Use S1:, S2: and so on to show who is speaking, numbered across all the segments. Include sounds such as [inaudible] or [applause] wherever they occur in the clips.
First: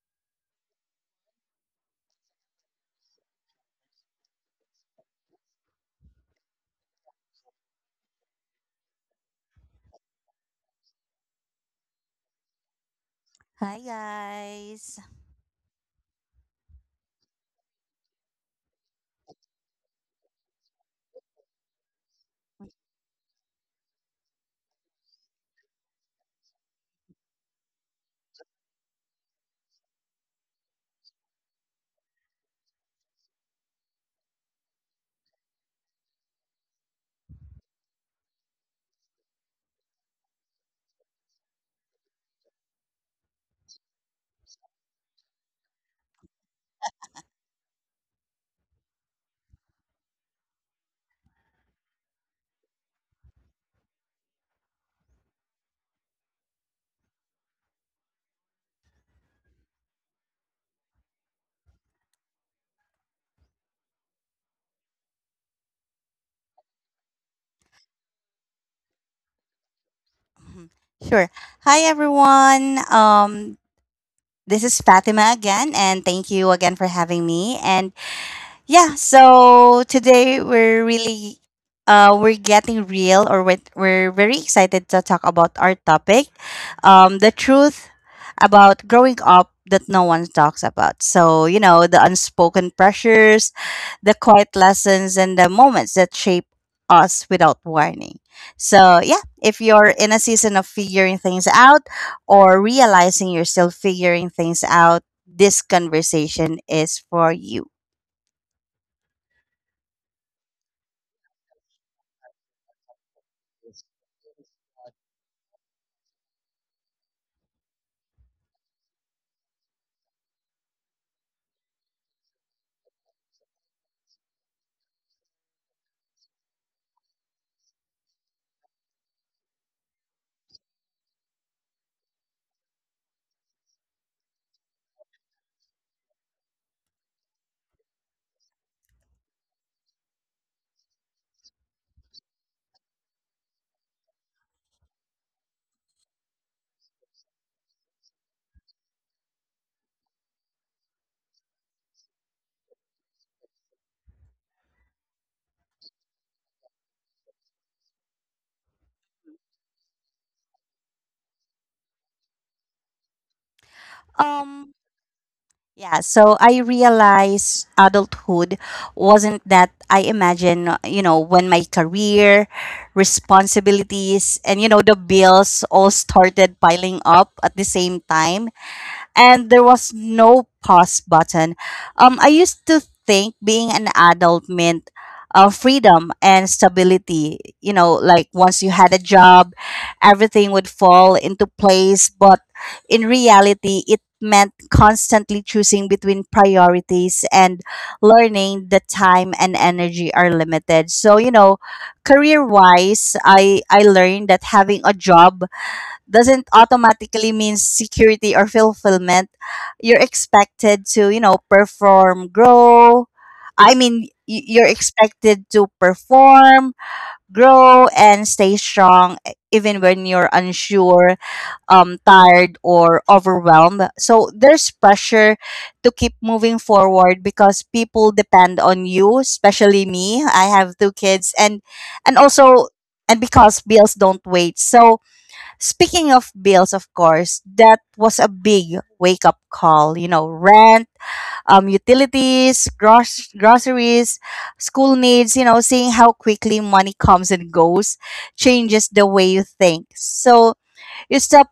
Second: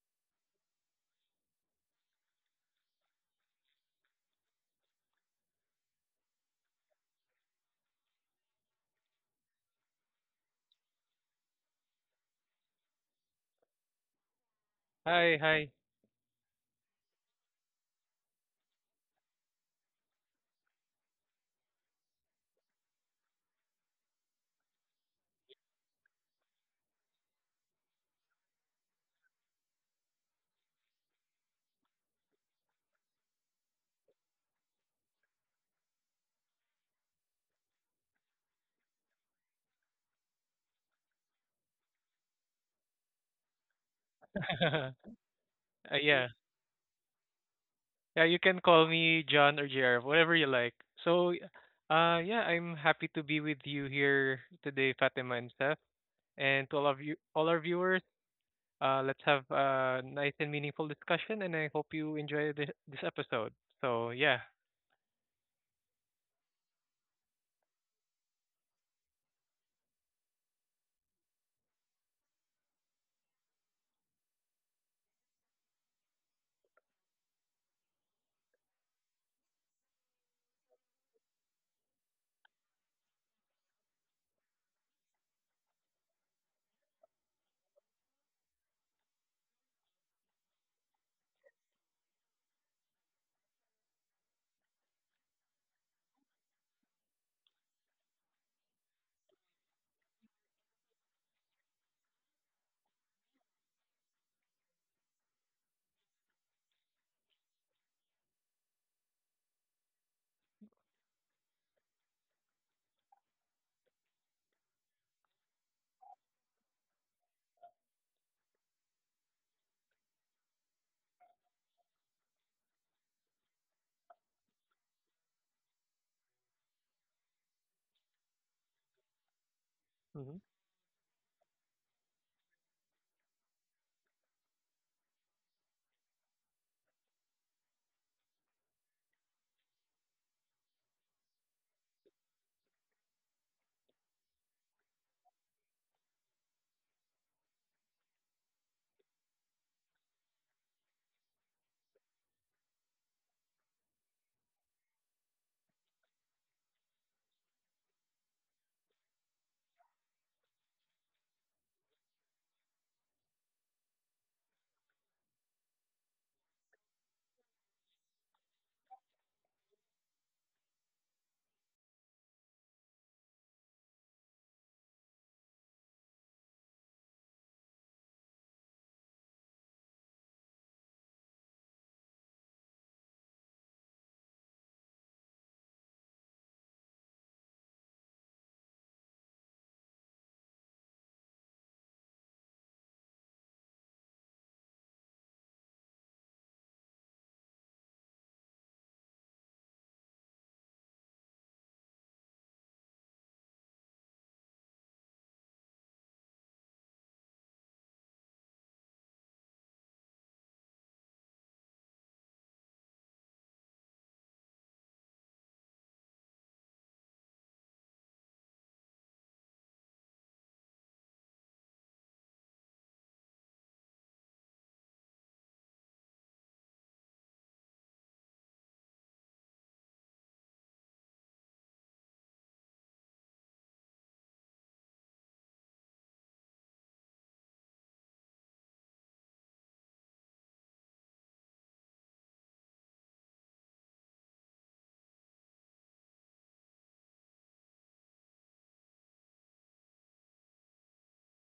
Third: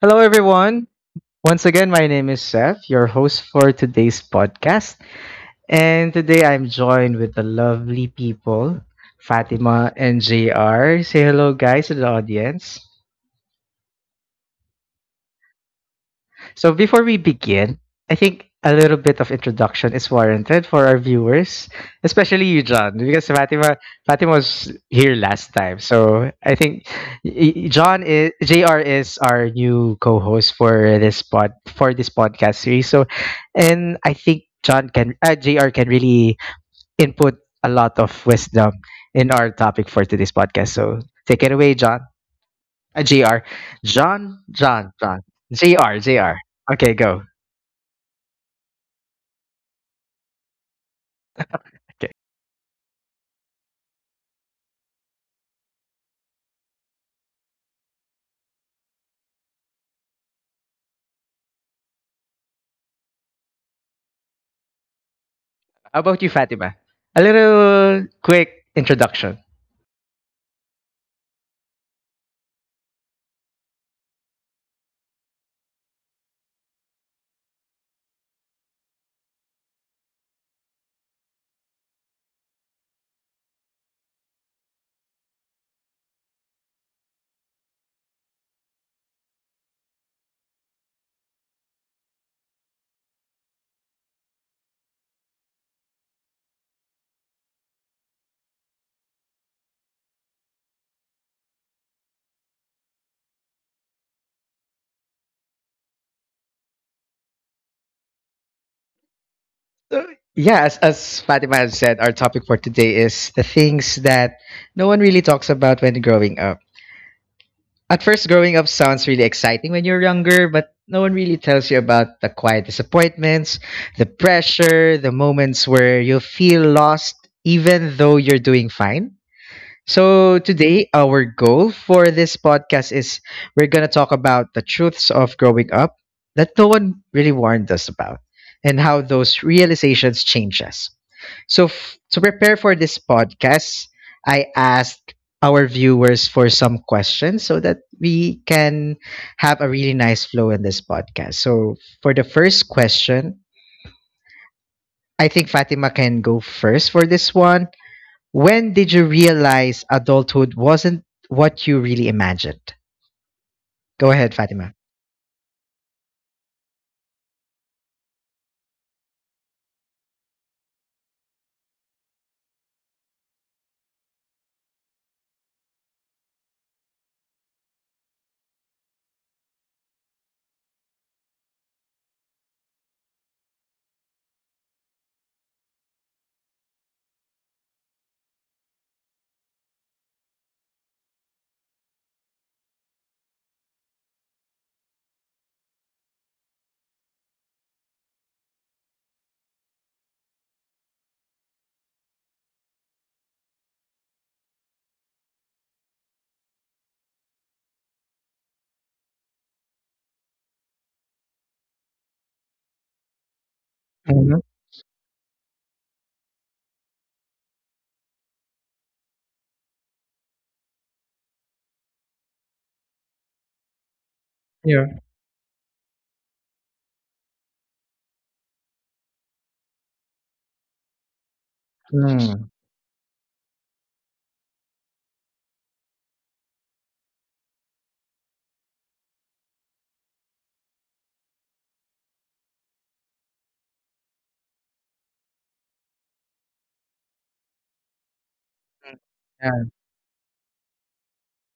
S1: Hello, everyone. Once again, my name is Seth, your host for today's podcast. And today I'm joined with the lovely people, Fatima and JR. Say hello, guys, to the audience.
S2: Hi guys.
S3: Hi, hi.
S1: So before we begin, I think a little bit of introduction is warranted for our viewers, especially you, John, because Fatima was here last time. So I think John is JR is our new co-host for this podcast series. So, and I think John can JR can really input a lot of wisdom in our topic for today's podcast. So take it away, John. JR, John, John,
S3: [laughs]
S1: John, JR,
S3: Yeah,
S1: JR. Okay, go.
S3: yeah. You can call me John or JR, whatever you like. So,
S1: Okay.
S3: yeah, I'm happy to be with you here today, Fatima and Seth, and to all of you, all our viewers. Let's have a nice and meaningful discussion, and I hope you enjoy this episode. So, yeah.
S1: How about you, Fatima? A little quick introduction.
S2: Mhm. Sure. Hi everyone. This is Fatima again, and thank you again for having me. And yeah, so today we're really we're getting real, or we're very excited to talk about our topic, the truth about growing up that no one talks about. So, the unspoken pressures, the quiet lessons, and the moments that shape us without warning. So, yeah, if you're in a season of figuring things out or realizing you're still figuring things out, this conversation is for you.
S1: Uh, yeah, as Fatima has said, our topic for today is the things that no one really talks about when growing up. At first, growing up sounds really exciting when you're younger, but no one really tells you about the quiet disappointments, the pressure, the moments where you feel lost even though you're doing fine. So,
S3: Hmm.
S1: today, our goal for this podcast is we're going to talk about the truths of growing up that no one really warned us about and how those realizations change us. So, to prepare for this podcast, I asked our viewers for some questions so that we can have a really nice flow in this podcast. So, for the first question, I think Fatima can go first for this one when did you realize adulthood wasn't what you really imagined? Go ahead, Fatima.
S2: Um Yeah, so I realized adulthood wasn't that I imagine, when my career, responsibilities, and, the bills all started piling up at the same time, and there was no pause button. I used to think being an adult meant freedom and stability. Like once you had a job, everything would fall into place. But in reality, it meant constantly choosing between priorities and learning that time and energy are limited. So, career wise, I learned that having a job doesn't automatically mean security or fulfillment. You're expected to, perform, grow. I mean,
S1: Hmm.
S2: you're expected to perform, grow, and stay strong even when you're unsure, tired, or overwhelmed. So there's
S1: Yeah.
S2: pressure to keep moving forward because people depend on you, especially me. I have two kids, and
S1: Mm.
S2: also and because bills don't wait. So, speaking of bills, of course, that was a big wake up call. Rent, utilities, groceries, school needs, seeing how quickly money comes and goes changes
S1: Mm,
S2: the way you
S1: yeah.
S2: think. So you start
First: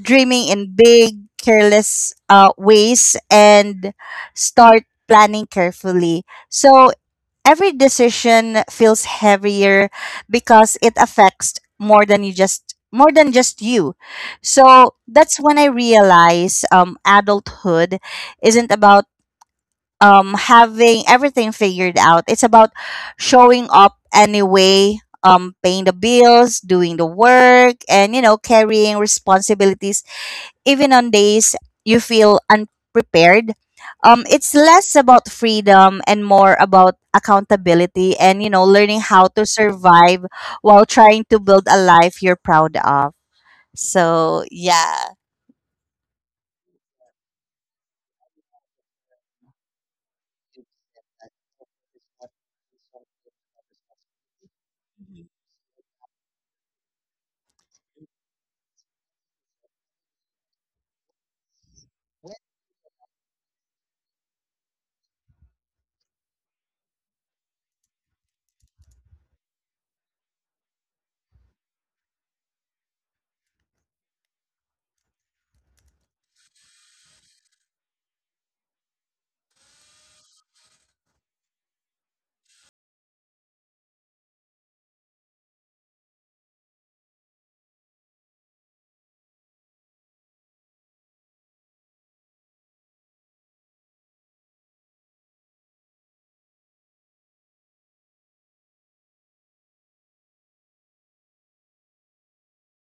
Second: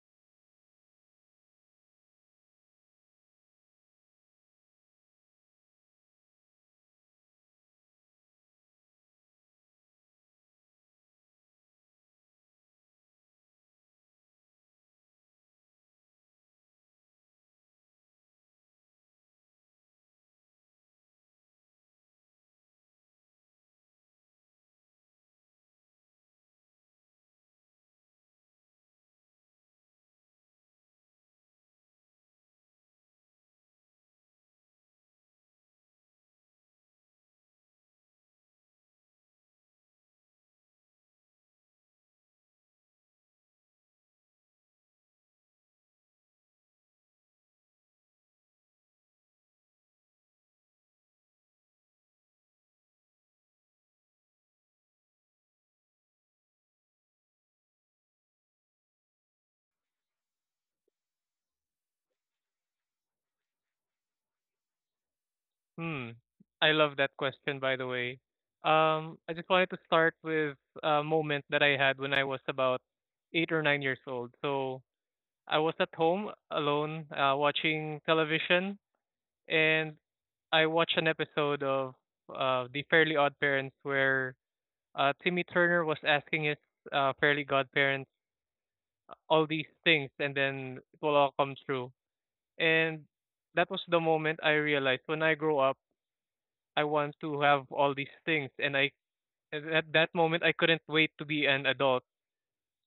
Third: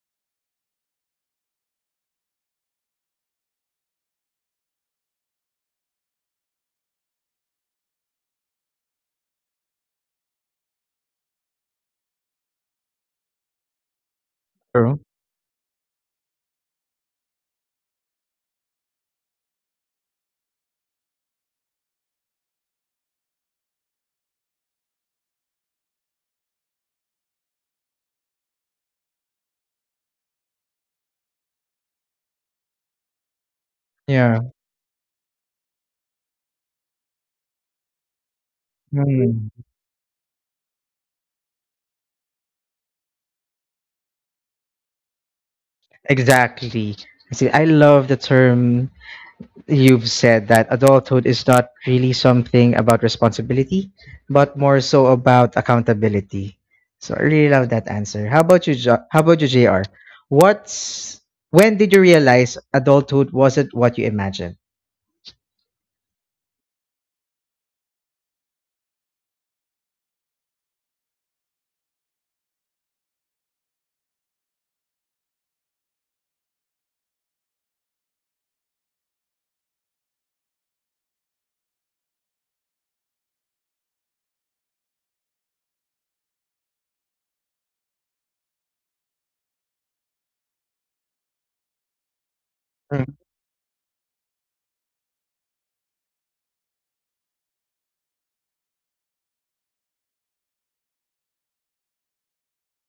S2: dreaming in big, careless ways and start planning carefully. So every decision feels heavier because it affects more than just you. So
S1: True.
S2: that's when I realize adulthood isn't about having everything figured out. It's about showing up anyway, paying the bills, doing the work, and carrying responsibilities even on days you feel unprepared.
S1: Yeah.
S2: It's less about freedom and more about accountability, and learning how to
S1: Mm.
S2: survive while trying to build a life you're proud of. So yeah.
S1: Exactly. See, I love the term you've said that adulthood is not really something about responsibility, but more
S2: [laughs]
S1: so
S2: Mhm.
S1: about accountability. So I really love that answer. How about you, how about you, JR? What's when did you realize adulthood wasn't what you imagined?
S3: Hmm. I love that question, by the way. I just wanted to start with a moment that I had when I was about 8 or 9 years old. So, I was at home alone, watching television, and I watched an episode of The Fairly Odd Parents, where Timmy Turner was asking his Fairly Godparents all these things, and then it will all come true. And that was the moment I realized, when I grow up, I want to have all these things, and I at that moment I couldn't wait to be an adult.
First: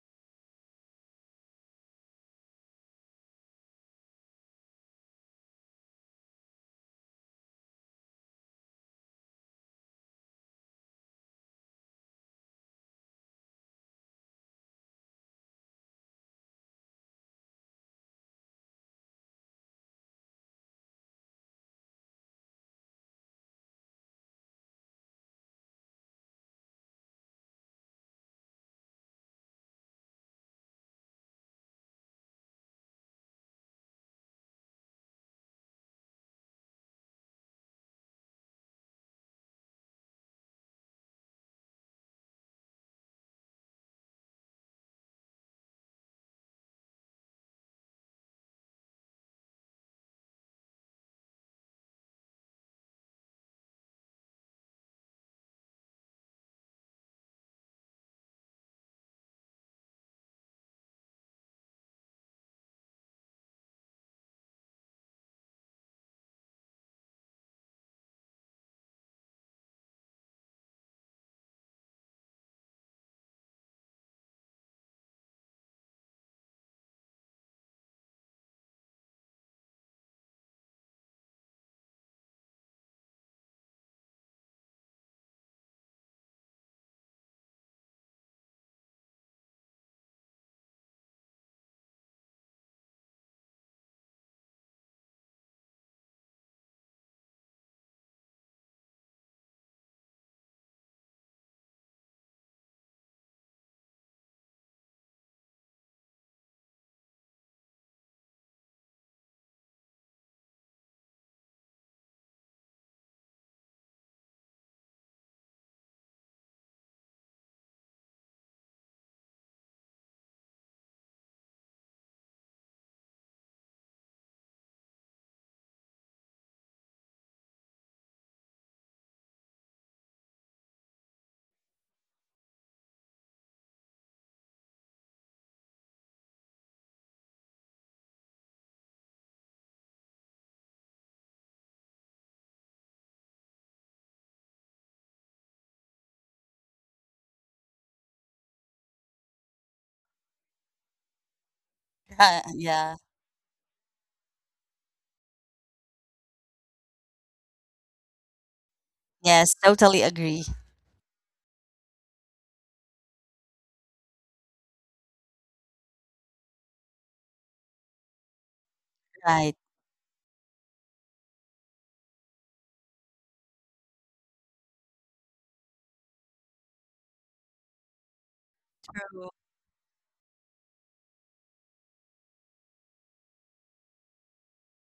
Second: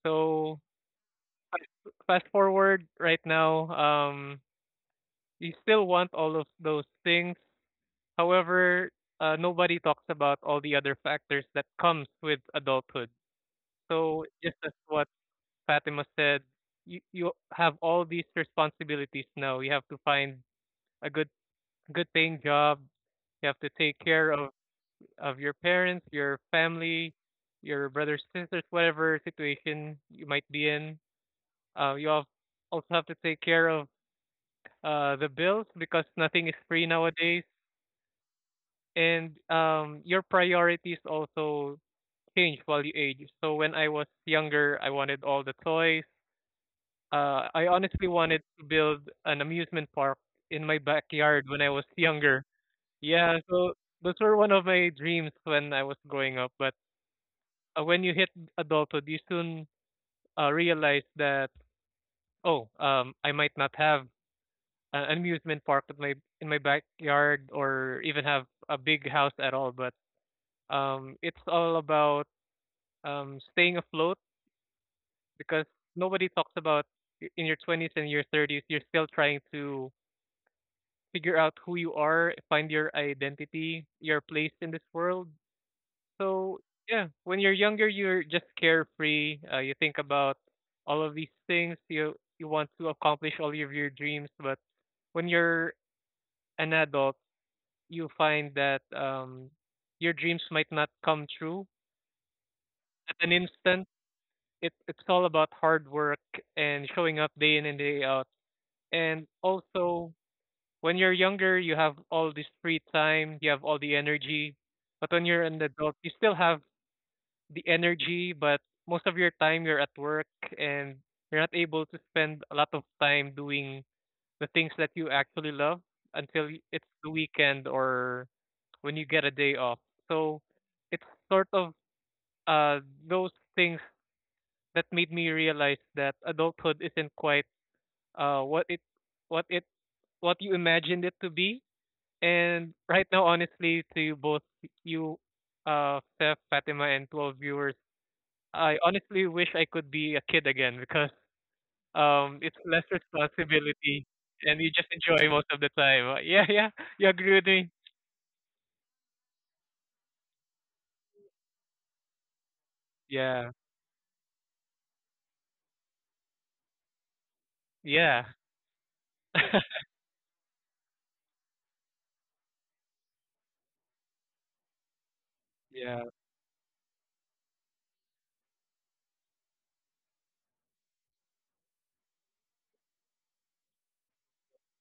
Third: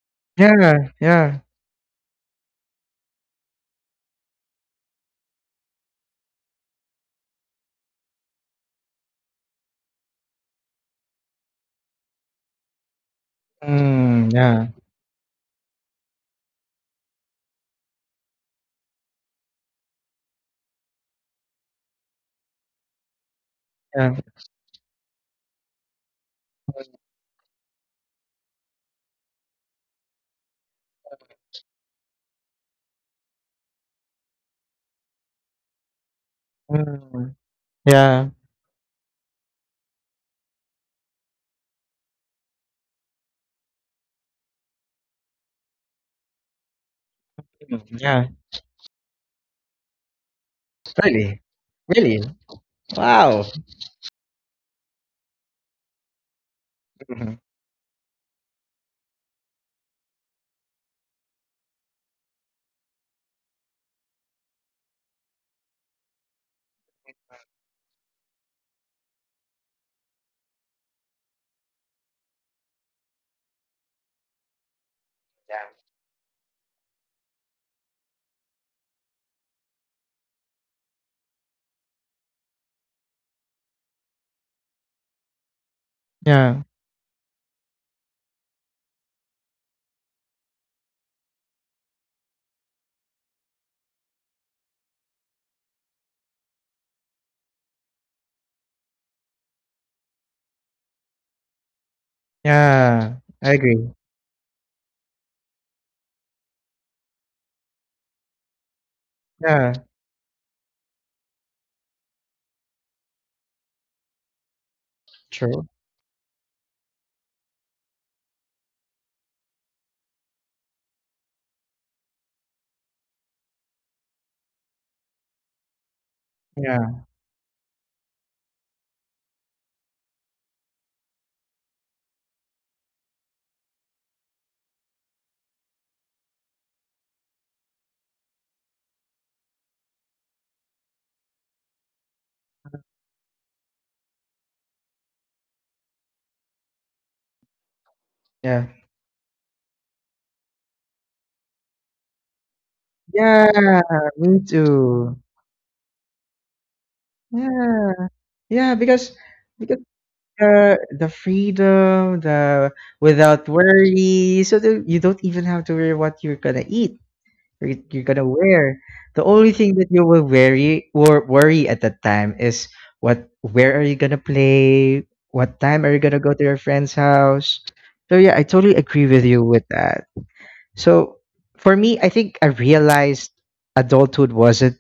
S3: So,
S1: Yeah, yeah.
S3: fast forward right now. You still want all of those things. However, nobody talks about all the other factors that comes with adulthood. So,
S1: Mm,
S3: just
S1: yeah,
S3: as what Fatima said, you have all these responsibilities now. You have to find a good paying job. You have to take
S1: yeah.
S3: care of your parents, your family, your brothers, sisters, whatever situation you might be in. You also have to take care of the bills because nothing is free
S1: Mm,
S3: nowadays,
S1: yeah.
S3: and your priorities also change while you age. So when I was younger, I wanted all the toys. I
S1: Mm,
S3: honestly
S1: yeah.
S3: wanted to build an amusement park in my
S1: Really?
S3: backyard when I was
S1: Really?
S3: younger. Yeah,
S1: Wow.
S3: so those were one of my dreams when I was growing up. But
S1: Mhm.
S3: when you hit adulthood, you soon realize that, oh, I might not have an amusement park at my in my backyard, or even have a big house at all. But, it's all about staying afloat
S1: Yeah.
S3: because nobody talks about in your 20s and your 30s, you're still trying to figure out who you are, find your identity, your place in this world. So,
S1: Yeah.
S3: yeah, when you're younger, you're just carefree. You think about all of these things. You want to accomplish all of your dreams, but when you're an adult, you find that, your dreams might not come true at
S1: Yeah.
S3: an
S1: I
S3: instant.
S1: agree.
S3: It's all about hard work and showing up day in and day out. And
S1: Yeah.
S3: also, when you're younger, you have all this free time, you have all the energy. But when you're an
S1: True.
S3: adult, you still have the energy, but most of your time you're at work and you're not able to spend a lot of time doing the things that you actually love until it's
S1: Yeah.
S3: the weekend or when you get a day off. So, it's sort of uh those things that made me realize that adulthood isn't quite uh what it what it what you imagined it to be. And right now, honestly, to both you, Steph, Fatima, and to all viewers,
S1: Yeah.
S3: I honestly wish I could be a kid again because it's less
S2: Yeah,
S1: Yeah.
S3: responsibility
S1: Me
S3: and you just
S1: too.
S3: enjoy most of the time. Yeah, [laughs] yeah, you agree with me?
S1: Yeah. Yeah.
S2: yes,
S1: Because
S2: totally agree.
S1: the freedom, the without
S3: Yeah,
S1: worry, so that you don't even have to worry what you're gonna eat. You're
S3: yeah,
S1: gonna wear. The
S2: Right.
S1: only thing
S3: [laughs]
S1: that you will worry worry at that time is what where are you gonna play? What time are you
S3: yeah,
S1: gonna go to your friend's house? So yeah, I totally agree
S2: True.
S1: with you with that. So for me, I think I realized adulthood wasn't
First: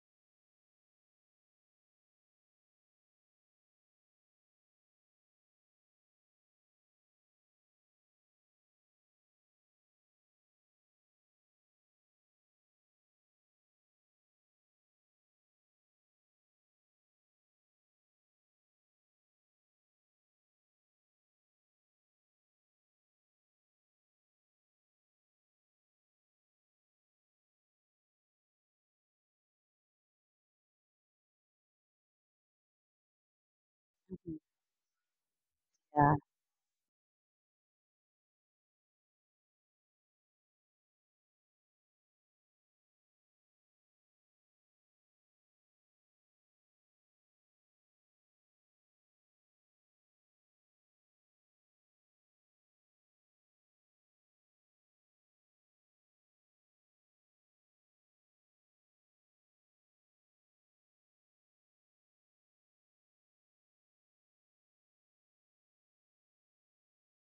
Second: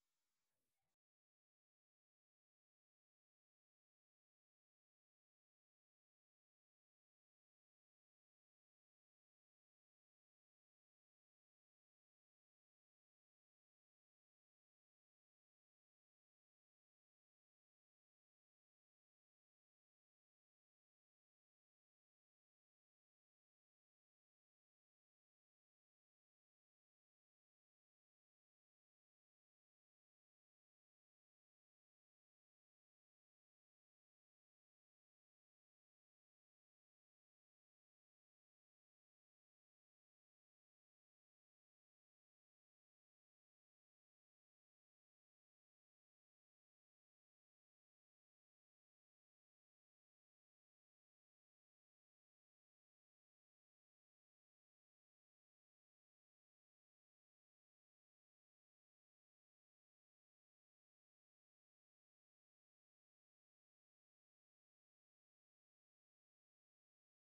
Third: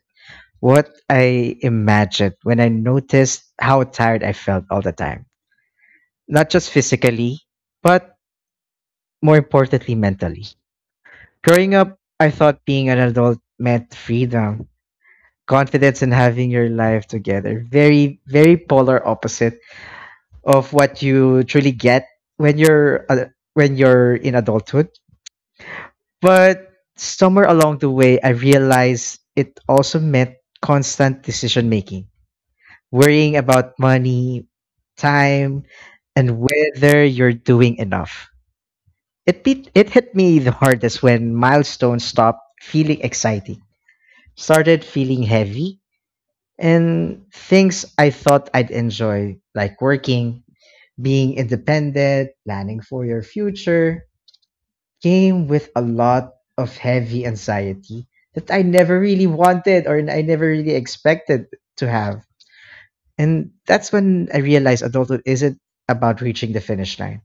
S1: what I imagined when I noticed how tired I felt all the time. Not just physically, but more importantly mentally. Growing up, I thought being an adult meant freedom confidence and having your life together. Very, very polar opposite of what you truly get when you're uh, when you're in adulthood. But somewhere along the way, I realized it also meant constant decision making, worrying about money, time,
S2: Yeah.
S1: and whether you're doing enough. It hit me the hardest when milestones stopped feeling exciting, started feeling heavy, and things I thought I'd enjoy, like working, being independent, planning for your future, came with a lot of heavy anxiety that I never really wanted or I never really expected to have. And that's when I realized adulthood isn't about reaching the finish line.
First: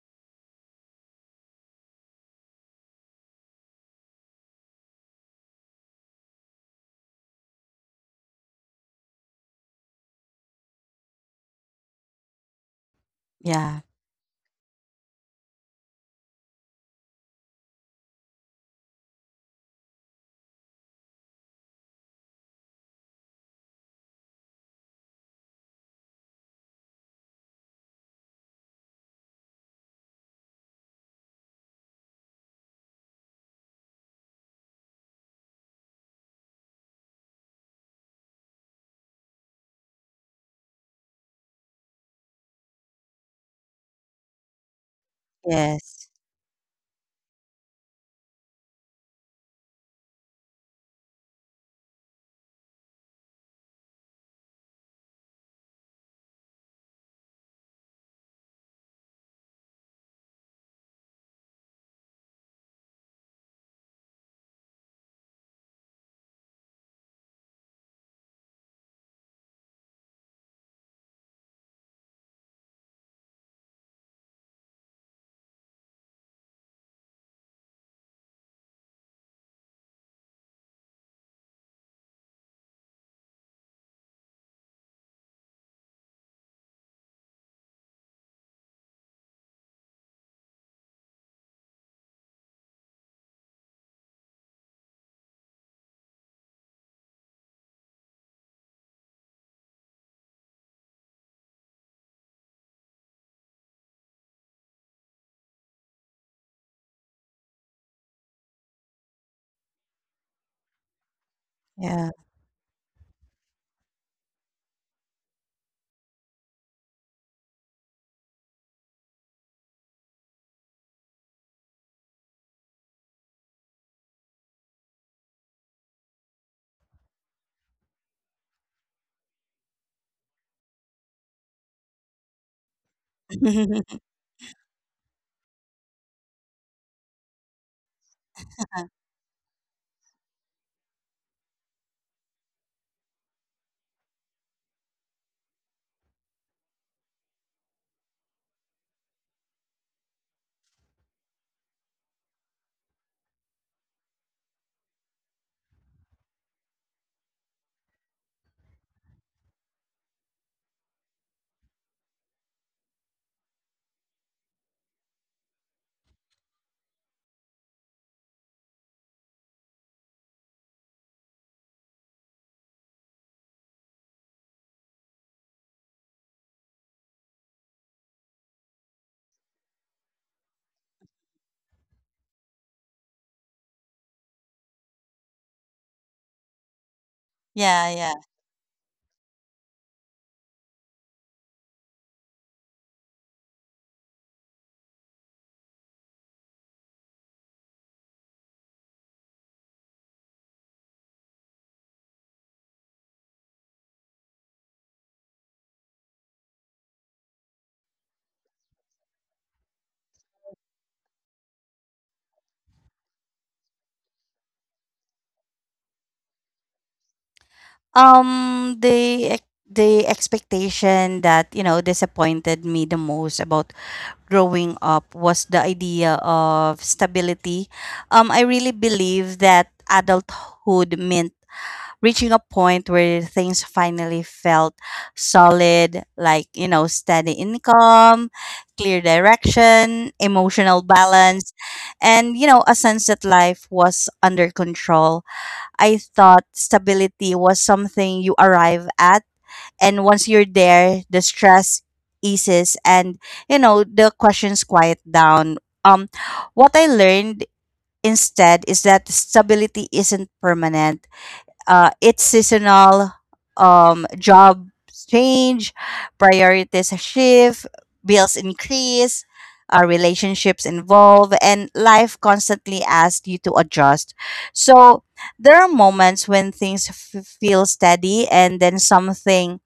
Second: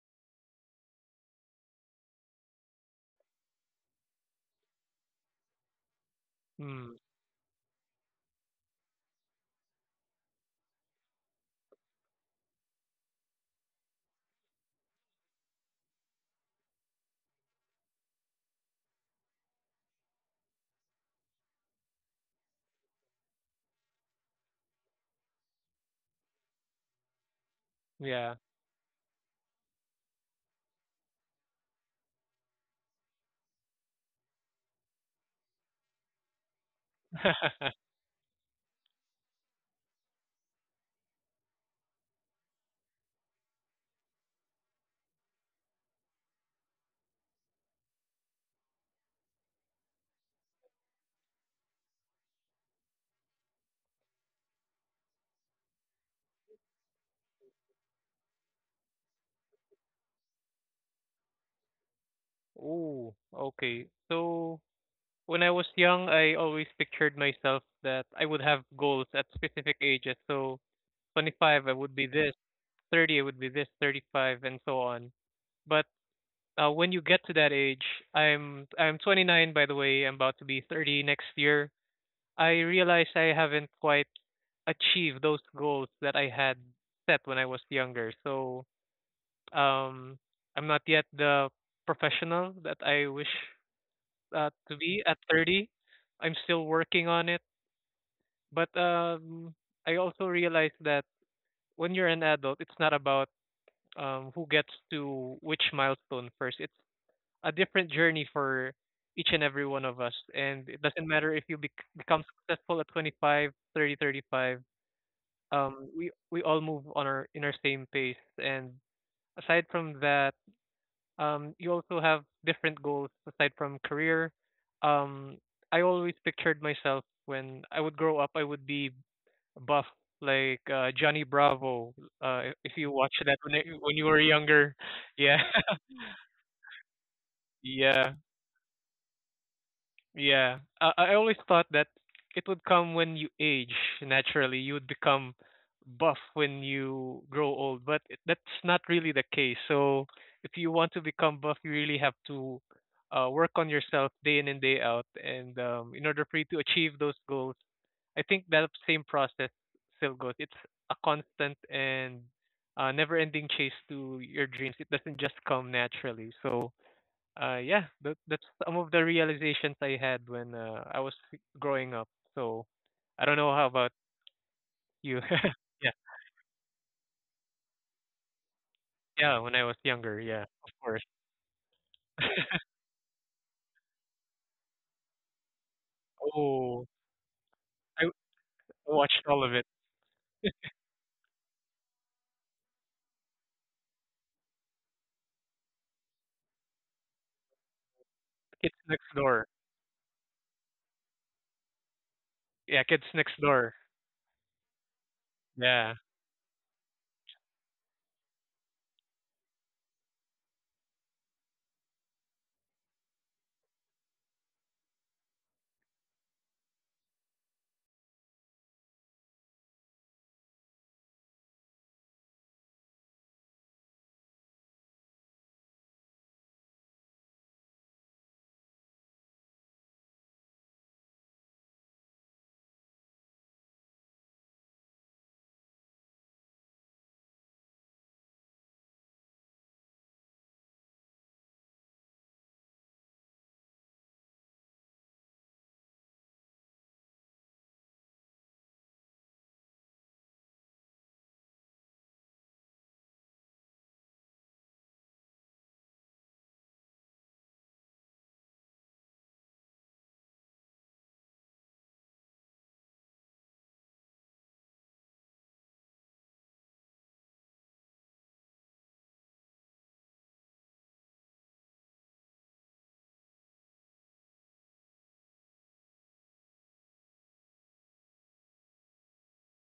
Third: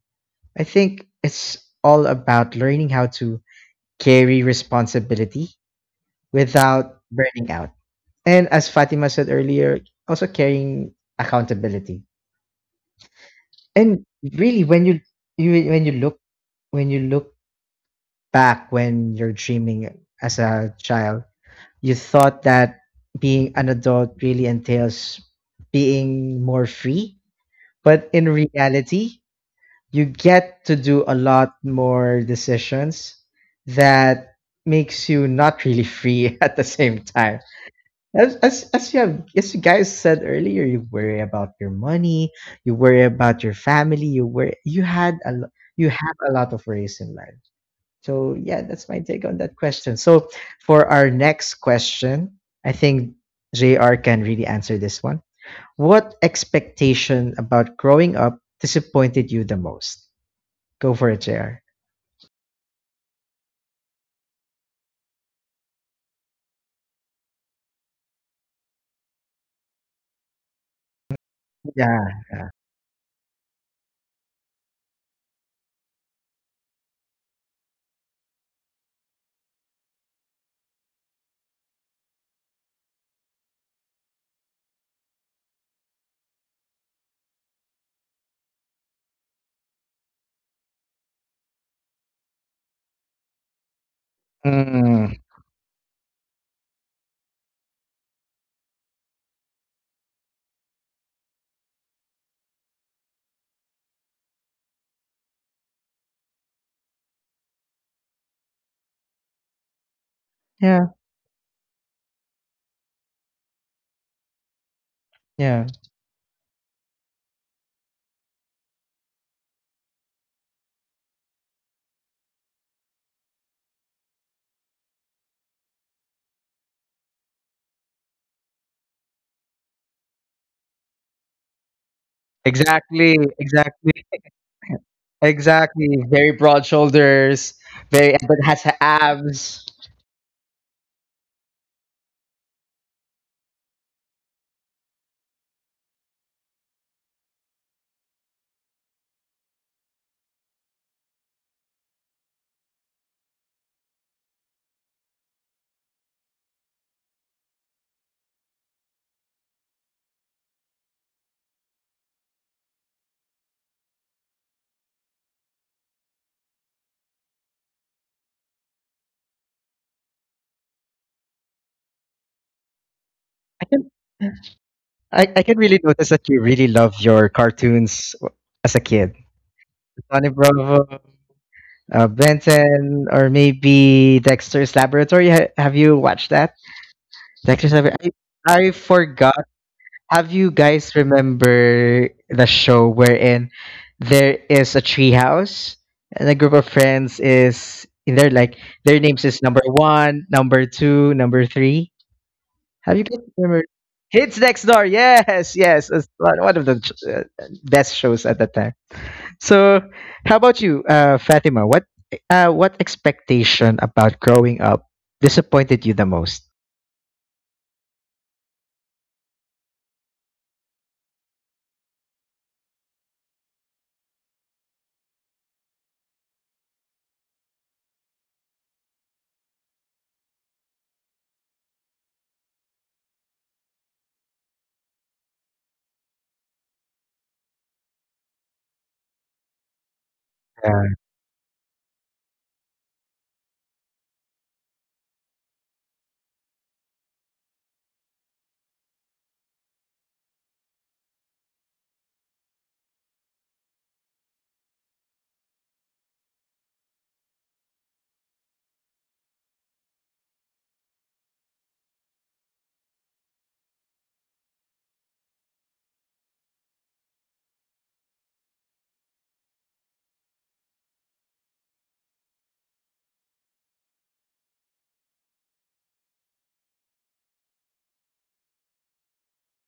S1: I think it's all about learning how to carry responsibility
S3: mm,
S1: without burning out. And as Fatima said earlier, also carrying accountability.
S2: Yeah.
S1: And really, when you when you look back when you're dreaming as a child, you thought that being an adult really entails being more free. But in
S3: yeah.
S1: reality, you get to do a lot more decisions that makes you not really free [laughs] at the same time
S3: [laughs]
S1: As you guys said earlier, you worry about your money, you worry about your family, you worry, you
S2: Yes.
S1: have a lot of worries in life. So yeah, that's my take on that question. So for our next question, I think JR can really answer this one. What expectation about growing up disappointed you the most? Go for it, JR.
S3: Ooh, okay. So, when I was young, I always pictured myself that I would have goals at specific ages. So, 25, I would be
S1: Yeah.
S3: this,
S1: Yeah.
S3: 30, I would be this, 35, and so on. But when you get to that age, I'm 29, by the way. I'm about to be 30 next year. I realize I haven't quite achieved those goals that I had set when I was younger. So, um, I'm not yet the professional that I wish to be
S1: Mm,
S3: at 30. I'm still working on it. But, I also realized that when you're an adult, it's not about, who gets to which milestone first. It's a different journey for each and every one of us. And it
S1: yeah.
S3: doesn't matter if you
S2: Yeah.
S3: become successful at 25, 30, 35.
S1: Yeah.
S3: We all move on our in our same pace. And aside from that, you also have different goals aside from career. Um, I always pictured myself when I would grow up, I would be buff like Johnny Bravo. If you watch
S1: Exactly,
S3: that when
S2: [laughs]
S3: you
S1: exactly.
S3: were younger, yeah,
S1: Exactly.
S3: [laughs]
S1: Very broad shoulders,
S3: yeah,
S1: very but has abs.
S3: yeah. I always thought that it would come when you age naturally. You would become buff when you grow old, but that's not really the case. So if you want to become buff, you really have to work on yourself day in and day out, and, in order for you to achieve those goals, I think that same process still goes. It's a constant and never-ending chase to your dreams. It doesn't just come naturally. So, yeah, that's some of the realizations I had when I was growing up. So, I don't know
S1: I
S3: how
S1: can
S3: about you.
S1: I can really
S3: [laughs] Yeah,
S1: notice that you really love your cartoons as a kid.
S3: yeah, when I was younger,
S1: Johnny
S3: yeah, of
S1: Bravo,
S3: course.
S1: Benton, or maybe Dexter's Laboratory. Have you watched that?
S3: Oh,
S1: Dexter's
S2: yeah,
S3: I
S2: yeah.
S1: Laboratory. I
S3: watched
S1: forgot
S3: all of it.
S1: Have you guys remember the show wherein there is a treehouse and a group of friends is in there like
S3: Kids
S1: their
S3: Next
S1: names is
S3: Door.
S1: number one, number two, number three?
S3: Yeah,
S1: Have you
S3: Kids
S1: guys
S3: Next
S1: remember?
S3: Door.
S1: Kids Next Door, yes, yes,
S3: Yeah.
S1: it's one of the best shows at that time. So, how about you, Fatima? What expectation about growing up disappointed you the most?
S2: The expectation that disappointed me the most about growing up was the idea of stability. I really believe that adulthood meant reaching a point where things finally felt solid, like, steady income, clear direction, emotional
S1: Yeah.
S2: balance, and, a sense that life was under control. I thought stability was something you arrive at, and once you're there, the stress eases, and the questions quiet down. Um what I learned instead is that stability isn't permanent. It's seasonal, job change, priorities shift, bills increase, relationships involve, and life constantly asks you to adjust. So there are moments when things feel steady, and then something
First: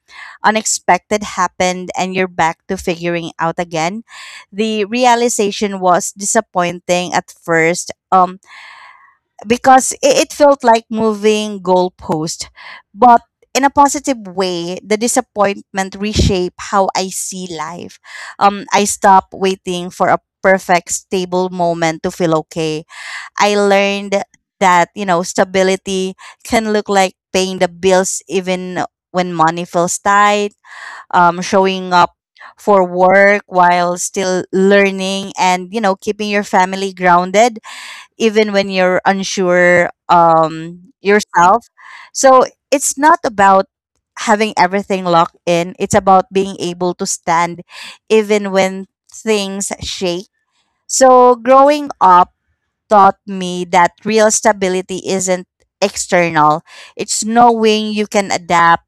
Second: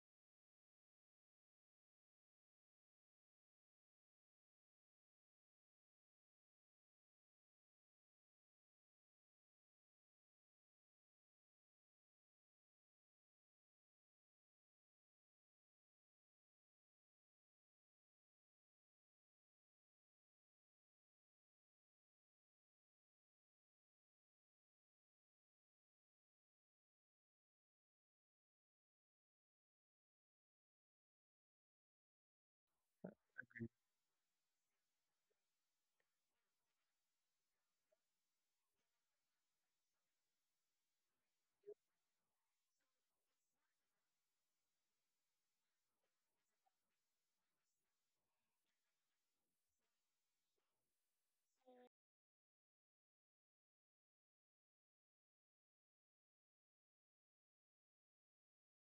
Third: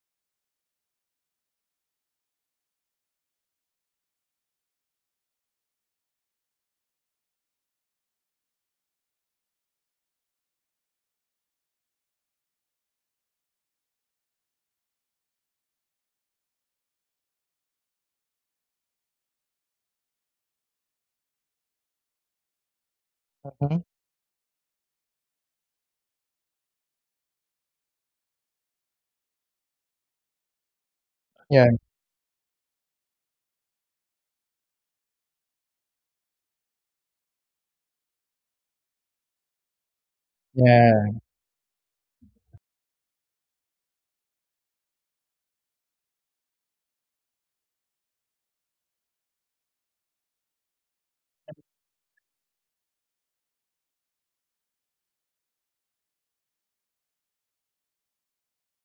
S2: unexpected happened, and you're back to figuring out again. The realization was disappointing at first. Because it felt like moving goalpost. But in a positive way, the disappointment reshape how I see life. I stopped waiting for a perfect stable moment to feel okay. I
S1: Mhm.
S2: learned that stability can look like paying the bills even when money feels tight.
S1: Yeah,
S2: Showing up for work while still learning, and keeping your family grounded even when you're unsure
S1: yeah.
S2: yourself. So it's not about having everything locked in. It's about being able to stand even when things shake. So growing up taught me that real stability isn't external. It's knowing you can adapt,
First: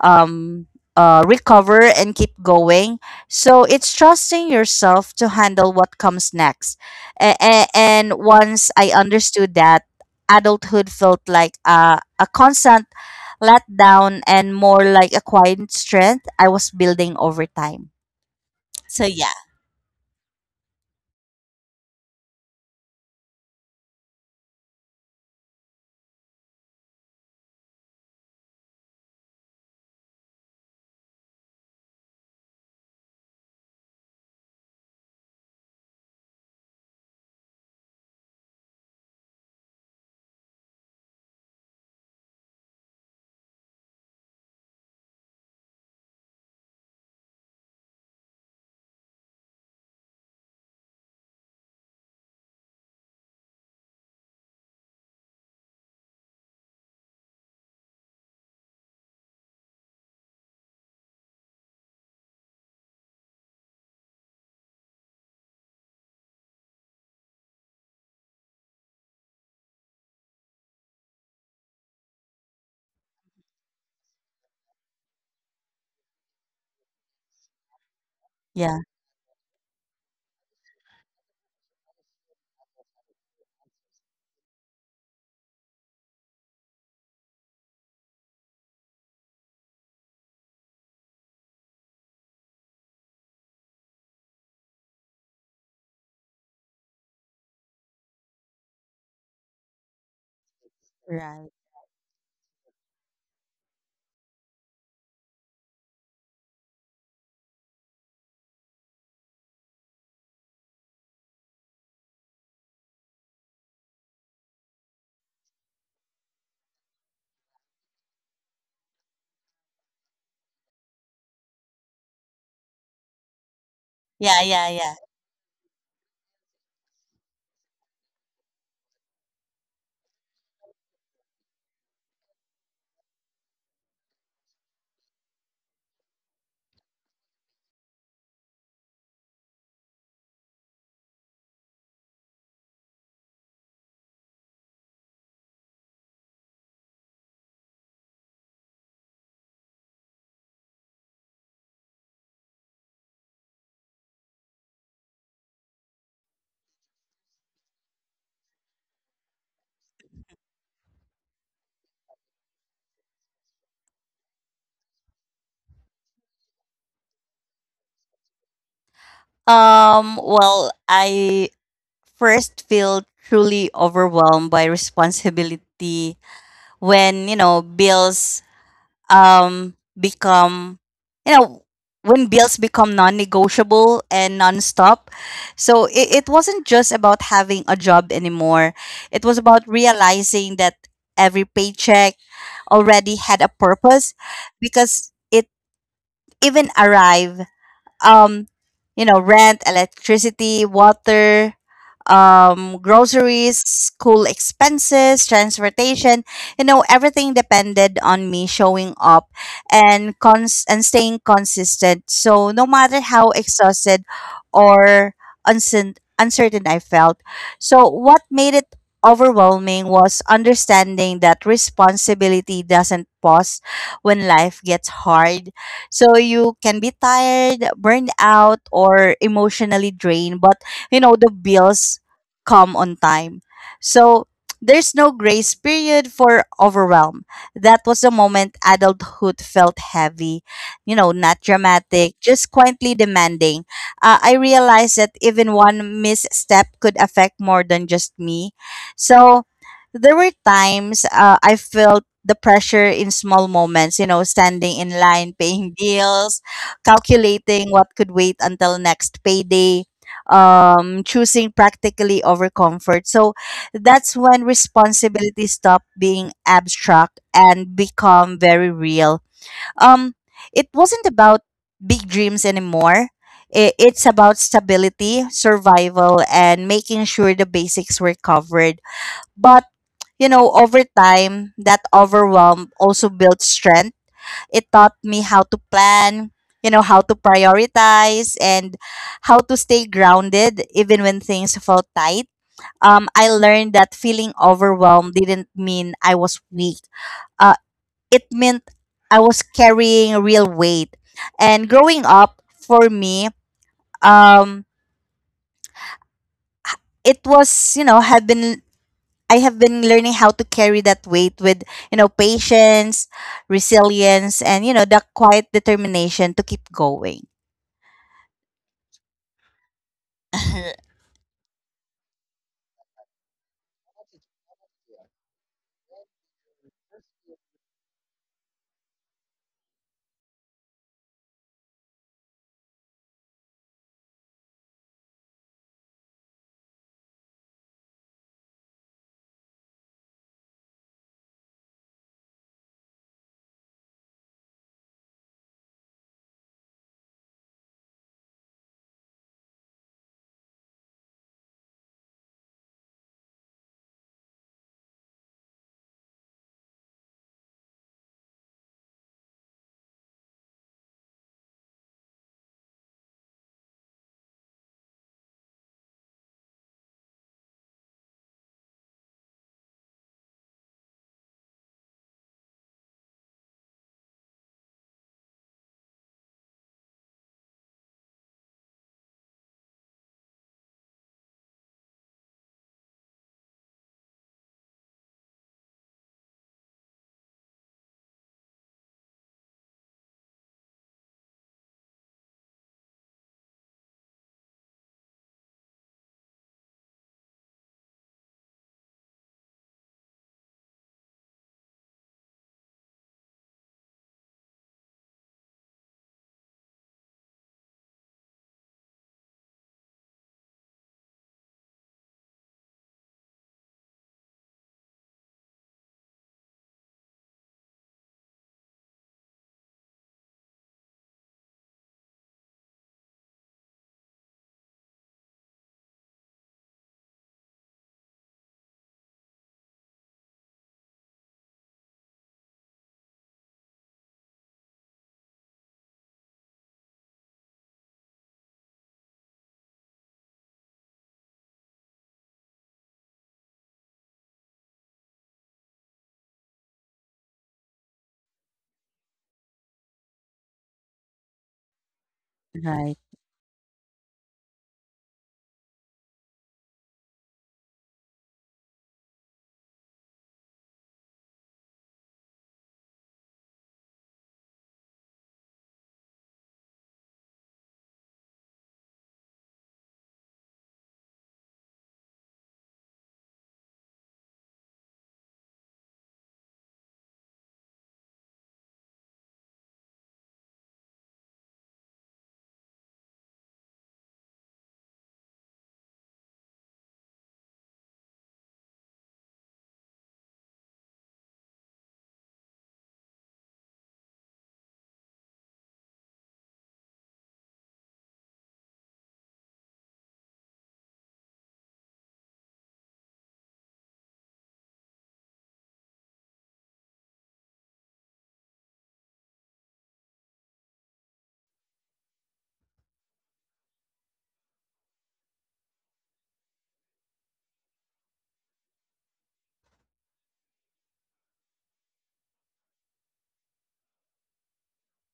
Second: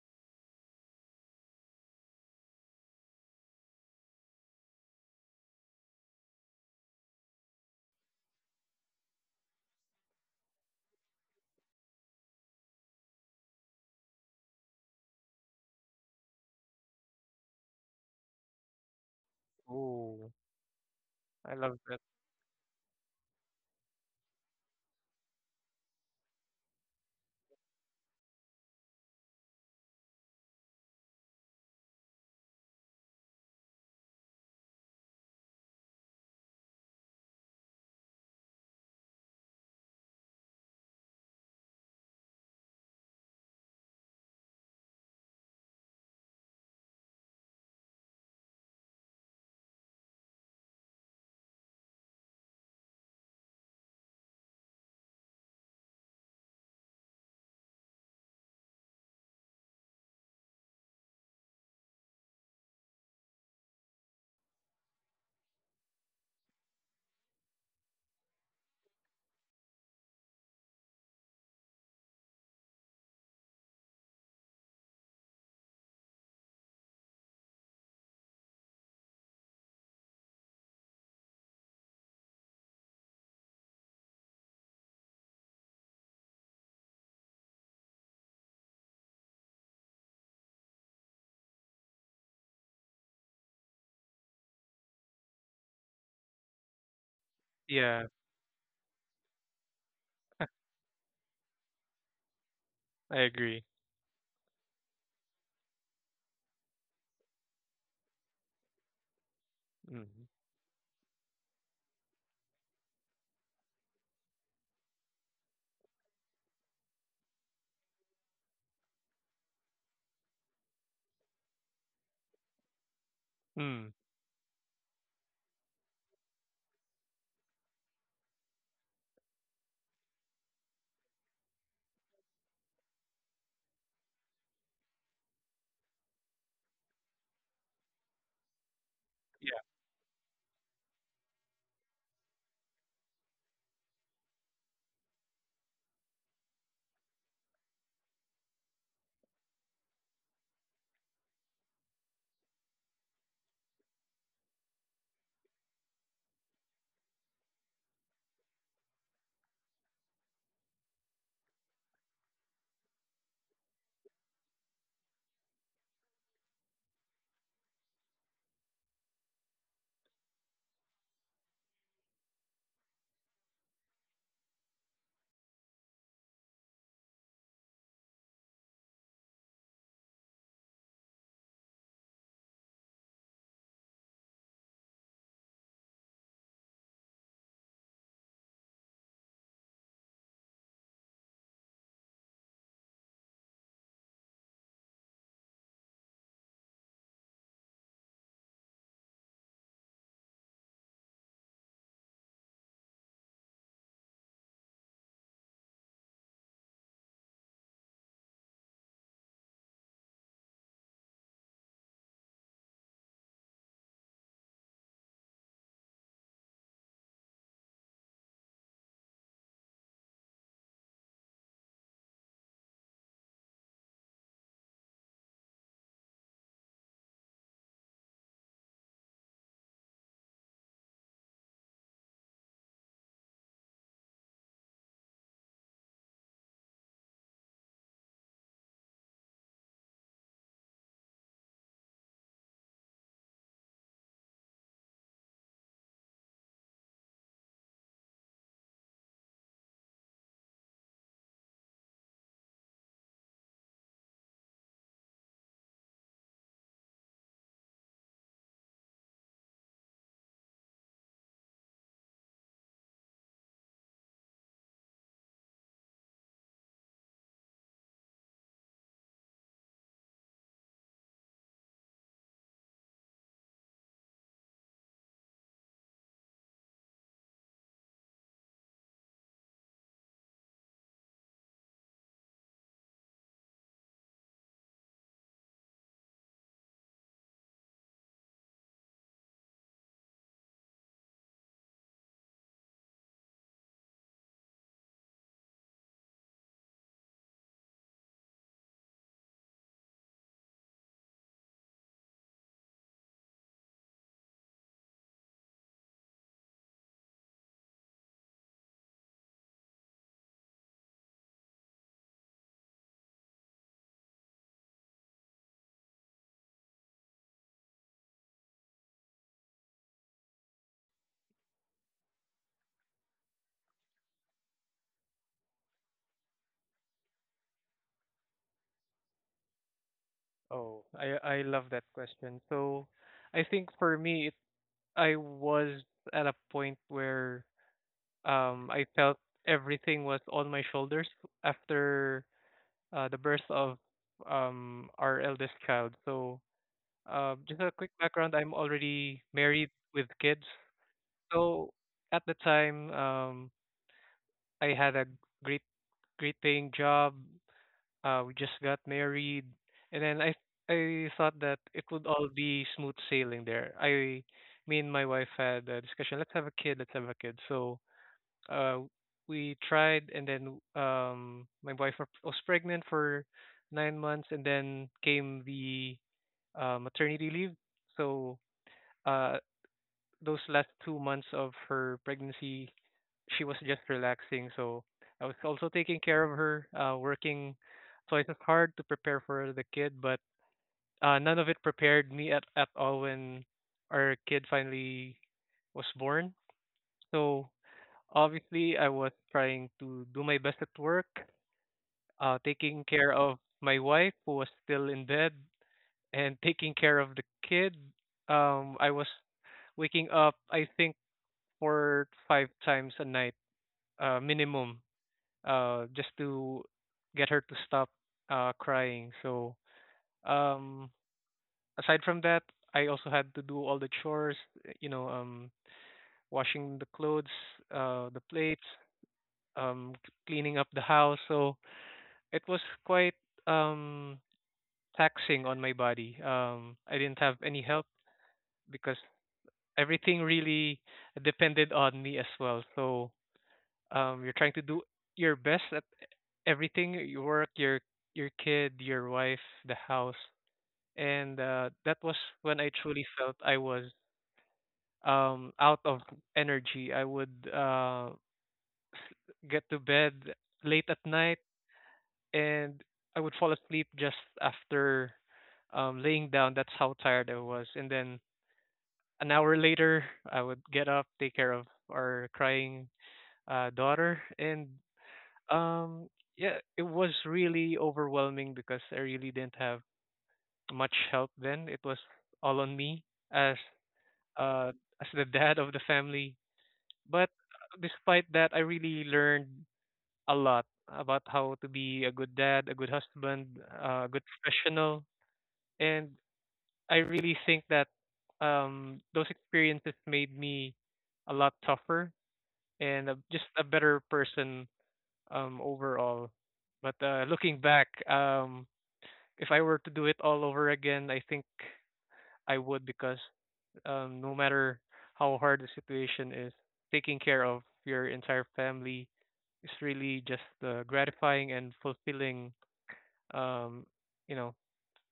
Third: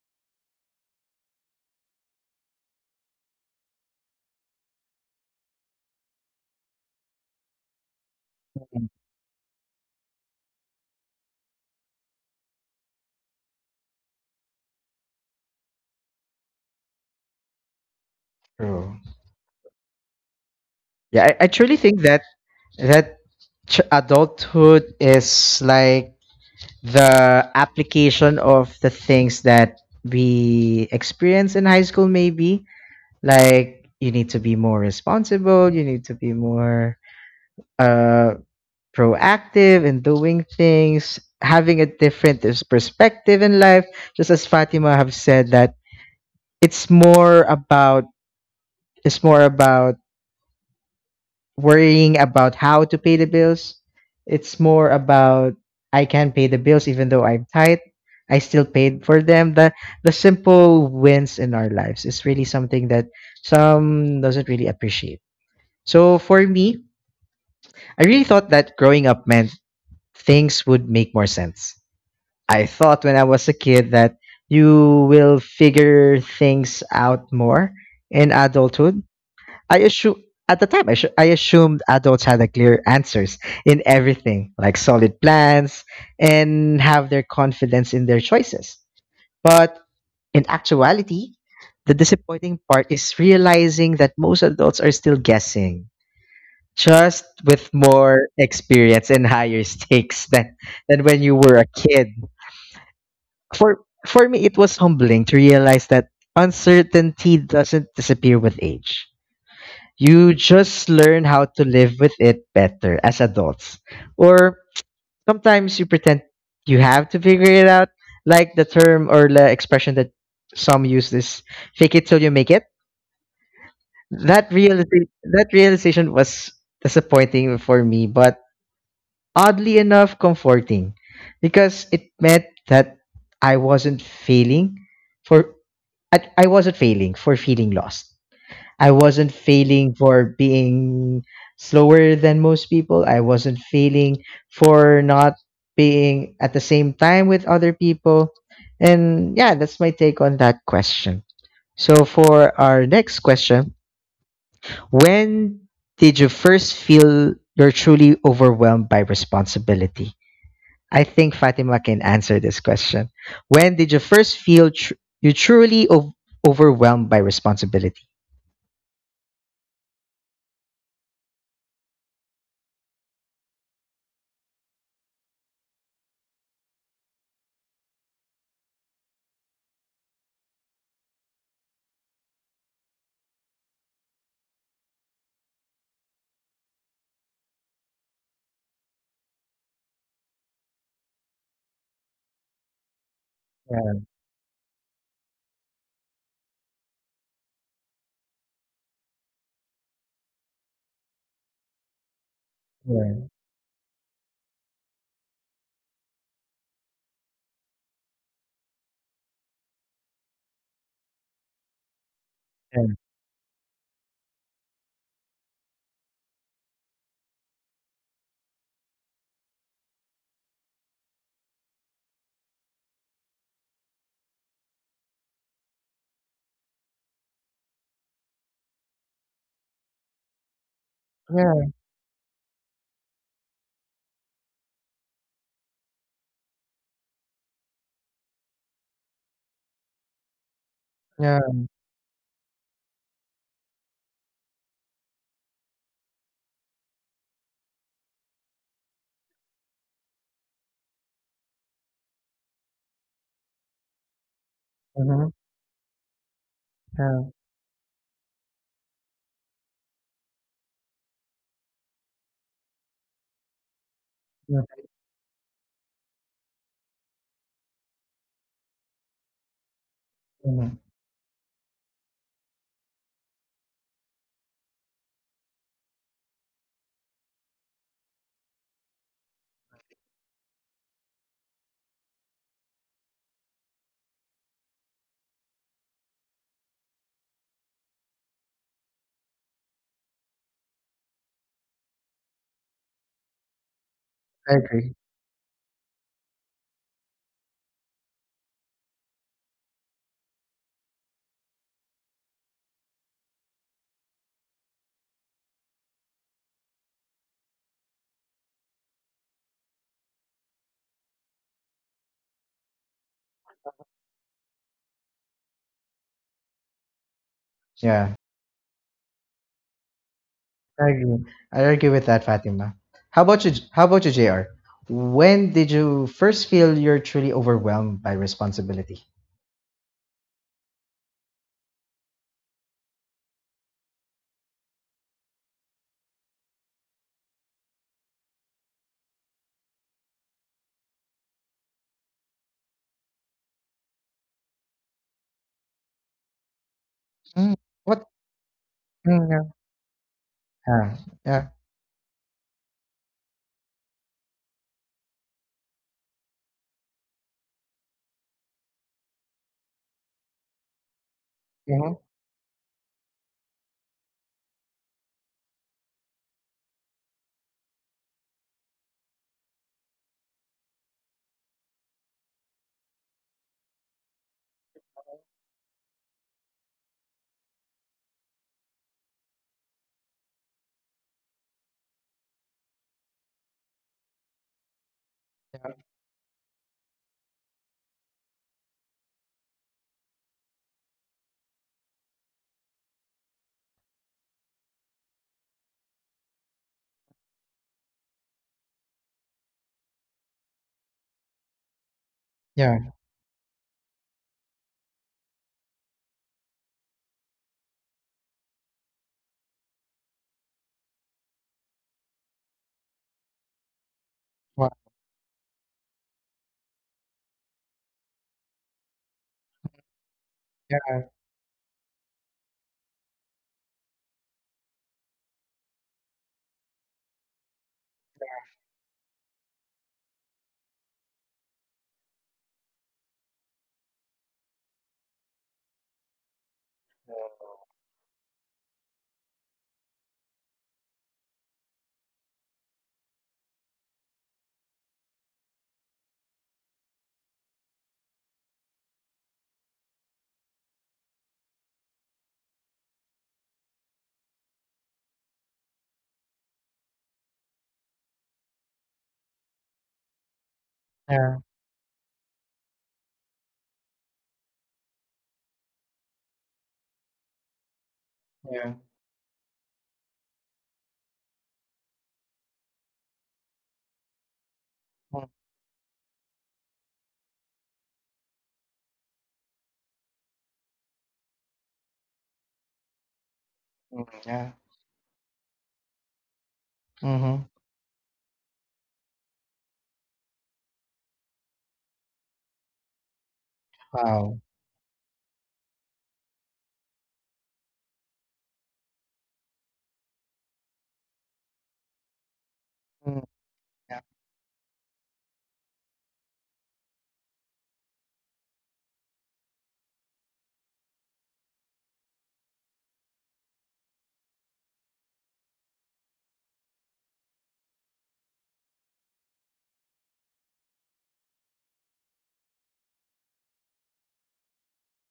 S2: um, recover, and keep going. So it's trusting yourself to handle what comes next. And once
S1: Mhm.
S2: I understood that, adulthood felt like a constant letdown and more like a quiet strength I was building over time.
S1: True.
S2: So yeah.
S3: Oh,
S1: Yeah, I
S3: I
S1: truly
S3: love that.
S1: think that that adulthood is like the application of the things that we experience in high school maybe like you need to be more responsible you need to be more uh proactive in doing things, having a different perspective in life. Just as Fatima have said that it's more about it's more about worrying about how to pay the bills. It's more about I can pay the bills even though I'm tight. I still paid for them. The simple wins in our lives is really something that some doesn't really appreciate. So for me, I really thought that growing up meant things would make more sense I thought when I was a kid that you will figure things out more in
S2: Yeah,
S1: adulthood. I assume at the time I assumed adults had a clear answers in everything, like solid plans and have their confidence in their choices. But in actuality, the disappointing part is realizing that most adults are still guessing, just with
S3: Yeah,
S1: more experience and higher [laughs] stakes than when you
S2: right.
S1: were a kid.
S3: I agree.
S1: For me, it was humbling to realize that uncertainty doesn't disappear with age.
S3: Mm.
S1: You just learn how to live with it better as adults. Or sometimes you pretend you have to figure it out, like the term or the expression that some use is fake it till you make it.
S3: Mm.
S2: Yeah, yeah, yeah.
S1: That realization was disappointing for me, but oddly enough comforting because it meant that I wasn't failing for I wasn't failing for feeling lost. I wasn't failing for being slower than most people. I wasn't failing for not being at the same time with other people. And yeah, that's my take on that question. So, for our next question, when did you first feel you're truly overwhelmed by responsibility? I think Fatima can answer this question. When did you first feel you truly overwhelmed by responsibility?
S2: Well, I first feel truly overwhelmed by responsibility when, you know, bills become, you know, when bills become non negotiable and non stop. So it wasn't just about having a job anymore. It was about realizing that every paycheck already had a
S1: Yeah,
S2: purpose because it even arrived. Um you know rent, electricity, water,
S1: yeah,
S2: groceries, school expenses, transportation. Everything depended on me showing up and cons and staying consistent. So no
S1: yeah.
S2: matter how exhausted or uncertain I felt. So what made it overwhelming was understanding that responsibility doesn't pause when life gets hard. So you can be tired, burned out, or emotionally drained, but the
S1: Yeah,
S2: bills come on time. So there's no grace period for overwhelm. That was the moment adulthood felt heavy, not
S1: yeah,
S2: dramatic, just quietly demanding. I realized that even one misstep could affect more than just me. So there were times I felt the pressure in small moments, standing in line,
S1: mhm,
S2: paying bills,
S1: yeah,
S2: calculating what could wait until next payday, choosing practically over comfort. So that's when
S1: yeah,
S2: responsibility stopped being abstract and become very real. Um, it
S1: mhm.
S2: wasn't about big dreams anymore. It's about stability, survival, and making sure the basics were covered. But over time, that overwhelm also built strength. It taught me how to plan, how to prioritize and how to stay grounded even when things felt tight. I learned that feeling
S1: I agree.
S2: overwhelmed didn't mean I was weak. Uh, it meant I was carrying real weight. And growing up, for me, um, it was, you know, had been I have been learning how to carry that weight with, patience, resilience, and, the quiet determination to keep going.
S1: Yeah,
S2: [laughs]
S1: I agree. I agree with that, Fatima. How about you? How about you, JR? When did you first feel you're truly overwhelmed by responsibility?
S3: Oh, I love that question. So, I think for me, I was at a point where I felt everything was on my shoulders after the birth of our eldest child. So,
S1: Mm,
S3: just a quick
S1: what?
S3: background: I'm already
S1: Mm, yeah,
S3: married with kids.
S1: yeah,
S3: So, at the time, I had a great great paying job. We just got married, and then I thought that
S1: yeah,
S3: it
S1: mhm,
S3: would all be smooth sailing there. Me and my wife had a discussion. Let's have a kid. Let's have a kid. So, uh, we tried, and then, my wife was pregnant for 9 months, and then came the maternity leave. So, uh, those last 2 months of her pregnancy she was just relaxing. So I was also
S1: yeah,
S3: taking care of her, working twice as hard to prepare for the kid. But none of it prepared me at all when our kid finally was born. So obviously, I was trying to do my best at work, taking
S1: yeah,
S3: care of my wife who was still in bed, and [laughs] taking care of the kid. I was waking up, I think, 4 5 times a night,
S1: wow,
S3: minimum, just to get her to stop crying. So, um,
S1: yeah,
S3: aside from that, I also had to do all the chores, uh, you know, um, washing the clothes, the plates, um, cleaning up the house. So it was quite um, taxing on my body. I didn't have any help because everything really depended on me as well. So, you're trying to do your best at everything: your work, your kid, your wife, the house. And that was when I
S2: Right.
S3: truly felt I was out of energy. I would get to bed late at
S1: yeah,
S3: night, and I would fall asleep just after laying down. That's how tired I was. And then
S1: yeah,
S3: an hour later I would get up, take care of our crying daughter, and
S1: mm,
S3: Um, yeah, it was really overwhelming because I really didn't have much help then. It was all on me as
S1: mm, yeah.
S3: uh as the dad of the family. But
S1: Mm-hmm.
S3: despite that, I really learned a lot about how to be a good dad, a good husband, a good
S1: Wow.
S3: professional, and I really think that those experiences made me a lot tougher and
S1: Mm,
S3: just a better
S1: yeah.
S3: person, overall. But looking back, if I were to do it all over again, I think I would, because, no matter how hard the situation is, taking care of your entire family is really just the gratifying and fulfilling, um, you know,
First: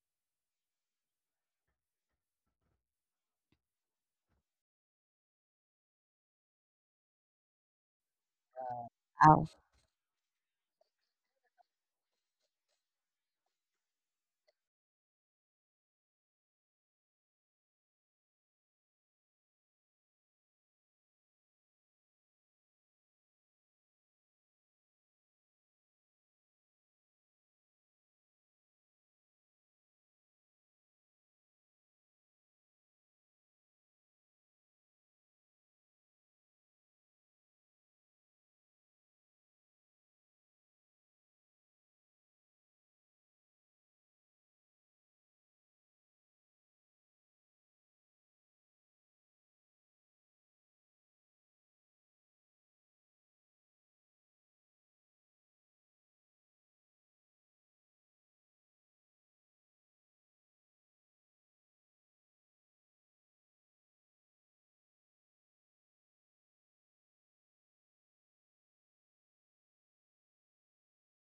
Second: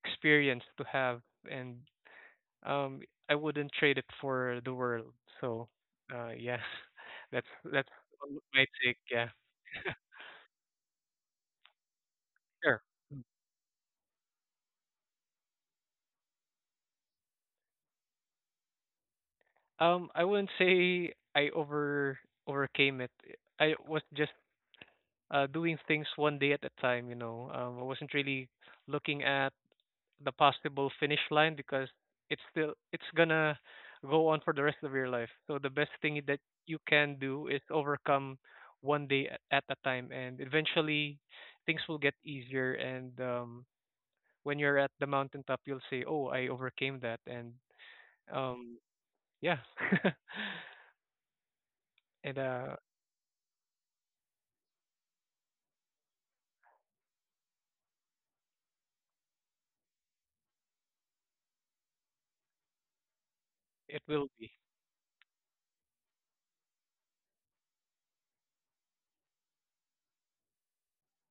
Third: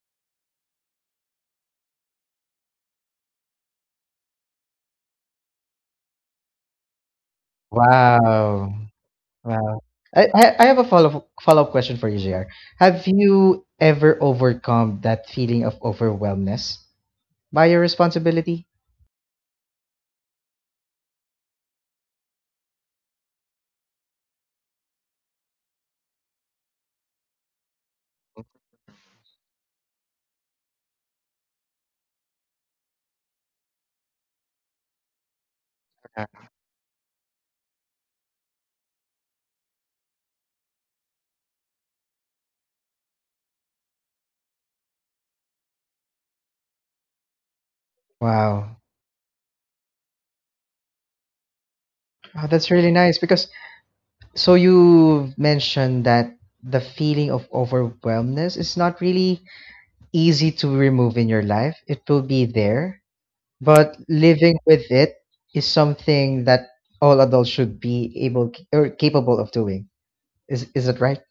S3: experience to have, and, um, I wouldn't trade it for the world. So, yeah, [laughs] that's that's my
S1: Wow.
S3: take. Yeah,
S2: Oh.
S1: Wow. I have a follow-up question for you, JR.
S3: sure.
S1: Have you ever overcome that feeling of overwhelmness by your responsibility?
S3: I wouldn't say I overcame it. I was just doing things one day at a time. I wasn't really looking at the possible finish line because it's gonna go on for the rest of your life. So the best thing
S1: Yeah.
S3: that you can do is overcome one day at a time, and eventually things will get easier. And, when you're at the mountaintop, you'll say, "Oh, I overcame that," and,
S1: Wow.
S3: um, yeah. [laughs] and
S1: Wow, that's really nice because so you mentioned that the feeling of overwhelmness is not really easy to remove in your life. It will be there, but
S3: It will be.
S1: living with it is something that all adults should be able or capable of doing. Is that right?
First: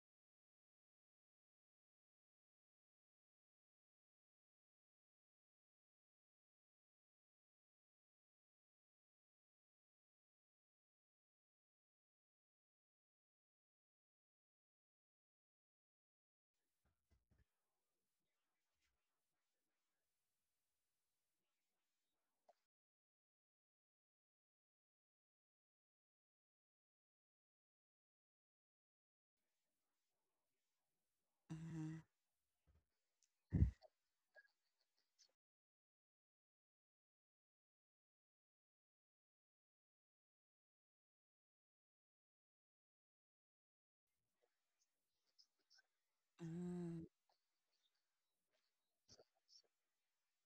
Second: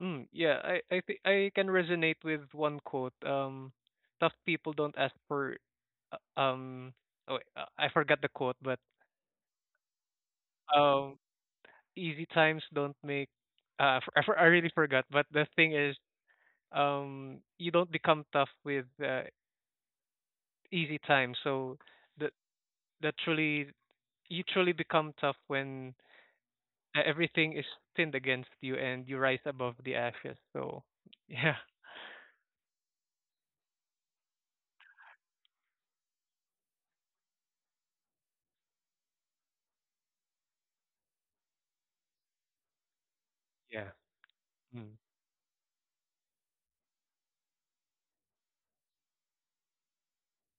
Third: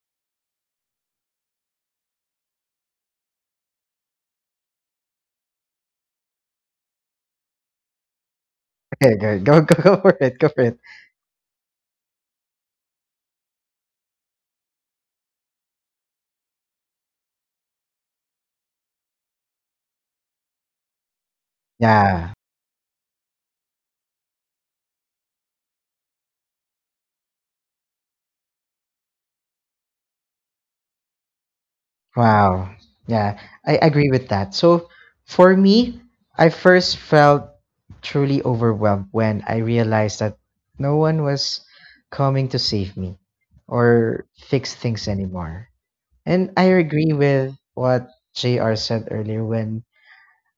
S3: Mm, yeah, I think I can resonate with one quote. Tough people don't ask for. uh, Um, oh, wait, I forgot the quote, but,
S1: Okay, good. Go go for it. Go for it.
S3: um, easy times don't make. I really forgot. But the thing is, you don't become tough with easy times. So that
S1: Yeah.
S3: that truly, you truly become tough when everything is pinned against you and you rise above the ashes. So [laughs] yeah,
S2: Mhm.
S1: Wow. Yeah, I agree with that. So for me, I first felt truly overwhelmed when I realized that no one was coming to save me
S3: yeah.
S1: or fix
S3: Mm,
S1: things anymore. And I
S2: Mm.
S1: agree with what JR said earlier when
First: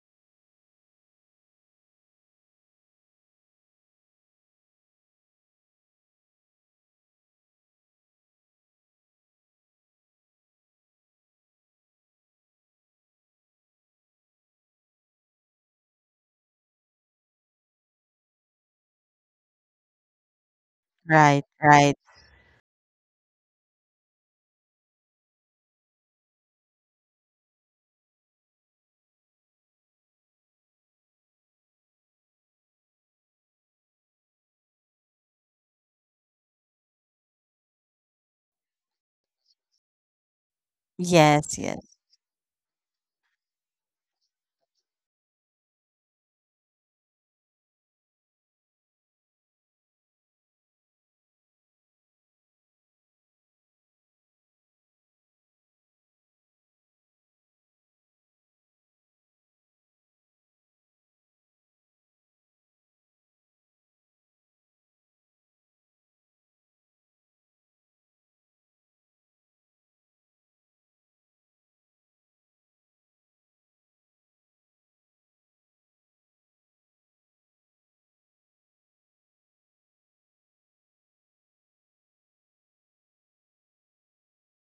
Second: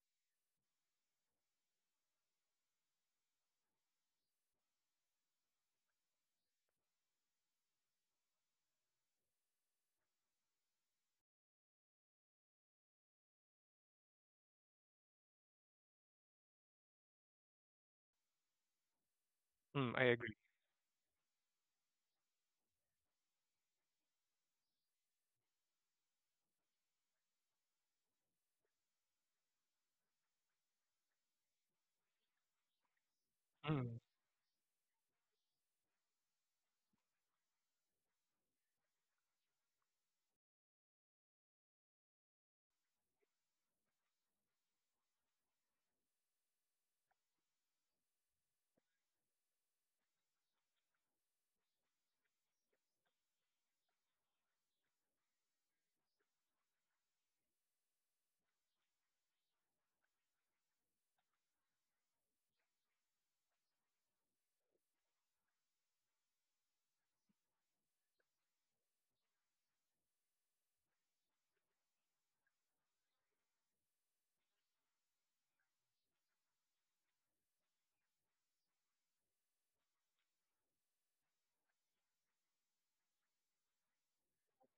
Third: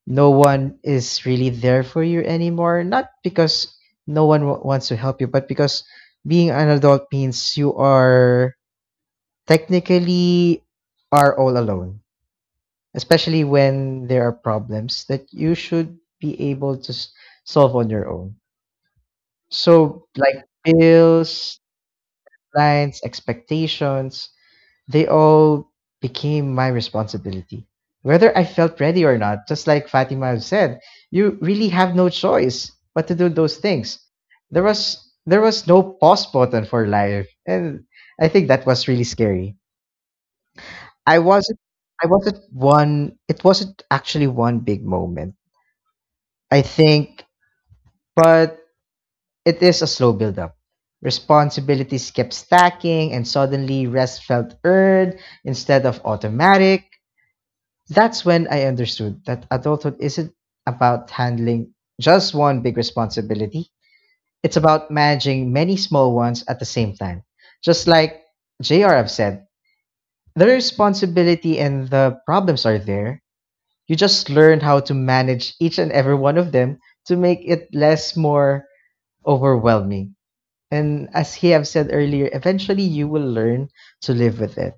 S1: no one is really there for you anymore, not because no one wants to help you, but because being an adult means you are technically are all alone especially when there are problems that you should be able to solve on your own.
S3: mm, I
S1: So,
S3: agree.
S1: like
S2: Right,
S1: bills,
S2: right.
S1: clients, expectations, they all became my responsibility. Whether I felt ready or not, just like Fatima said, you really have no choice but to do those things.
S3: Mm.
S1: There was there was no pause button for life, and I think that was really scary. I
S2: Yes,
S1: wasn't
S2: yes.
S1: I wasn't one. It wasn't actually one big moment I think, but it is a slow build-up. Responsibilities kept stacking, and suddenly rest felt earned instead of automatic. That's when I understood that adulthood isn't about handling just one big responsibility, it's about managing many small ones at the same time. Just like JR have said, the responsibility and the problems are there. You just learn how to manage each and every one of them to make it less more overwhelming. And as he have said earlier, eventually you will learn to live with it.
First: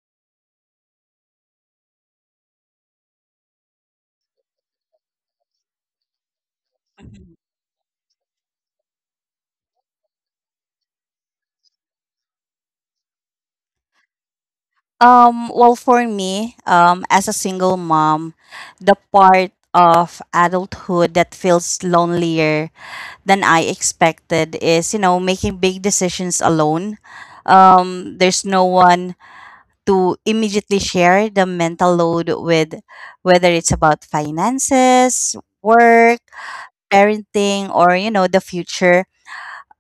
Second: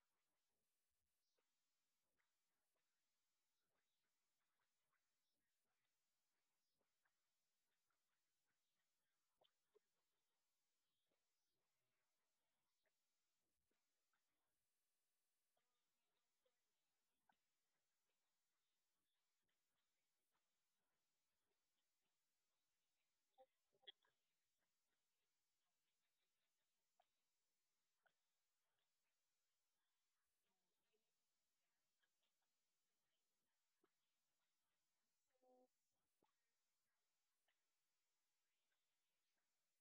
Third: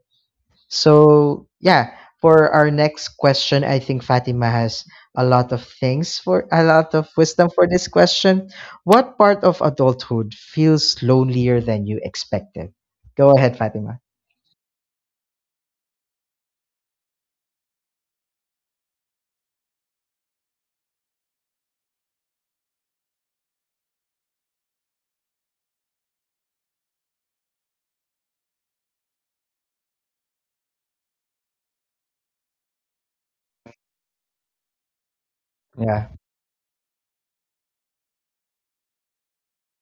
S1: So yeah, for our next question, I think Fatima has a lot of things for, a lot of
S2: Mhm.
S1: wisdom for this question. What part of adulthood feels lonelier than you expected? Go ahead, Fatima.
S2: Well, for me, as a single mom, the part of adulthood that feels lonelier than I expected is, making big decisions alone. There's no one to immediately share the mental load with, whether it's about finances,
S1: Yeah.
S2: work, parenting, or, the future.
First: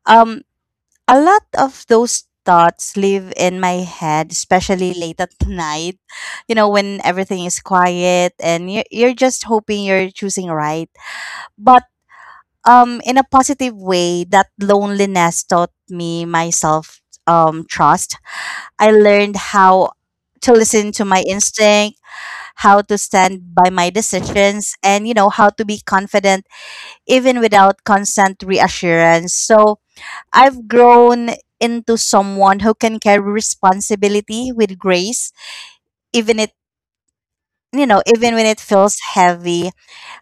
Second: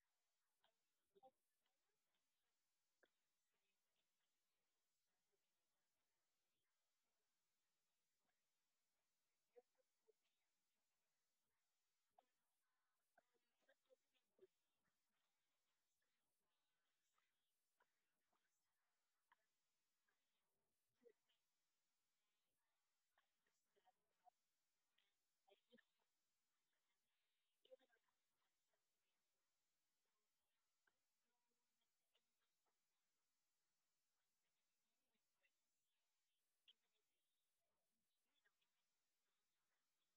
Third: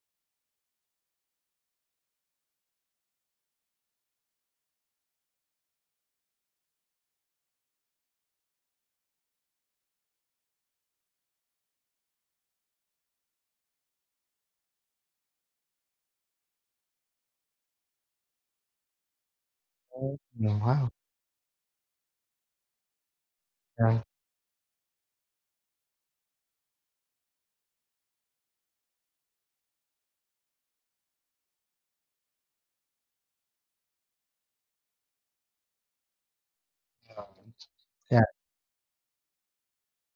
S2: Um, a lot of those thoughts live in my head, especially late at night, when everything is quiet and you're just hoping you're choosing right. But in a positive way, that loneliness taught me myself trust. I learned how
S1: Mm,
S2: to listen
S1: wow.
S2: to my instinct, how to stand by my
S1: yeah
S2: decisions, and, how to be confident even without constant reassurance. So, I've grown into someone who can carry responsibility with grace, even it
S1: yeah
S2: even when it feels heavy.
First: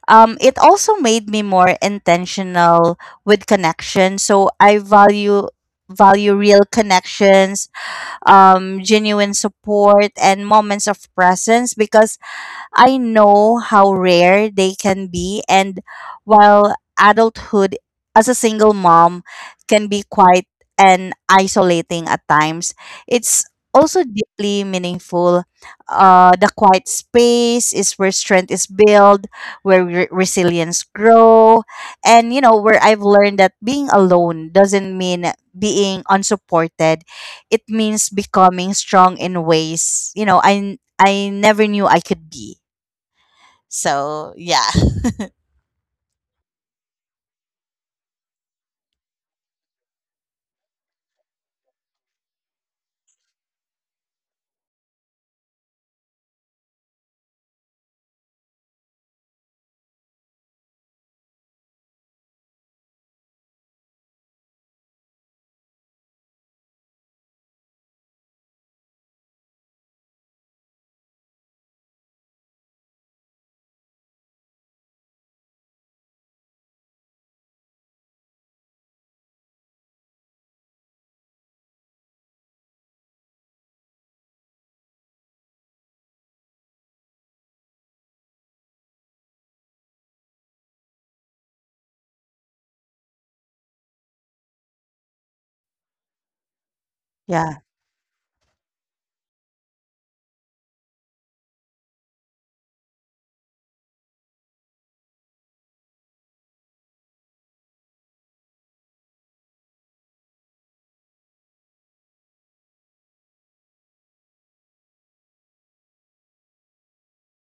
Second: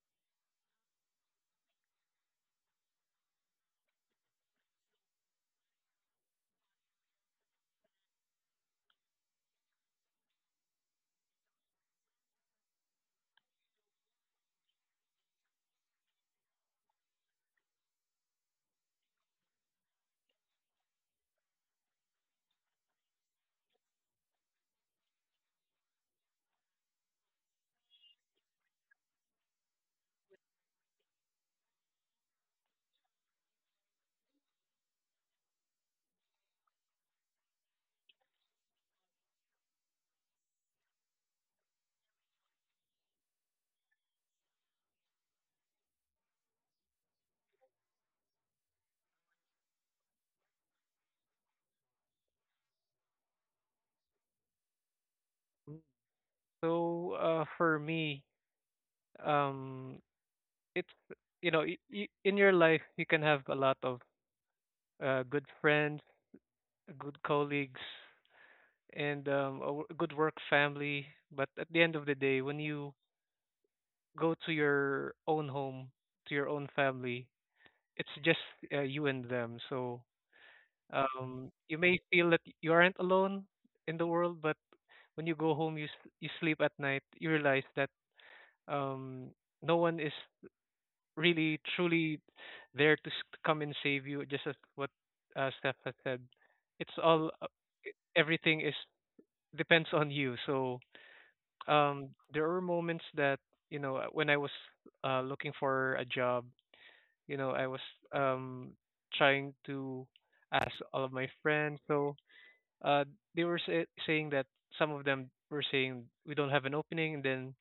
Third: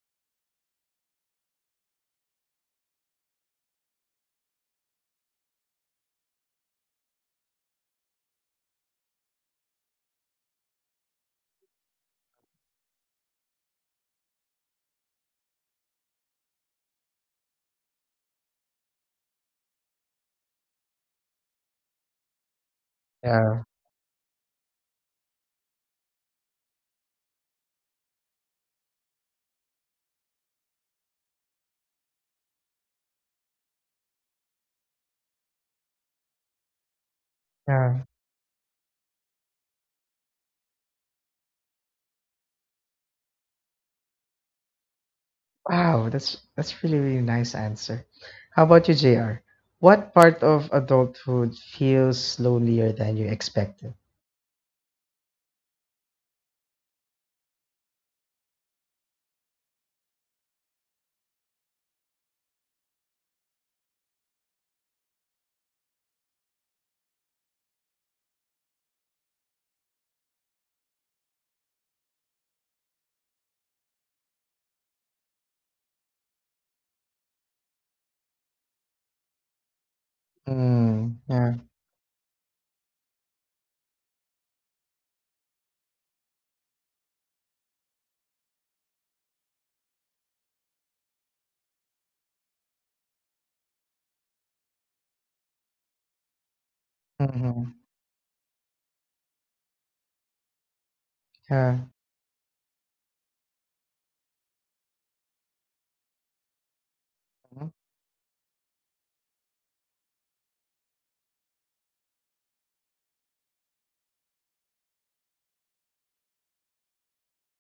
S2: It also made me more intentional with connection. So I value real connections, genuine support and moments of presence because I know how rare they can be, and while adulthood as a single mom can be quite and isolating at times, it's
S1: yeah
S2: also deeply meaningful. The quiet space is where strength is built, where resilience grow, and where I've learned that being alone doesn't mean being unsupported. It
S1: Yeah.
S2: means becoming strong in ways I never knew I could be. So, yeah.
S1: Wow, that's really really nice answer. How about you, JR? What part of adulthood feels lonelier than you expected?
S3: Mm. So, for me, um, it's you know, y y in your life you can have a lot of good friends, good colleagues, and good work family. But at the end of the day, when you go to your own home, to your own family, it's just you and them. So,
S1: Mm, yeah.
S3: you may feel that you aren't alone in the world, but when you go home, you sleep at night, you realize that um no one is really truly there to come and save you. Just as what Steph has said, it's all
S2: Yeah,
S1: Mm-hmm.
S3: everything is depends on you. So
S1: Yeah.
S3: there were moments that when I was looking for a job, I
S1: Mhm.
S3: was um, trying to ask all of my friends. So uh, they were saying that some of them were saying we don't have an opening, and then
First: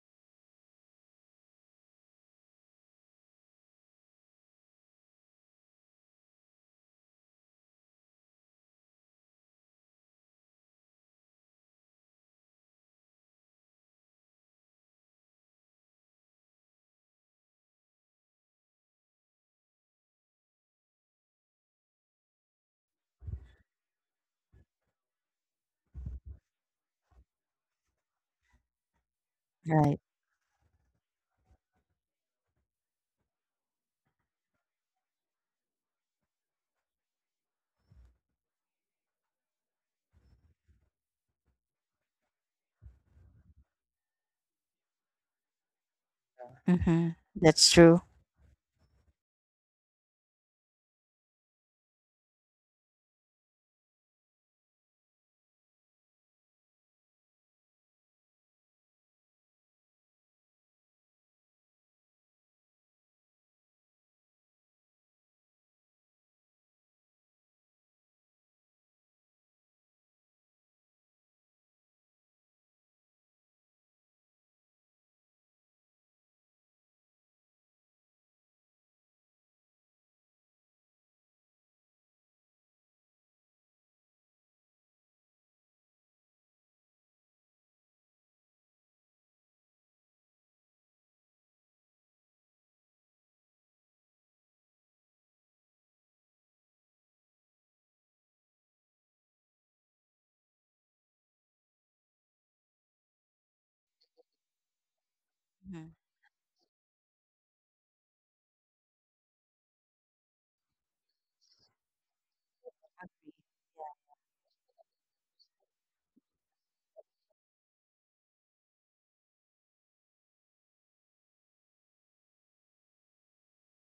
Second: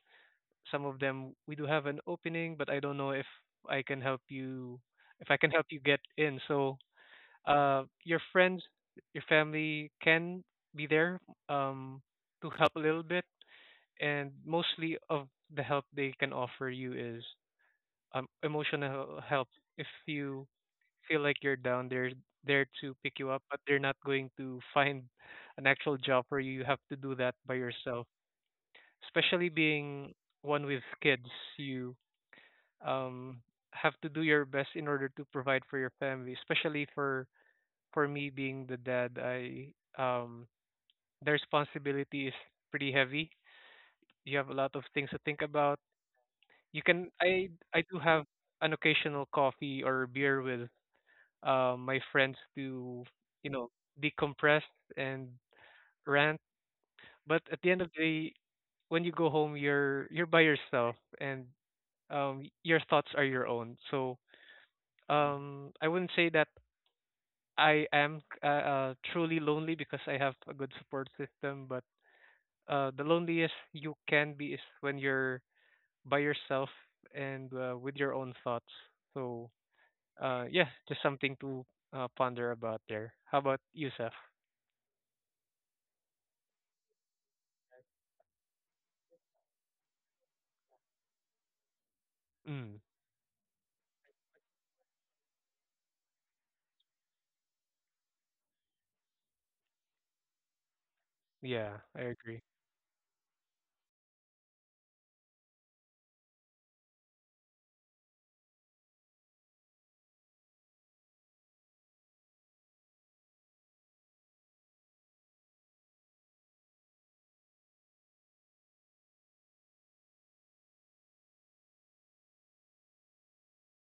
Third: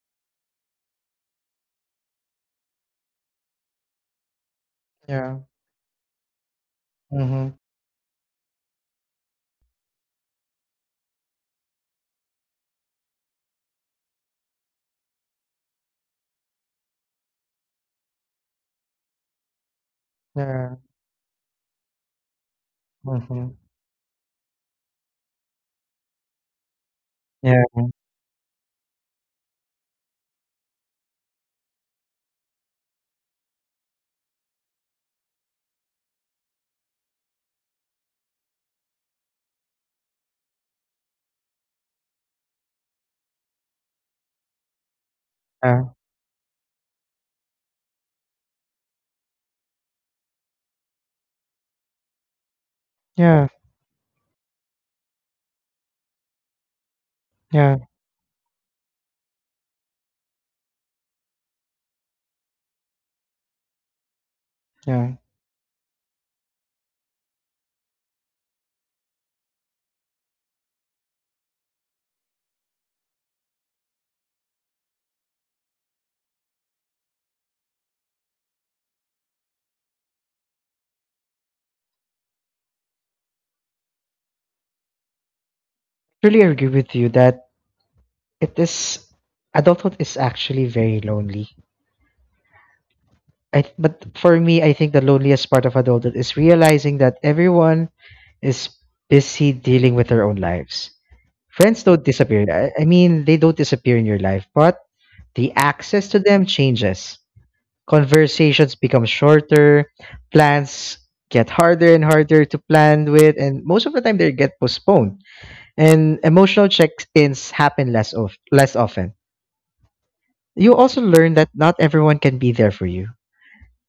S3: some of them we do have an opening, but I don't know if I can help you if I
S1: Yeah.
S3: can help you get in. So
S1: Mm-hmm.
S3: your friends, your family can be there um, to help a little bit, and mostly of the help they can offer you is emotional help. If you
S1: Yeah.
S3: feel like you're down, they're there to pick you up,
S1: Mm-hmm.
S3: but they're not going to [laughs] find an actual job for you. You have to do that by
S1: Yeah.
S3: yourself. Especially
S2: right.
S3: being one with kids, you um have to do your best in order to provide for your family, especially for me being the dad I um the responsibility is pretty heavy. You have a lot of things to think about.
S1: Yeah.
S3: you can
S2: Mhm.
S3: i
S2: That's
S3: i do
S2: true.
S3: have an occasional coffee or beer with my friends to
S1: Yeah.
S3: you know decompress and rant. But at the
S1: Yeah.
S3: end of the day, when you go home, you're by yourself, and your thoughts are your own. So
S1: Yeah.
S3: I wouldn't say that I am truly lonely because I have a good support system, but the loneliest you can be is when you're by yourself and with your own thoughts. So, yeah, just something to ponder about there. How about you, Seth?
S1: Really agree with you that it is, adulthood is actually very lonely.
S3: Mm,
S1: But for me, I think the loneliest part of adulthood is realizing that everyone is busy dealing with their own lives.
S3: yeah,
S1: Friends
S3: I
S1: don't
S3: agree.
S1: disappear. I mean, they don't disappear in your life, but the
S2: Mhm.
S1: access to them changes. Conversations become shorter, plans get harder and harder to plan with, and most of the time they get postponed. And emotional check-ins happen less of less often. You also learn that not everyone can be there for you,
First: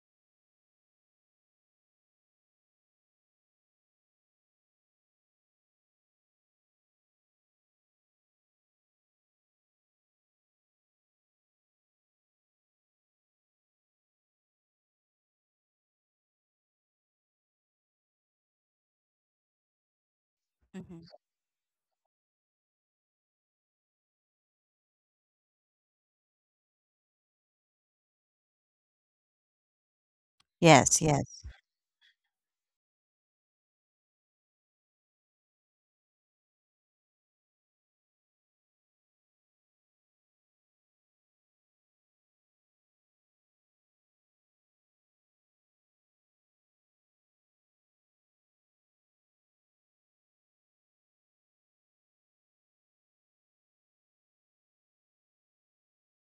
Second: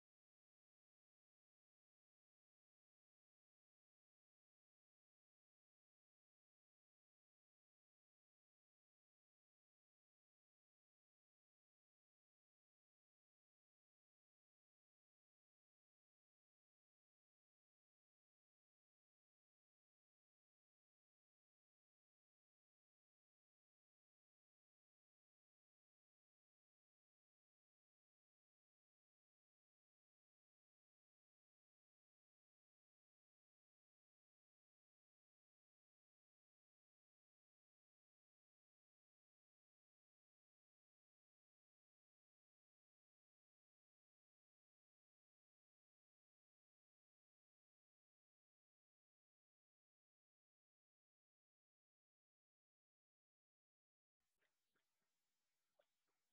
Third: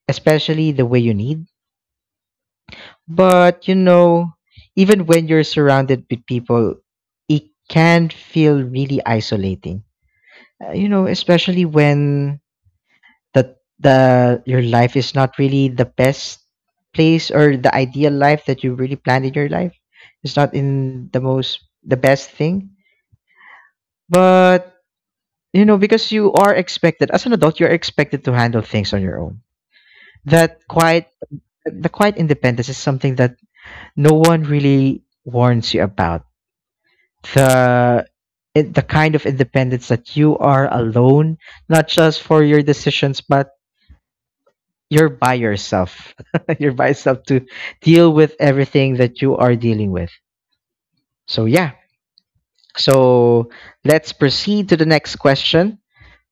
S1: especially the way you need. But you know, even when you're surrounded with people, it can feel really isolating, you know, especially when the your life is not really the best place or the ideal life that you really planned in your life is not
S2: Mhm.
S1: in the most the best thing. But you know, because you are expected as an adult, you're expected to handle things on your own. That
S2: Yes,
S1: quiet
S2: yes.
S1: the quiet independence is something that no one really warns you about. The the kind of independence that you are alone, not just for your decisions, but you're by yourself. [laughs] You're by yourself to deal with everything that you are dealing with. So yeah. So let's proceed to the next question.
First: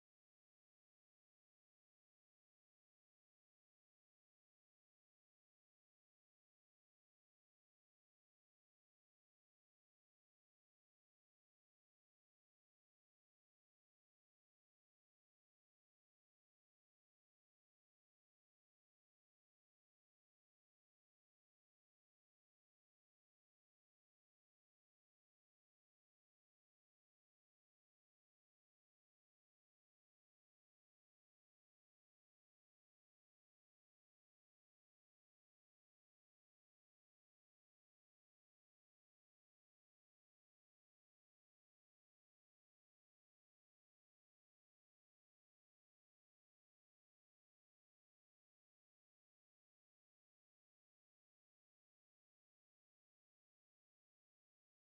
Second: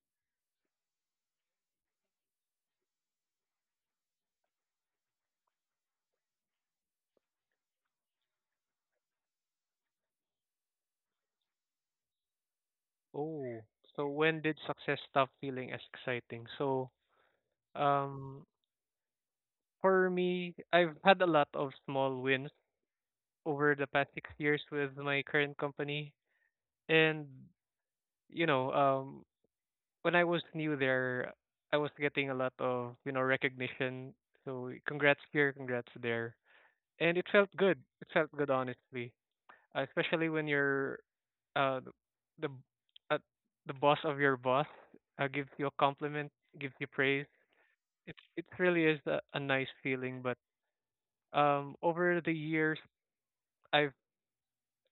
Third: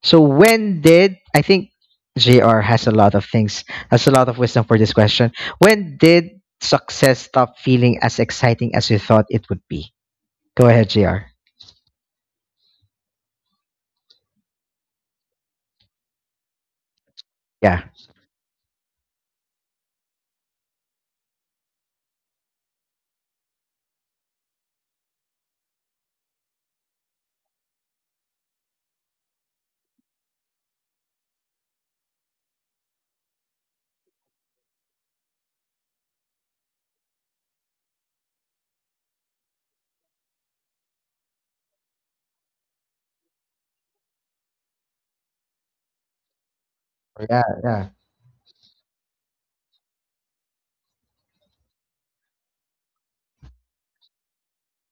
S1: So when did I think JR has a lot of things, has a lot of wisdom for this question. When did success stop feeling as exciting as you thought it would be? Go ahead, JR.
S3: Oh, so when did success stop feeling as exciting? So,
S1: Yeah.
S3: um, for me, I've had a lot of small wins over the past 6 years with my current company, and you know, um, when I was new there, I was getting a lot of recognition. So, congrats here, congrats there, and it felt good. It felt good, honestly, especially when you're uh, the b- uh, the boss of your boss gives you a compliment, gives you praise.
S1: Yeah, yeah.
S3: It really is a nice feeling. But over the years, I've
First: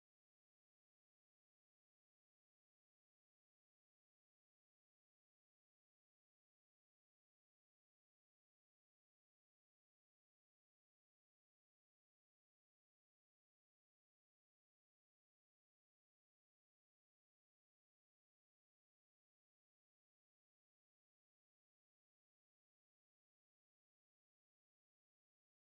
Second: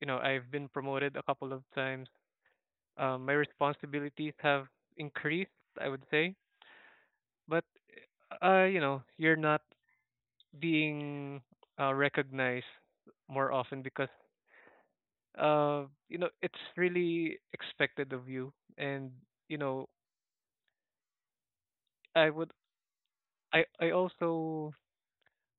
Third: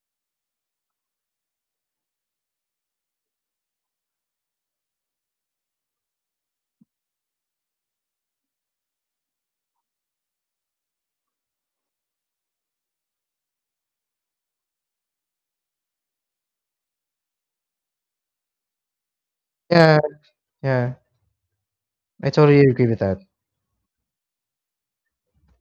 S3: you know I've been promoted a couple of times. My responsibilities have increased, I would say, but you're not being recognized more often because it's really expected of you. And you know,
S1: Yeah, yeah. I
S3: I would,
S1: totally agree with that.
S3: I also,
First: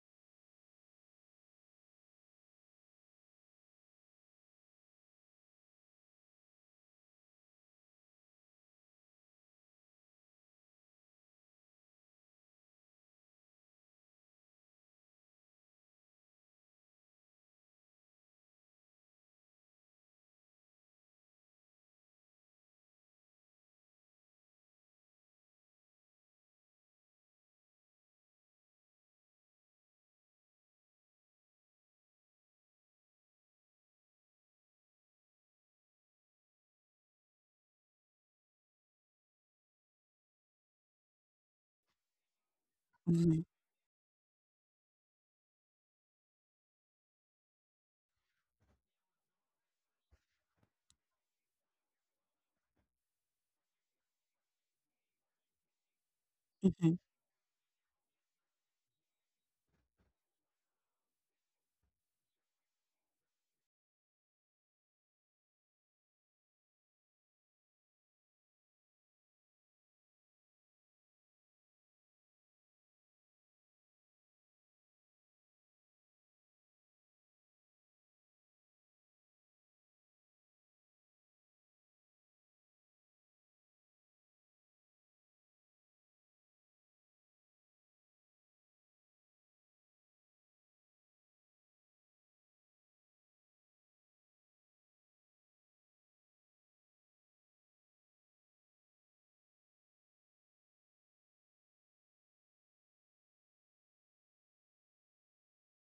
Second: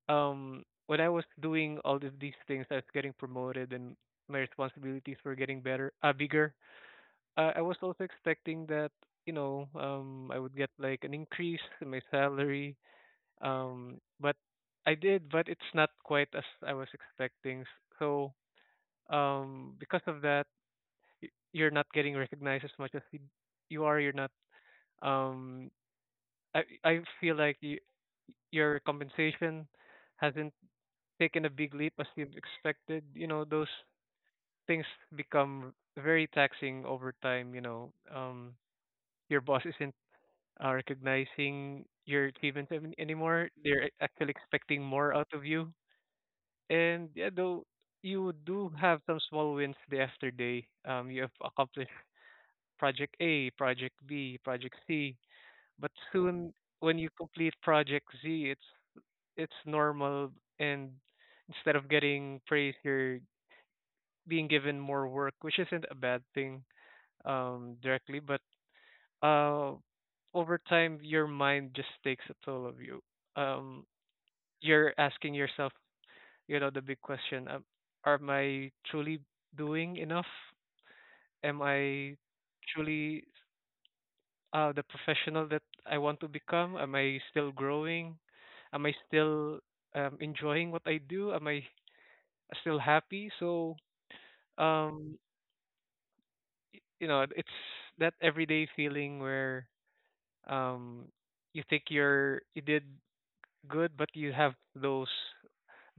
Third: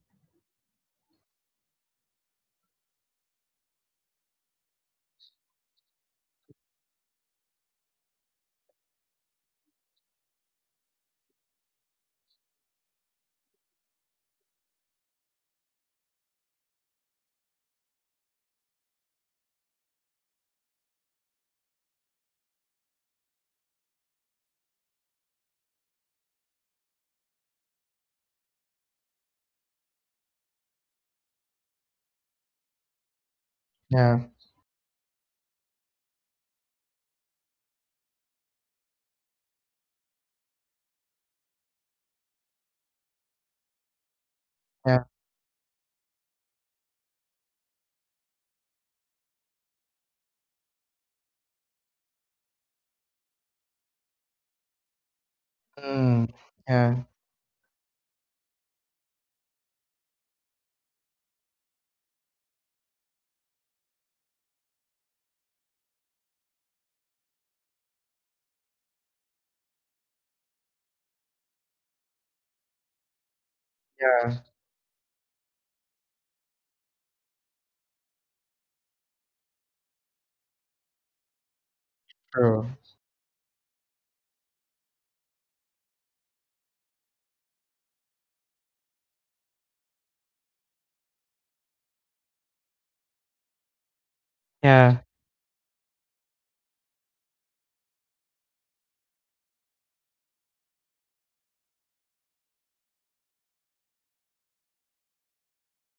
S3: when I was doing all of these things, I was getting promoted and my responsibilities were getting better, bigger. I was also expecting that, I would get like an increase in my salary. But I did, but it's not quite as I was expecting. So, because of that, you're not getting recognized as much as you are. You're not. Um, I feel like your compensation hasn't taken a big leap as you've expected. You know, those
S1: Yeah,
S3: things become very taxing over time. Your boss isn't recognizing your achievements
S2: Mhm.
S3: anymore. They're actually expecting
S1: yeah.
S3: more out of you. And yeah, though you do have some small wins day after day. You have accomplished project A, project B, project C. But
S1: Mm,
S3: soon,
S2: Mhm.
S3: when
S1: yeah,
S3: you complete project Z, it's normal, and instead of getting praise, you're being given more work, which isn't a bad thing directly. But uh, over time, your mind just takes a toll of you. Um,
S1: yeah,
S3: you're asking yourself, the big question, am I truly doing enough? Am I
S1: true.
S3: truly the professional that I want to become? Am I still growing? Am I still enjoying what I do? Am I still happy? So
S1: Yeah,
S3: um it's that everyday feeling where um you think you did good, but you have those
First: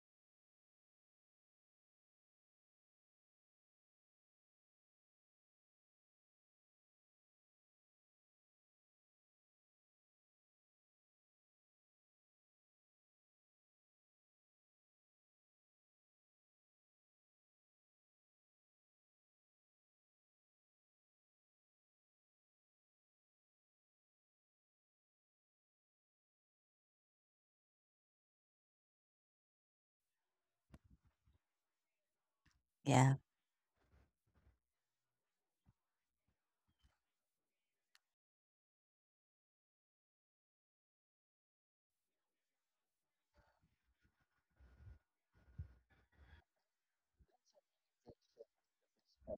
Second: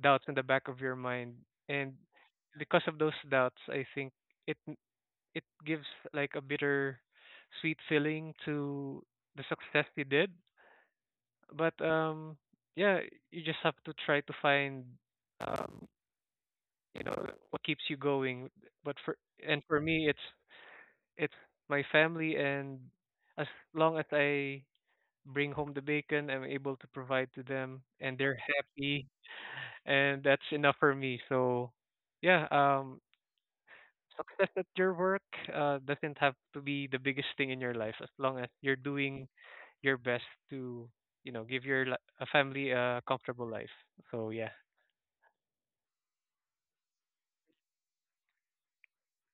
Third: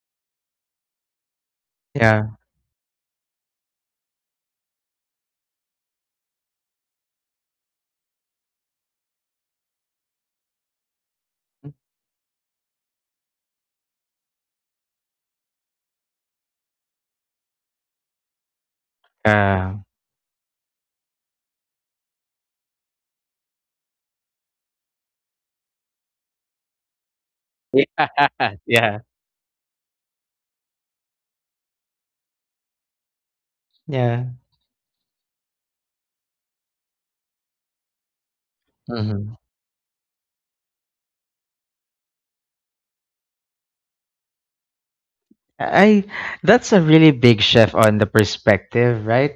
S3: doubts in the back of your mind. And
S1: yeah,
S3: because of those doubts, I think it it gives like a bitter sweet feeling to the success they did. But yeah, you just have to try to find um you know what keeps you going. But for And
S1: yeah.
S3: for me, it's my family, and as long as I bring home the bacon, I'm able to provide to them
S1: Yeah.
S3: and they're
S1: [laughs] Yeah.
S3: happy, and that's enough for me. So yeah,
S2: Yeah,
S3: [laughs]
S1: Yeah.
S3: success at your work doesn't have to be the biggest thing in your life, as long as you're doing
S1: Mhm.
S3: your best to, give a family a comfortable life. So yeah.
S1: I That's a really big shift on the perspective, right?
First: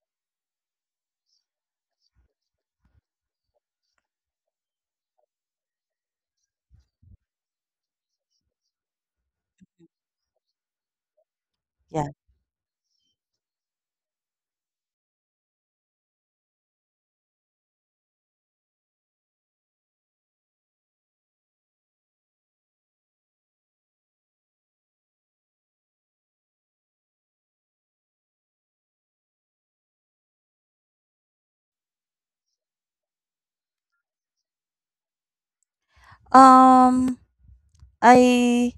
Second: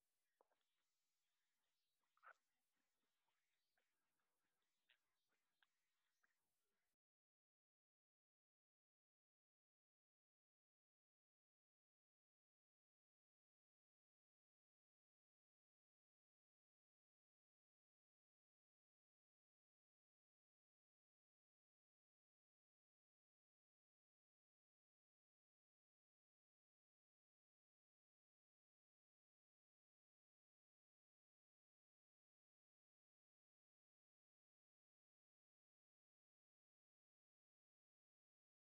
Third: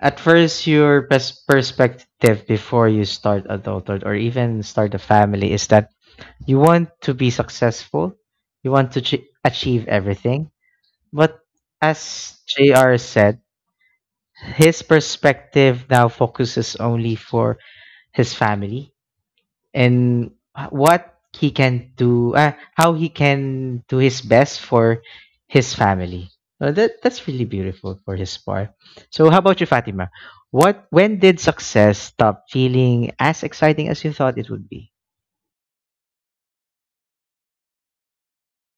S1: At first, your perspective before you start adulthood or even start a family is that you want to be successful, you want to achieve everything. But
S2: yeah.
S1: as JR said, his perspective now focuses only for his family and, what he can do, how he can do his best for his family. That that's really beautiful for his part. So, how about you, Fatima? What When did success stop feeling as exciting as you thought it would be?
S2: Um, I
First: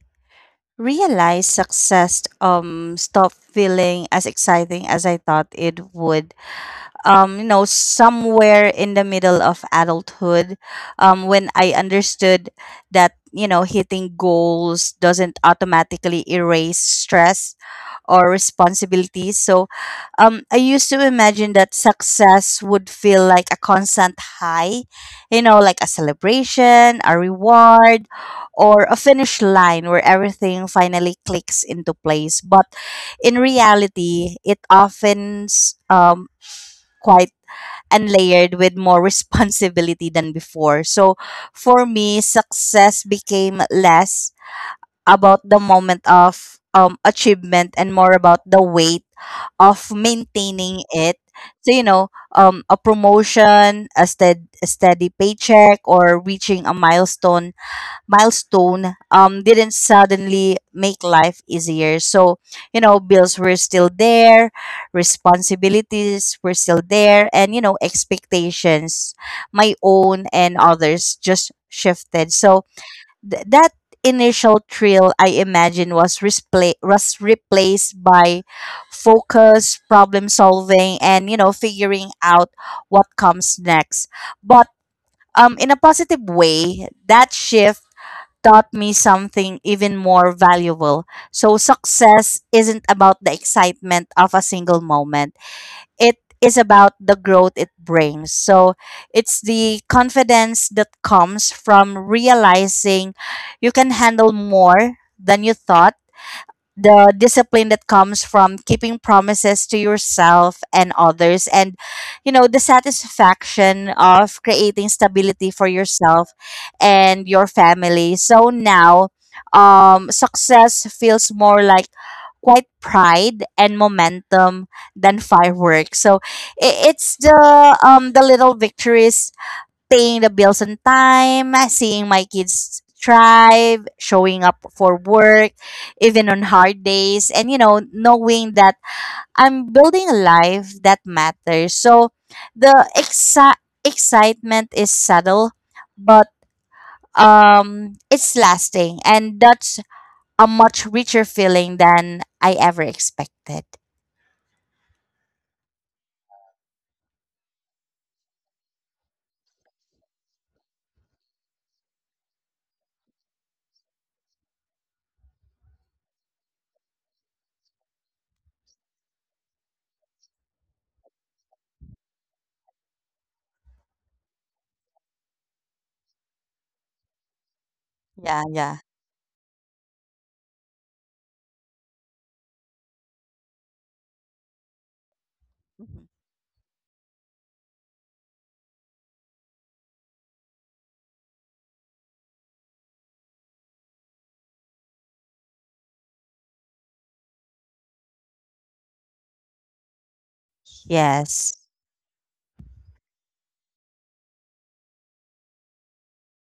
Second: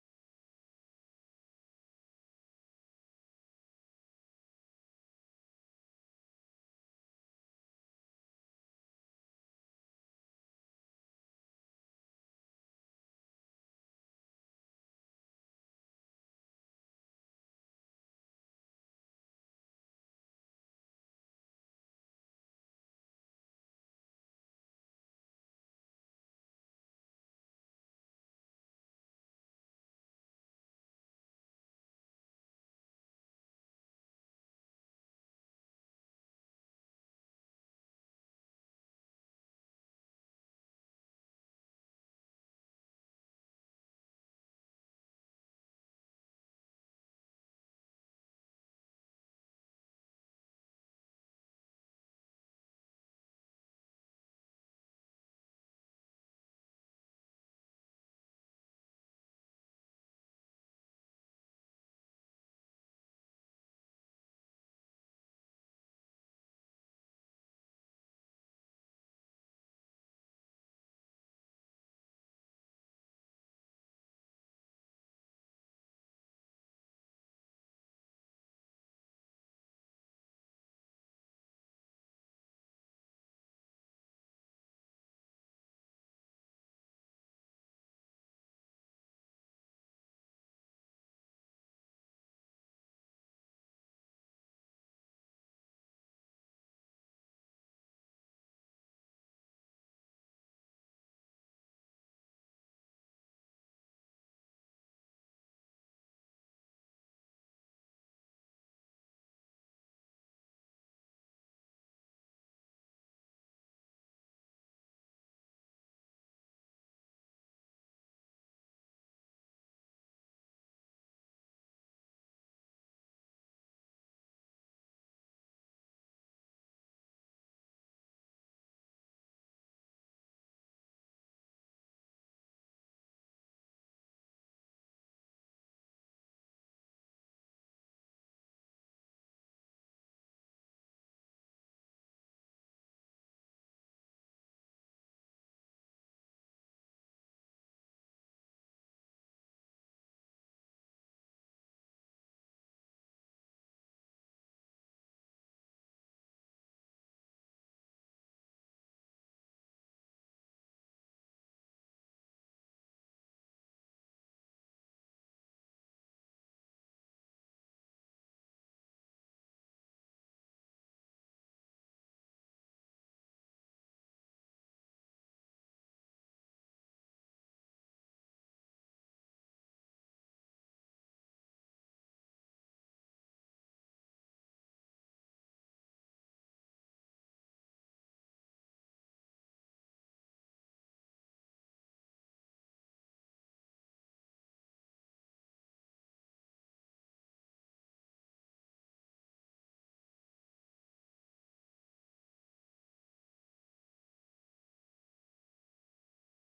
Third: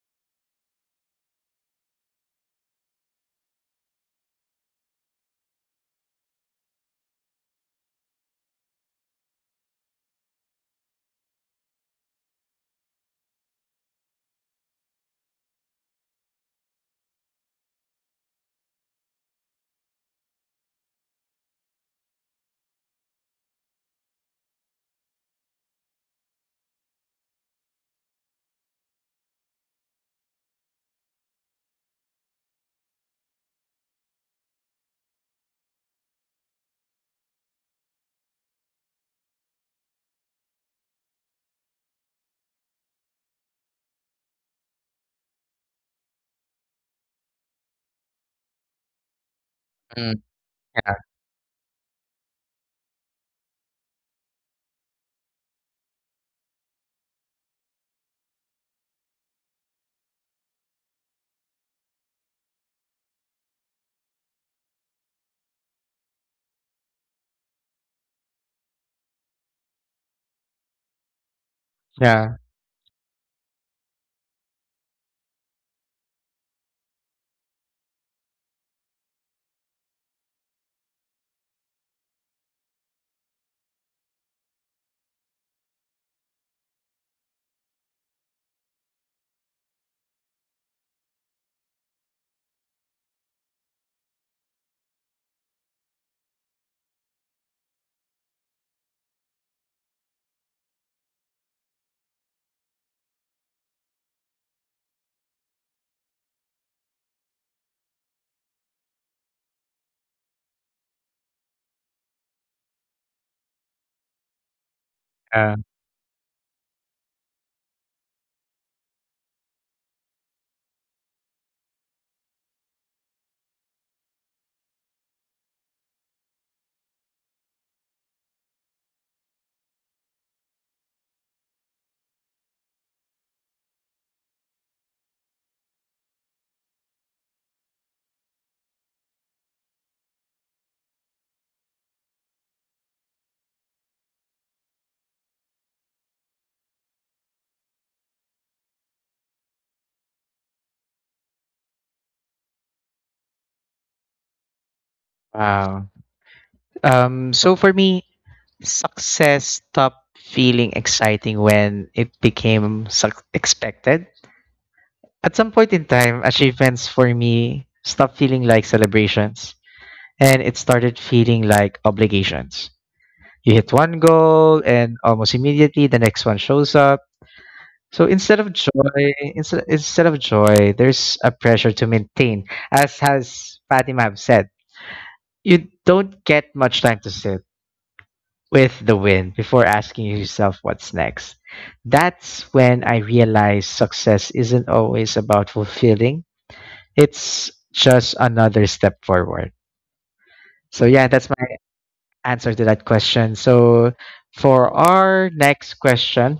S2: realized success stopped feeling as exciting as I thought it would somewhere in the middle of adulthood, when I understood that, hitting goals doesn't automatically erase stress or responsibilities. So I used to imagine that success would feel like a constant high, like a celebration, a reward, or a finish line where everything finally clicks into place. But in reality, it often um, quite and layered with more responsibility than before. So for me, success became less about the moment of achievement and more about the weight of
S1: Mm,
S2: maintaining it. So, a promotion, a steady paycheck, or reaching a milestone didn't suddenly make life easier. So, bills were still there, responsibilities were still there, and, expectations, my own and others, just shifted.
S1: yeah,
S2: So, that initial thrill I imagine was replaced by focus, problem solving, and, figuring out what comes next. But in a positive way, that shift taught me something even more valuable. So, success isn't about the excitement of a single moment, it is about the growth it brings. So, it's the confidence that comes from realizing you can handle more than you thought, the discipline that comes from keeping promises to yourself and others, and the satisfaction of creating stability
S1: yeah.
S2: for yourself and your family. So now, success feels more like quite pride and momentum than fireworks. So it's the little victories: paying the bills on time, seeing my kids thrive, showing up for work, even on hard days, and knowing that I'm building a life that matters. So the exci- excitement is subtle, but it's lasting, and that's a much richer feeling than I ever expected.
S1: Wow. So for me, success stopped feeling exciting when it became suc expected. At some point in time, achievements for me stopped feeling like celebrations, and it started feeling like obligations. You hit one goal, and almost immediately the next one shows up. So instead
S2: Yeah,
S1: of
S2: yeah.
S1: joy, instead of joy, there's a pressure to maintain, as has Fatima have said. You
S2: Mhm.
S1: don't get much time to sit with the wind before asking yourself what's next. That's when I realized success isn't always about fulfilling. It's just another step forward. So yeah, that's
S2: Yes.
S1: answer to that question. So, for our next question,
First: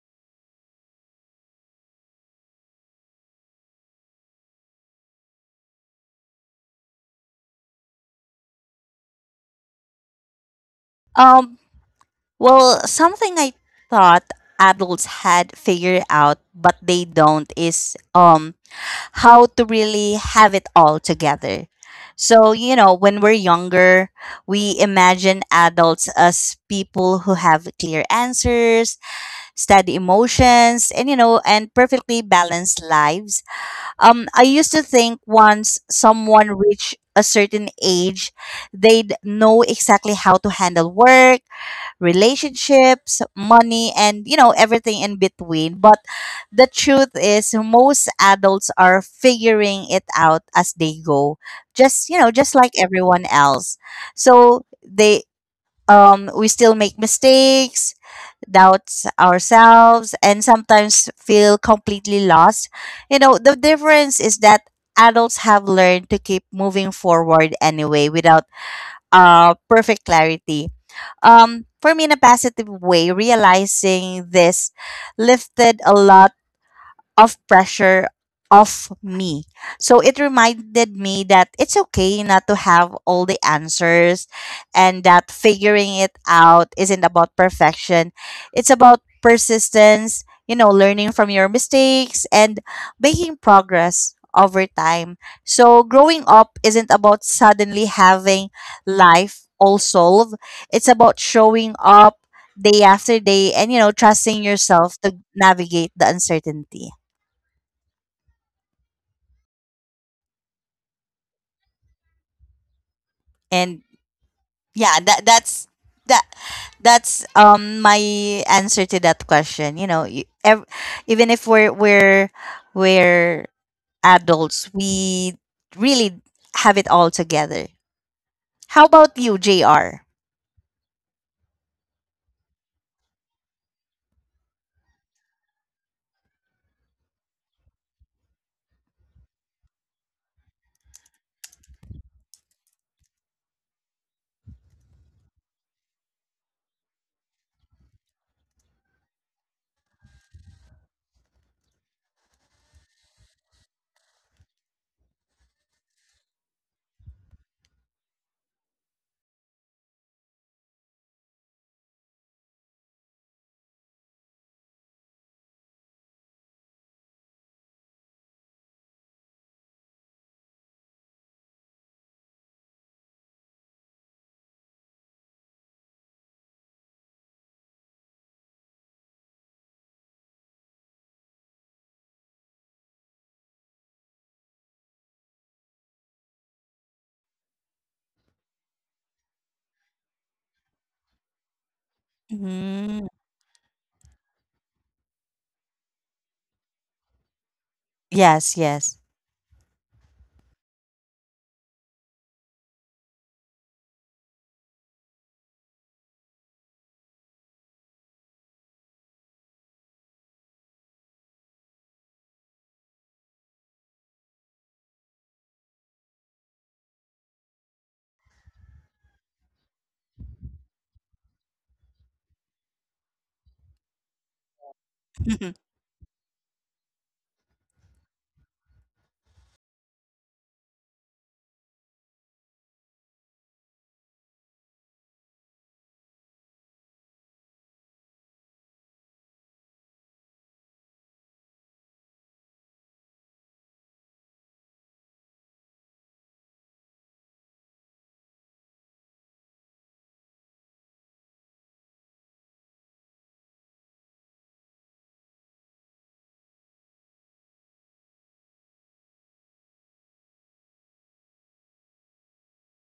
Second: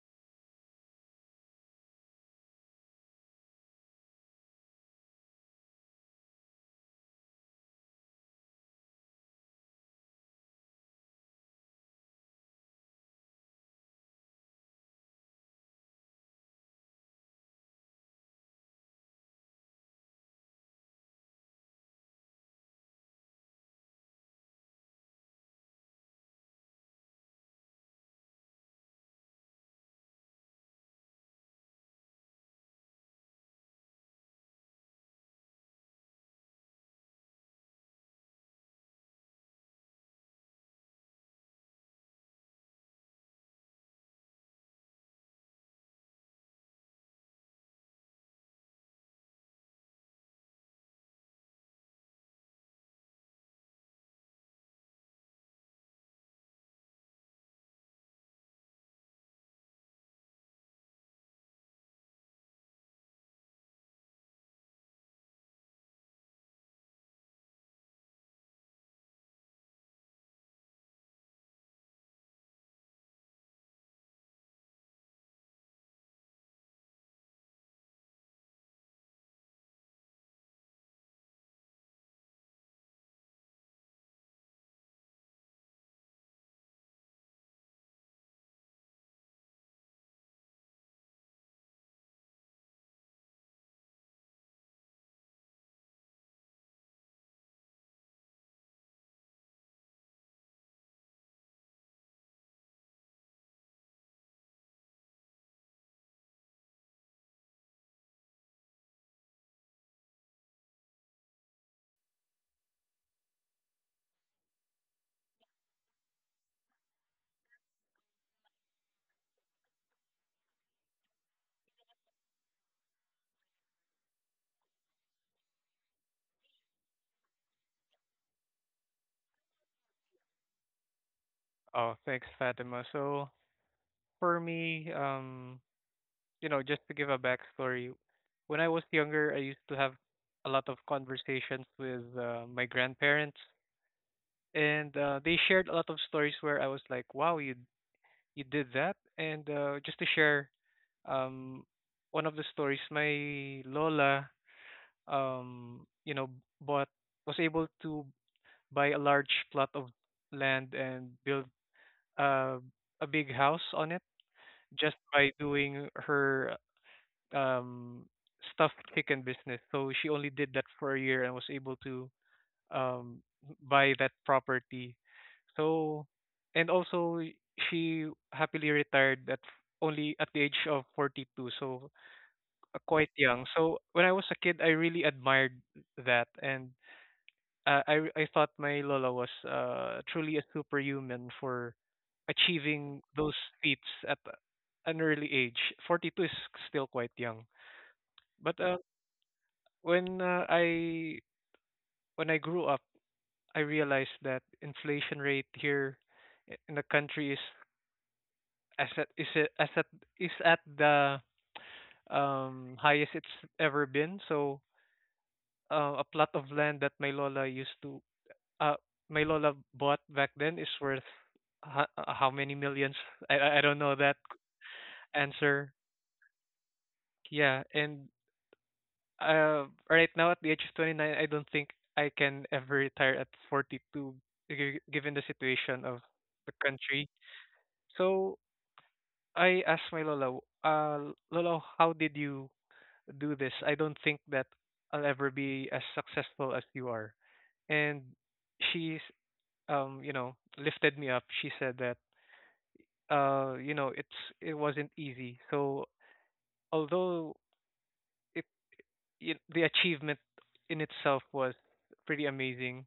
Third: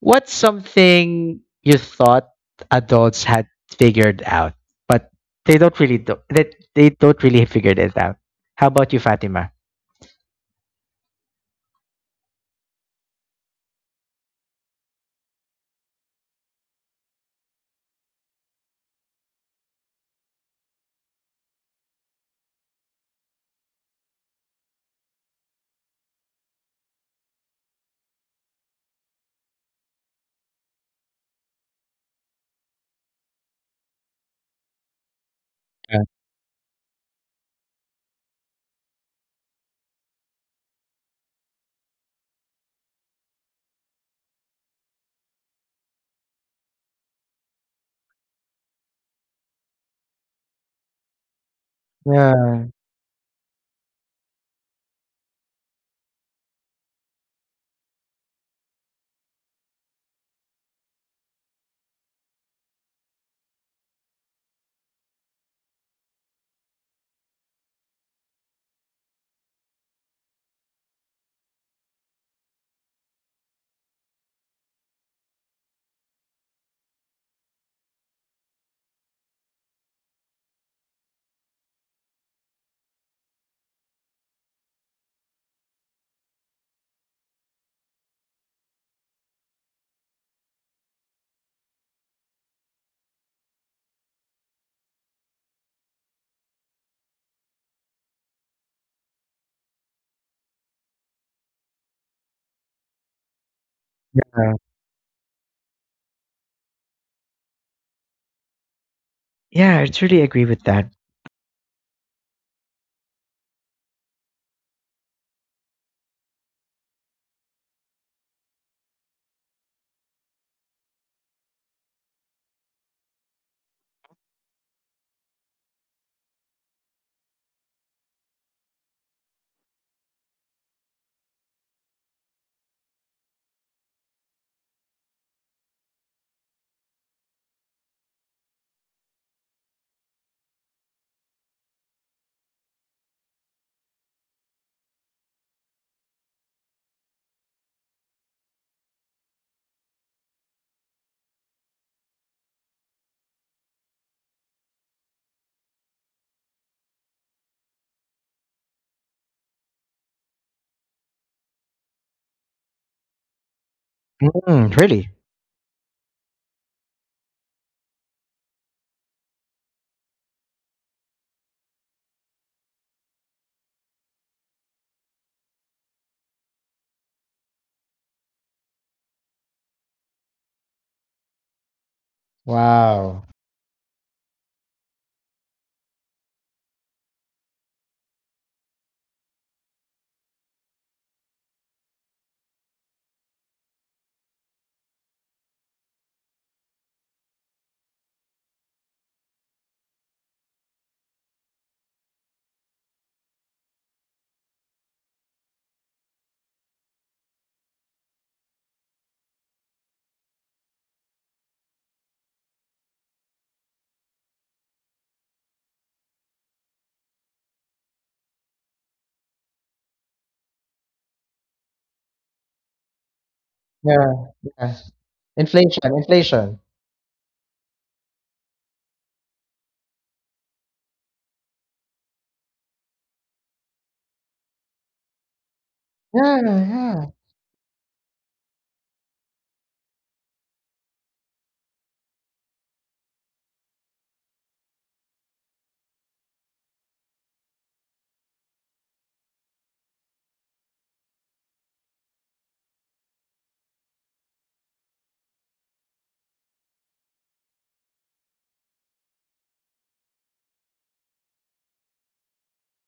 S1: what's something you thought adults had figured out, but they don't really do, they don't really figured it out? How about you, Fatima?
S2: Um, Well, something I thought adults had figured out but they don't is how to really have it all together. So, you know, when we're younger, we imagine adults as people who have clear answers, steady emotions, and you know, and perfectly balanced lives. I used to think once
S1: Yeah,
S2: someone reached a certain age, they'd know exactly how to handle work, relationships, money, and you know, everything in between. But the truth is, most adults are figuring it out as they go, just you know, just
S1: yeah,
S2: like everyone else. So they, we still make mistakes, doubts ourselves, and sometimes feel completely lost. You know, the difference is that adults have learned to keep moving forward anyway without perfect clarity. For me, in a positive way, realizing this lifted a lot of pressure off me. So it reminded me that it's okay not to have all the answers and that figuring it out isn't about perfection. It's about persistence, you know, learning from your mistakes and making progress over time. So growing up isn't about suddenly having life all solved. It's about showing up day after day and you know trusting
S1: yeah.
S2: yourself to navigate the uncertainty.
S1: Yeah, I truly agree with that.
S2: And yeah, that's that that's my answer to that question. You know, even if we're we're adults, we really have it all together. How about you, JR?
S3: Oh, thanks, Fatima. So for me, just to give a backstory, when I was younger, I used to have a lot of conversations with my grandparents, and they shared a lot of stories where I was like, "Wow, you did that!" And just to share, um one of the stories, my lola you know bought was able to buy a large plot of land and build uh, a big house on it,
S1: Mm,
S3: just
S1: really?
S3: by doing her um stuffed chicken business. So she only did that for a year and was able to um buy that property. So, and also, she happily retired at only at the age of 42. So, quite
S1: Wow.
S3: young. So when I was a kid, I really admired that, and I thought my Lola was truly a superhuman for achieving
S2: Mm.
S3: those feats at an early age. 42 is still quite young,
S2: Yes,
S3: but
S2: yes.
S3: when uh, I when I grew up, I realized that inflation rate here in the country is as at is a- as at is at the highest it's ever been. So a plot of land that my lola used to uh my lola bought back then is worth how many millions? [laughs] I don't know
S1: Yeah,
S3: that
S1: yeah.
S2: [laughs]
S3: answer.
S1: Inflation, inflation.
S3: Yeah, and right now at the age of 29, I don't think I can ever retire at 42, given the situation of
S1: Yeah,
S3: the
S1: yeah.
S3: country. So I asked my lola, lola, how did you do this? I don't think that I'll ever be as successful as you are. And she's lifted me up. She said that it wasn't easy. So although it, it the achievement in itself was pretty amazing,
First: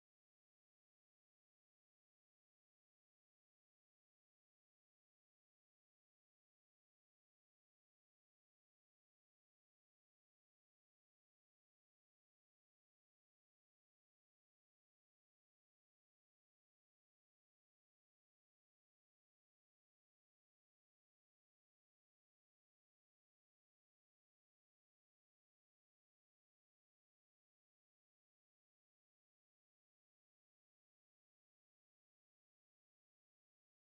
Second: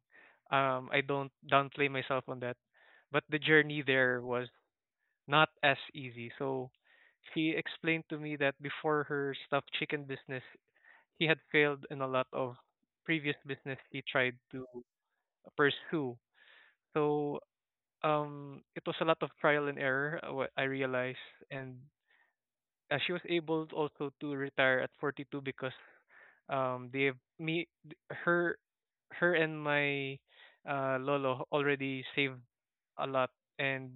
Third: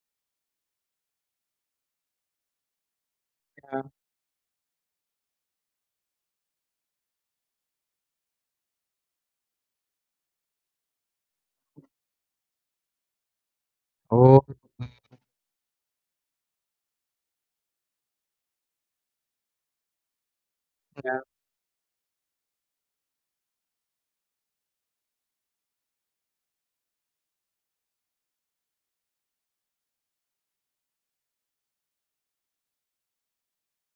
S3: I don't downplay myself on that, but the journey
S1: Yeah.
S3: there was not as easy. So she explained to me that before her stuffed chicken business, he had failed in a lot of previous business he tried
S1: Oh,
S3: to pursue. So it was a lot of trial and error, what I realized, and she was able also to retire at 42 because they have me th- her her and my lolo already saved a lot. And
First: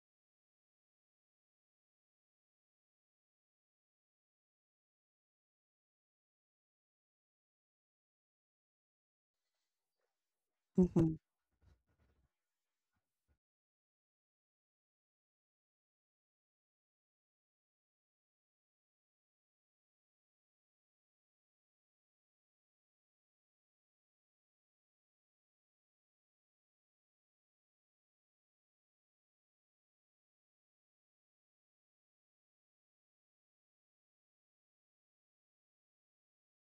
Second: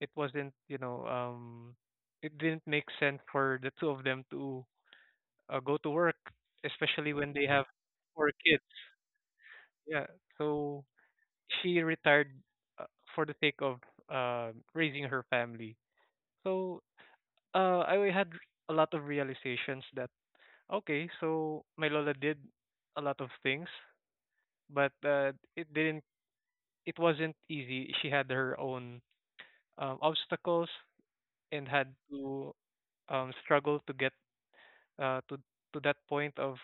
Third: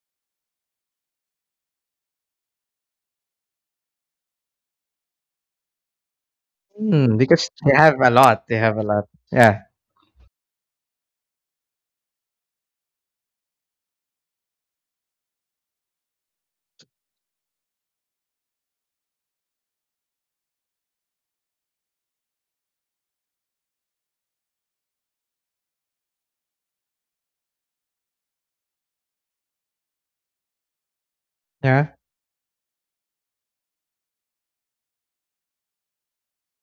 S3: it wasn't it didn't make sense for the two of them to go to work, especially
S1: mm,
S3: when they
S1: because
S3: have
S1: they have a
S3: four
S1: lot. They
S3: kids.
S1: have a lot. Yeah.
S3: Yeah. So
S2: Hmm.
S3: she retired uh, for the sake of raising her family. So I had a lot of realizations that, okay, so my lola did a lot of things, but it didn't. It wasn't easy. She had her own obstacles and
S1: Yeah.
S3: had to struggle to get uh, to to that point of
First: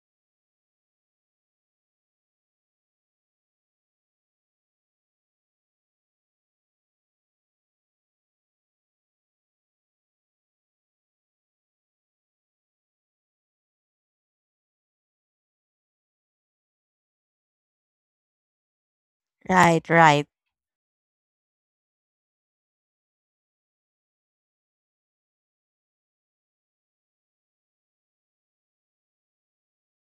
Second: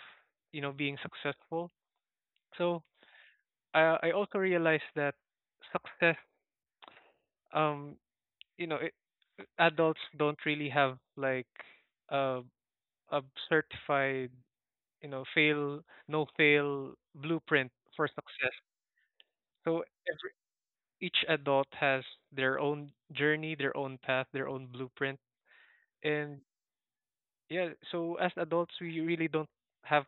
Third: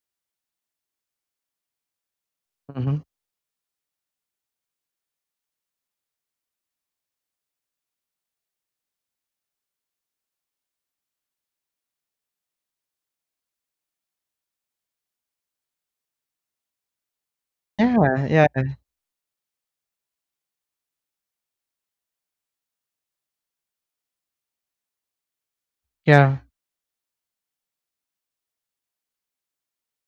S3: being successful. So
S1: Hmm.
S3: I also realized that success, um you know it, adults don't really have like a a certified, you know fail no fail blueprint for
S1: Yeah, yeah,
S3: success. So
S2: Right, right.
S3: each adult has their own journey, their own path, their own blueprint.
S1: yeah.
S3: And yeah, so as adults, we really don't have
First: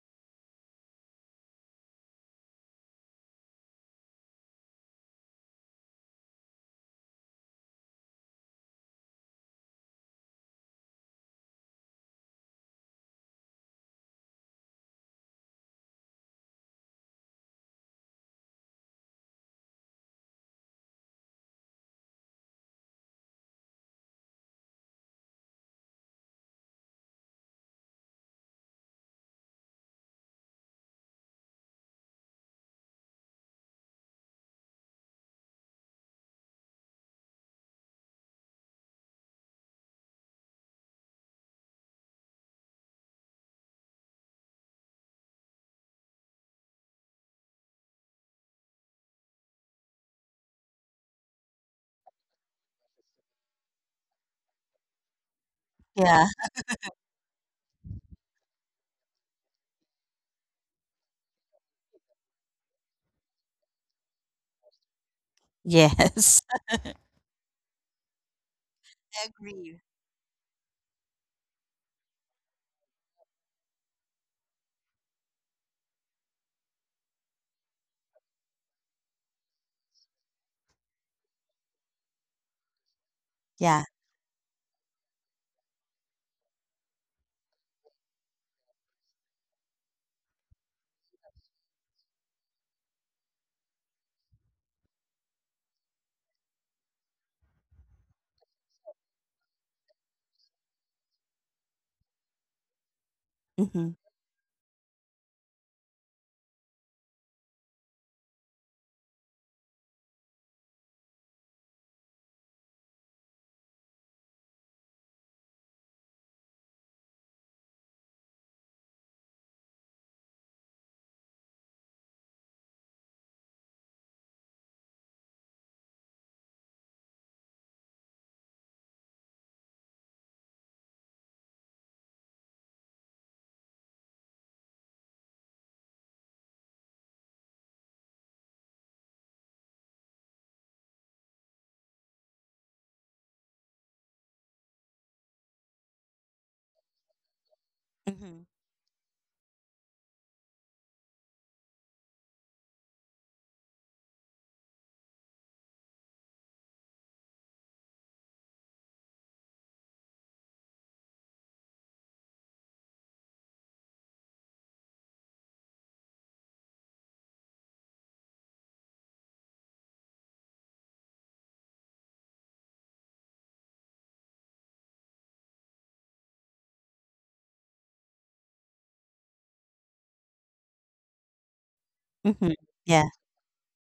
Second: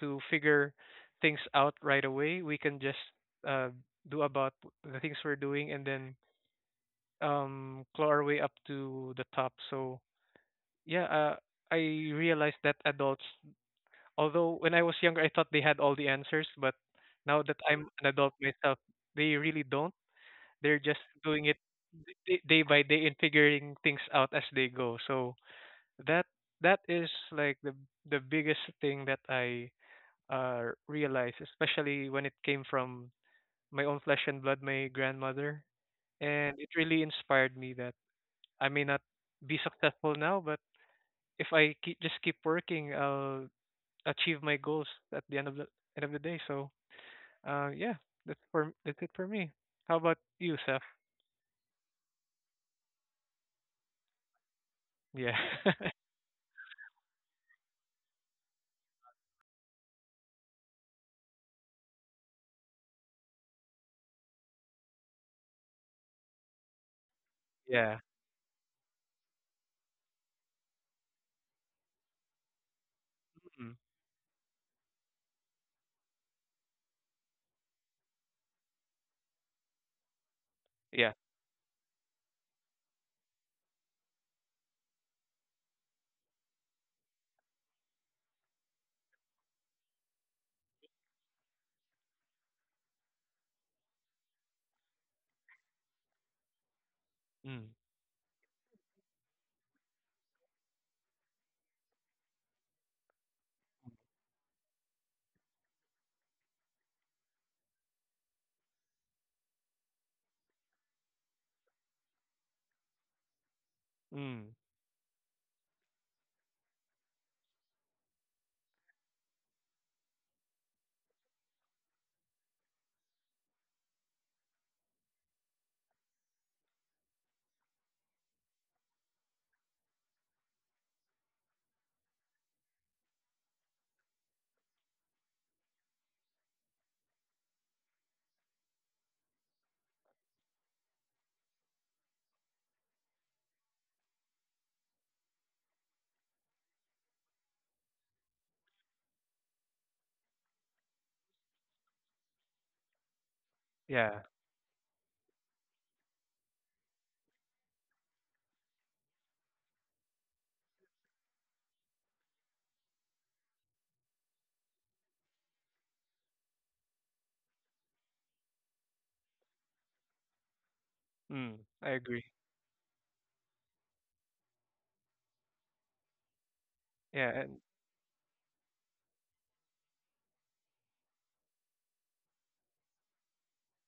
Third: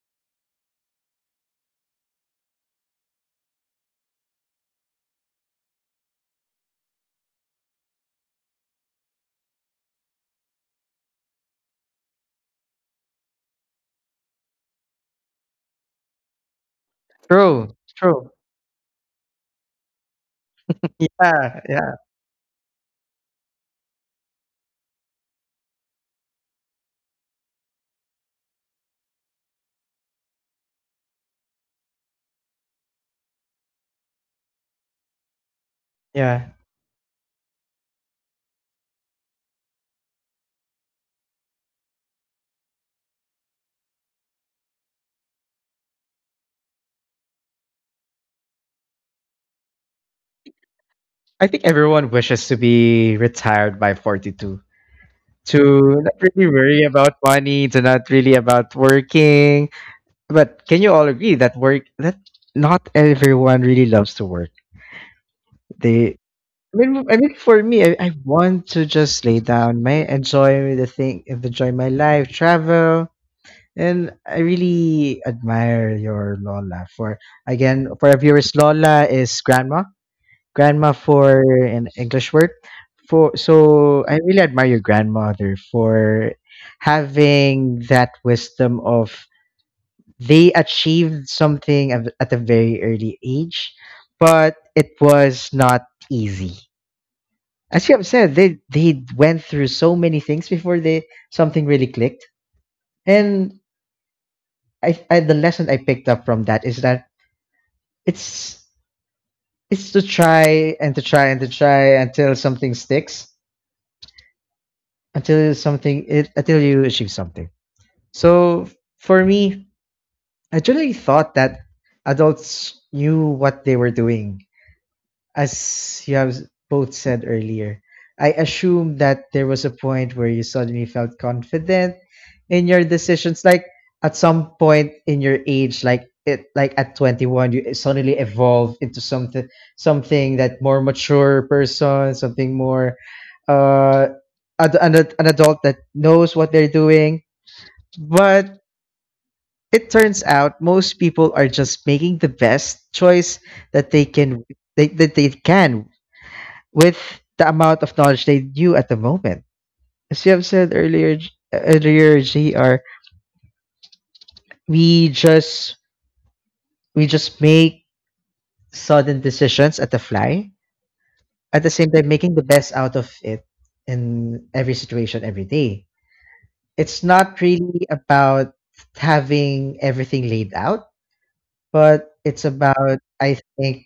S3: to figure things out right away. We can just uh, do about the things we're doing and then claw our way up to the top. So yeah, I realized that adults, although when I was younger, I thought they had all the answers, but now that
S1: True,
S3: I'm an
S1: true.
S3: adult myself, they really don't. They're just doing it
S1: Yeah, yeah,
S3: day by day and figuring things out as they go. So that that is like the biggest thing that I realized, especially when it came from my own flesh and blood, my grandmother,
S1: yeah.
S3: and it really inspired me that I may not be successful now, but if I keep, just keep working, I'll achieve my goals at the end of the day. So yeah, that's it for me. How about you, Seth?
S1: I think everyone wishes to be retired by 42,
S3: Yeah.
S1: to
S3: [laughs]
S1: not
S2: Yeah.
S1: really worry about money, to not really about working. But can you all agree that work that not everyone really loves to work. They
S2: Yes. [laughs]
S1: I mean, For me,
S3: Yeah.
S1: I want to just
S2: I
S1: lay
S2: agree.
S1: down, my enjoy the thing, enjoy my life, travel,
S3: Mm.
S1: and I really admire your Lola. For again, for our viewers, Lola is grandma, grandma
S3: Yeah.
S1: for an English word.
S2: Yeah.
S1: I really admire your grandmother for having that wisdom of they achieved something at a very early age, but it was not easy.
S3: Mm.
S1: As you have said, they went through so many things before they something really clicked. And
S2: Mm-hmm.
S1: I the lesson I picked up from that is that it's it's to try and to try and to try until something sticks,
S3: Mm.
S1: until you achieve something. So for me, I generally thought that adults knew what they were doing. As you have both said earlier, I assume that there was a point where you suddenly felt confident in your decisions. Like at some point in your age, like at 21, you suddenly evolve into something, something that more mature person, something more, uh, an adult that knows what they're doing.
S2: Mm-hmm.
S1: But it turns out most people are just making the best choice that they
S3: Yeah.
S1: can, that they can with the amount of knowledge they knew at the moment. As you have said earlier, JR, we just we just make sudden decisions at the fly,
S3: Mm,
S1: at the
S3: I
S1: same time
S3: agree.
S1: making the best out of it in every situation every day. It's
S3: Yeah,
S1: not
S3: and
S1: really about having everything laid out, but it's
S2: Mm-hmm.
S1: about
S2: Yeah.
S1: I think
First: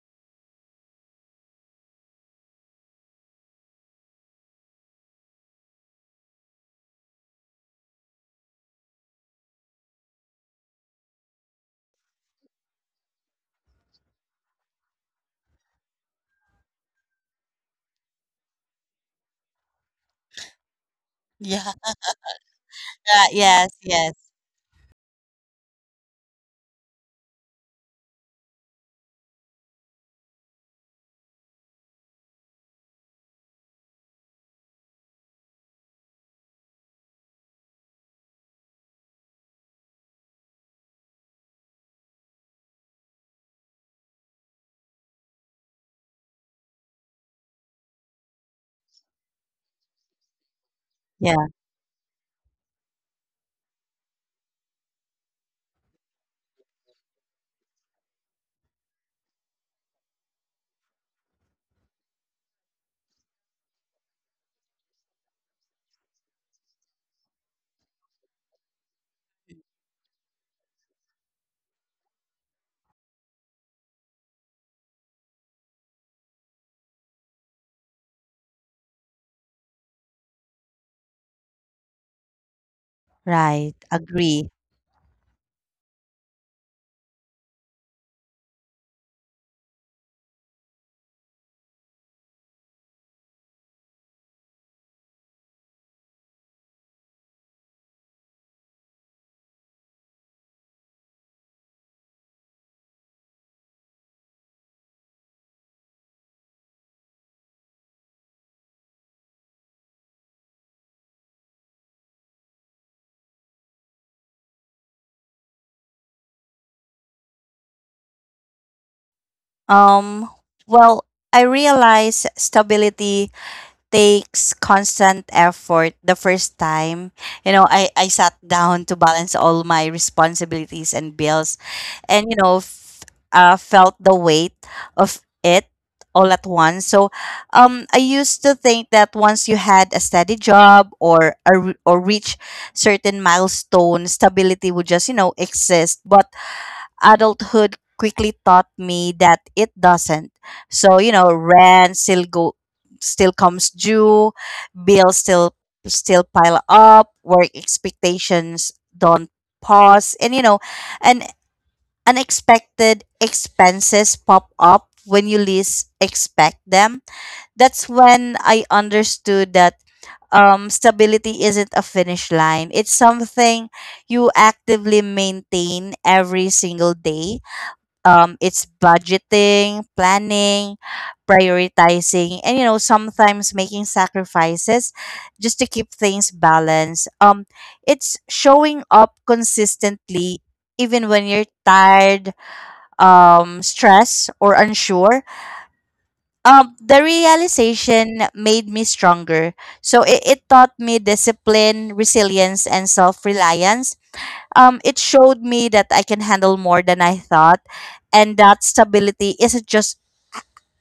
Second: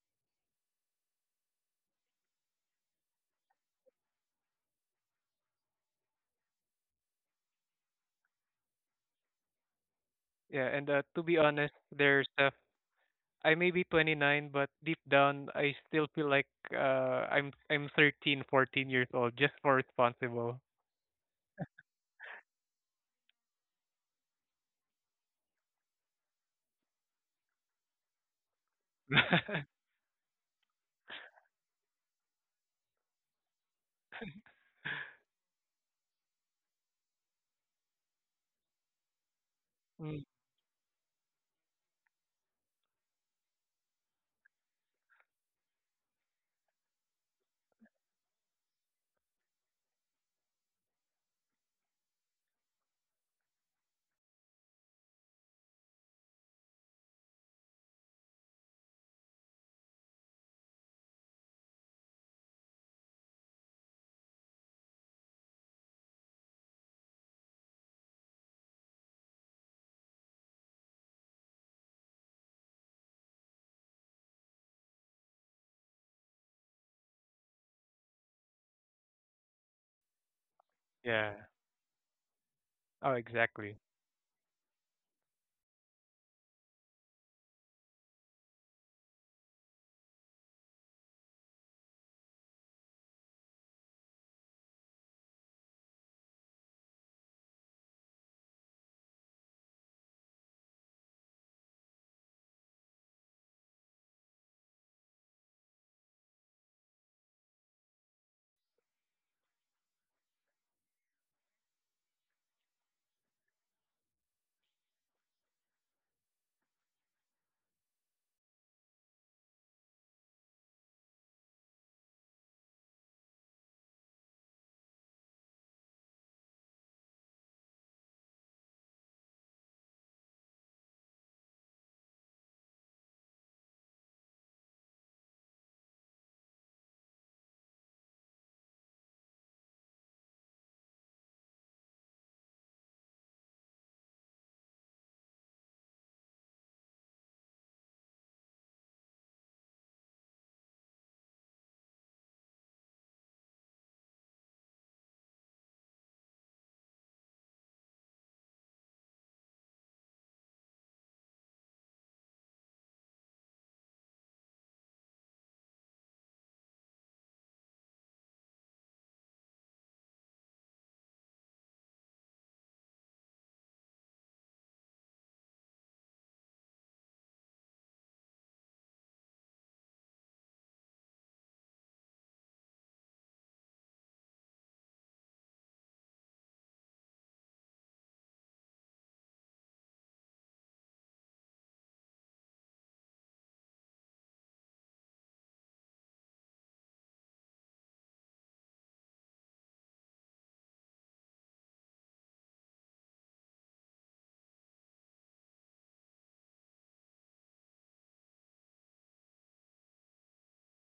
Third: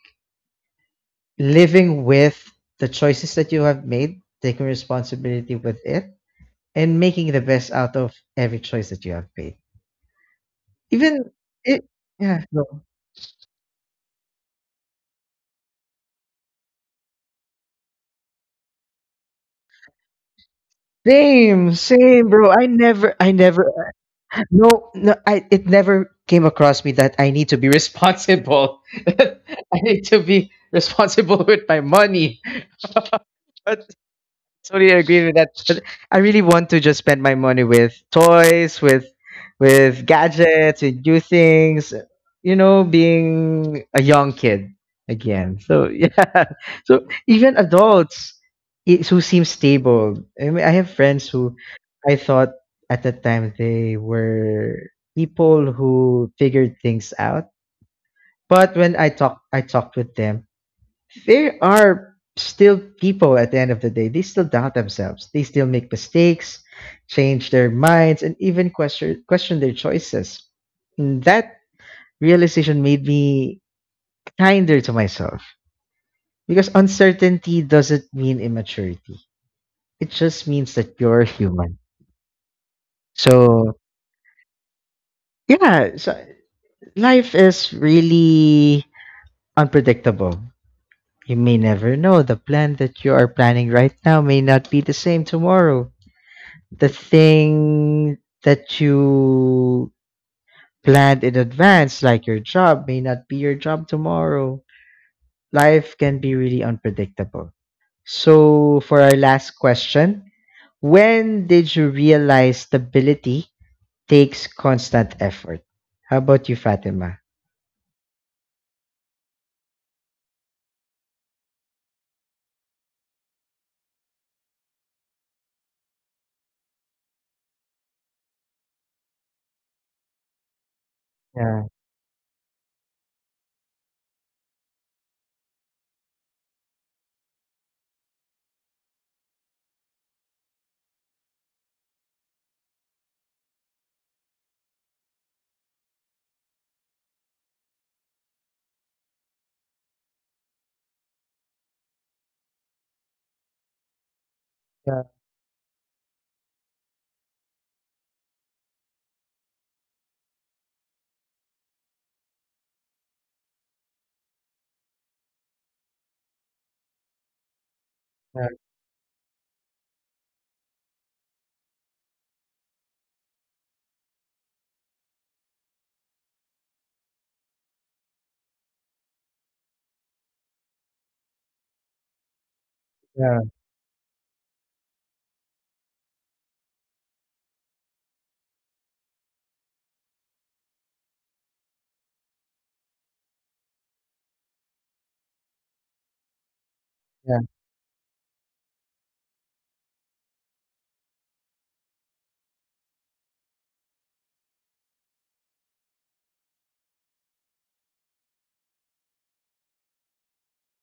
S1: living with the choices that you have made, taking responsibility with it, and making the best out of every choice that you have made.
S3: yeah, and to
S1: Even
S3: be honest,
S1: it
S3: there's
S1: yeah, no.
S3: I may be 29, but deep down I still feel like I'm 13, 14 years old just for responsible.
S2: Yeah.
S1: Same,
S2: [laughs]
S1: same, bro.
S2: Right. Yes, yes.
S1: I, it never came across me that I need to be responsible. [laughs] I
S3: [laughs]
S1: need to be responsible with my money. [laughs] But totally agree with that. But I really want to just spend my money with toys, with
S3: Mm,
S1: gadgets, with new things. You know, being a young kid again. So [laughs] yeah. So even adults who seem stable. I mean, I have friends
S2: Yeah.
S1: who I thought at that time they were people who figured things out. But I talked with them, there are still people at the end of the day, they still doubt themselves, they still make mistakes, change their minds, and even question their choices. And that realization made me kinder to myself, because uncertainty doesn't mean immaturity, it just means that you're
S3: yeah.
S1: human.
S3: Oh,
S1: So
S2: Right,
S3: exactly.
S2: agree.
S1: yeah, so life is really unpredictable. You may never know, the plan that you are planning right now may not be the same tomorrow. The thing that you planned in advance, like your job, may not be your job tomorrow. Life can be really unpredictable. So, for our last question, when did you realize stability takes constant effort? How about you, Fatima?
S2: Um, well, I realize stability takes constant effort the first time. You know, I sat [laughs] down to balance all my responsibilities and bills
S1: Yeah,
S2: and, you know, felt the weight of it all at once. So I used to think that once you had a steady job, or reach certain milestone, stability would just, you know, exist. But adulthood quickly taught me that it doesn't. So, you know, rent still go still comes due,
S1: yeah,
S2: bills still pile up, work expectations don't pause, and you know, and unexpected expenses pop up when you least expect them. That's when
S1: yeah,
S2: I understood that stability isn't a finish line. It's something you actively maintain every single day. It's budgeting, planning, prioritizing, and you know,
S1: yeah,
S2: sometimes making sacrifices just to keep things balanced. It's showing up consistently even when you're tired, stressed, or unsure. The
S1: yeah,
S2: realization made me stronger. So it taught me discipline, resilience, and self reliance. It showed me that I can handle more than I thought. And that stability isn't just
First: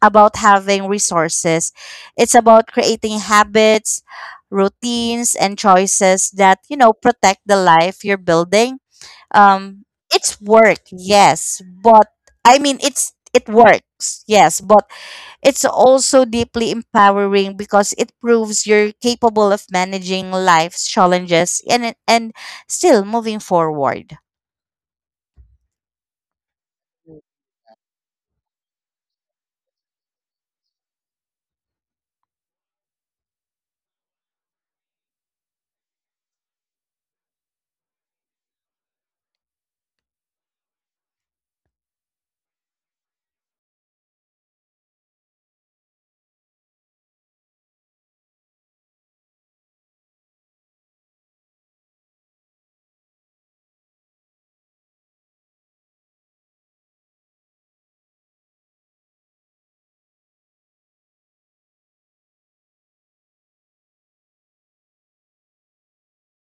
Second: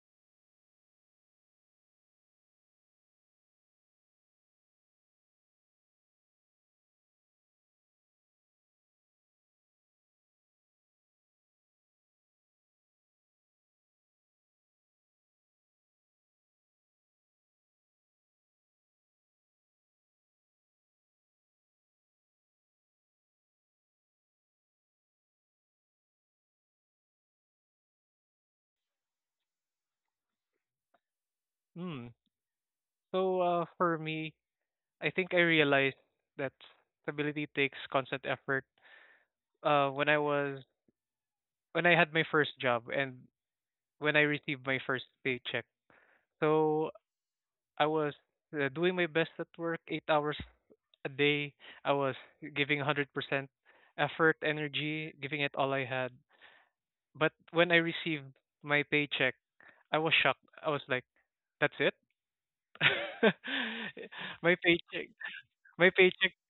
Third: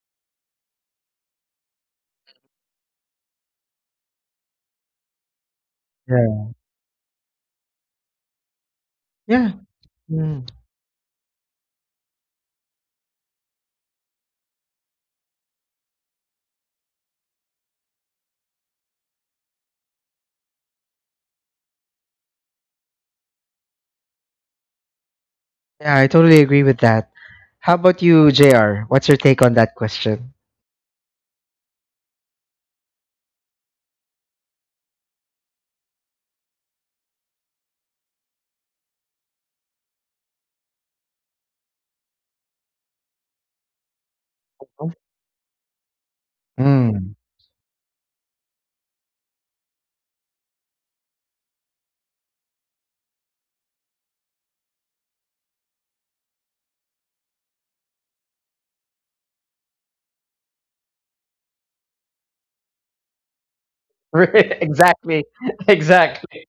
S2: about having resources, it's about creating habits, routines, and choices
S1: yeah.
S2: that, you know, protect the life you're building.
S1: Yeah,
S2: Um, it's
S1: mm.
S2: work, yes, but it works, yes, but it's also deeply empowering because it proves you're capable of managing life's challenges and still moving forward.
S1: Yeah, I totally agree with that. How about you, JR? What's your take on that question?
S3: Hmm. So for me, I think I realized that stability takes constant effort. Uh when I was when I had my first job and when I received my first paycheck. So
S1: Mm.
S3: I was doing my best at work, 8 hours a day. I was giving 100% effort, energy, giving it all I had. But when I received my paycheck, I was shocked. I was like, "That's it." [laughs] my
S1: [laughs]
S3: paycheck,
S1: Exactly, [laughs]
S3: my paycheck,
S1: exactly.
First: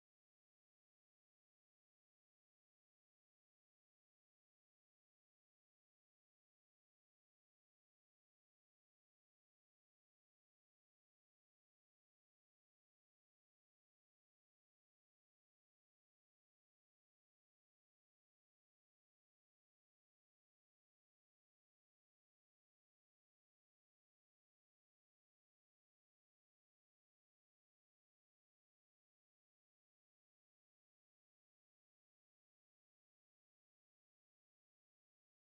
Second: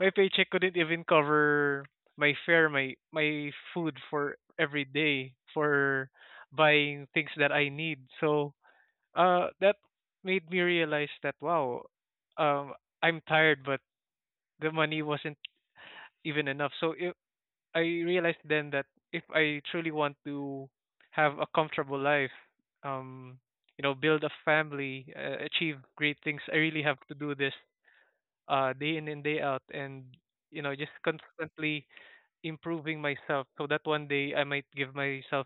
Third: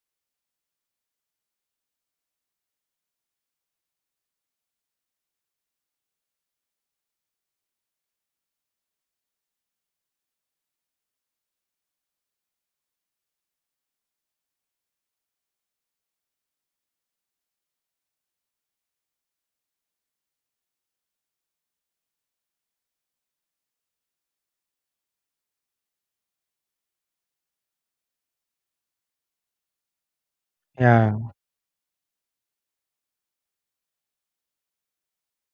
S3: my paycheck couldn't even cover my fare, my food for every day, for buying things that I need. So that made me realize that, wow, um I'm tired but the money wasn't even enough. So if I realized then that if I truly want to have a comfortable life, um build a family, achieve great things, I really have to do this day in and day out, and just
S1: Yeah.
S3: constantly improving myself so that one day I might give myself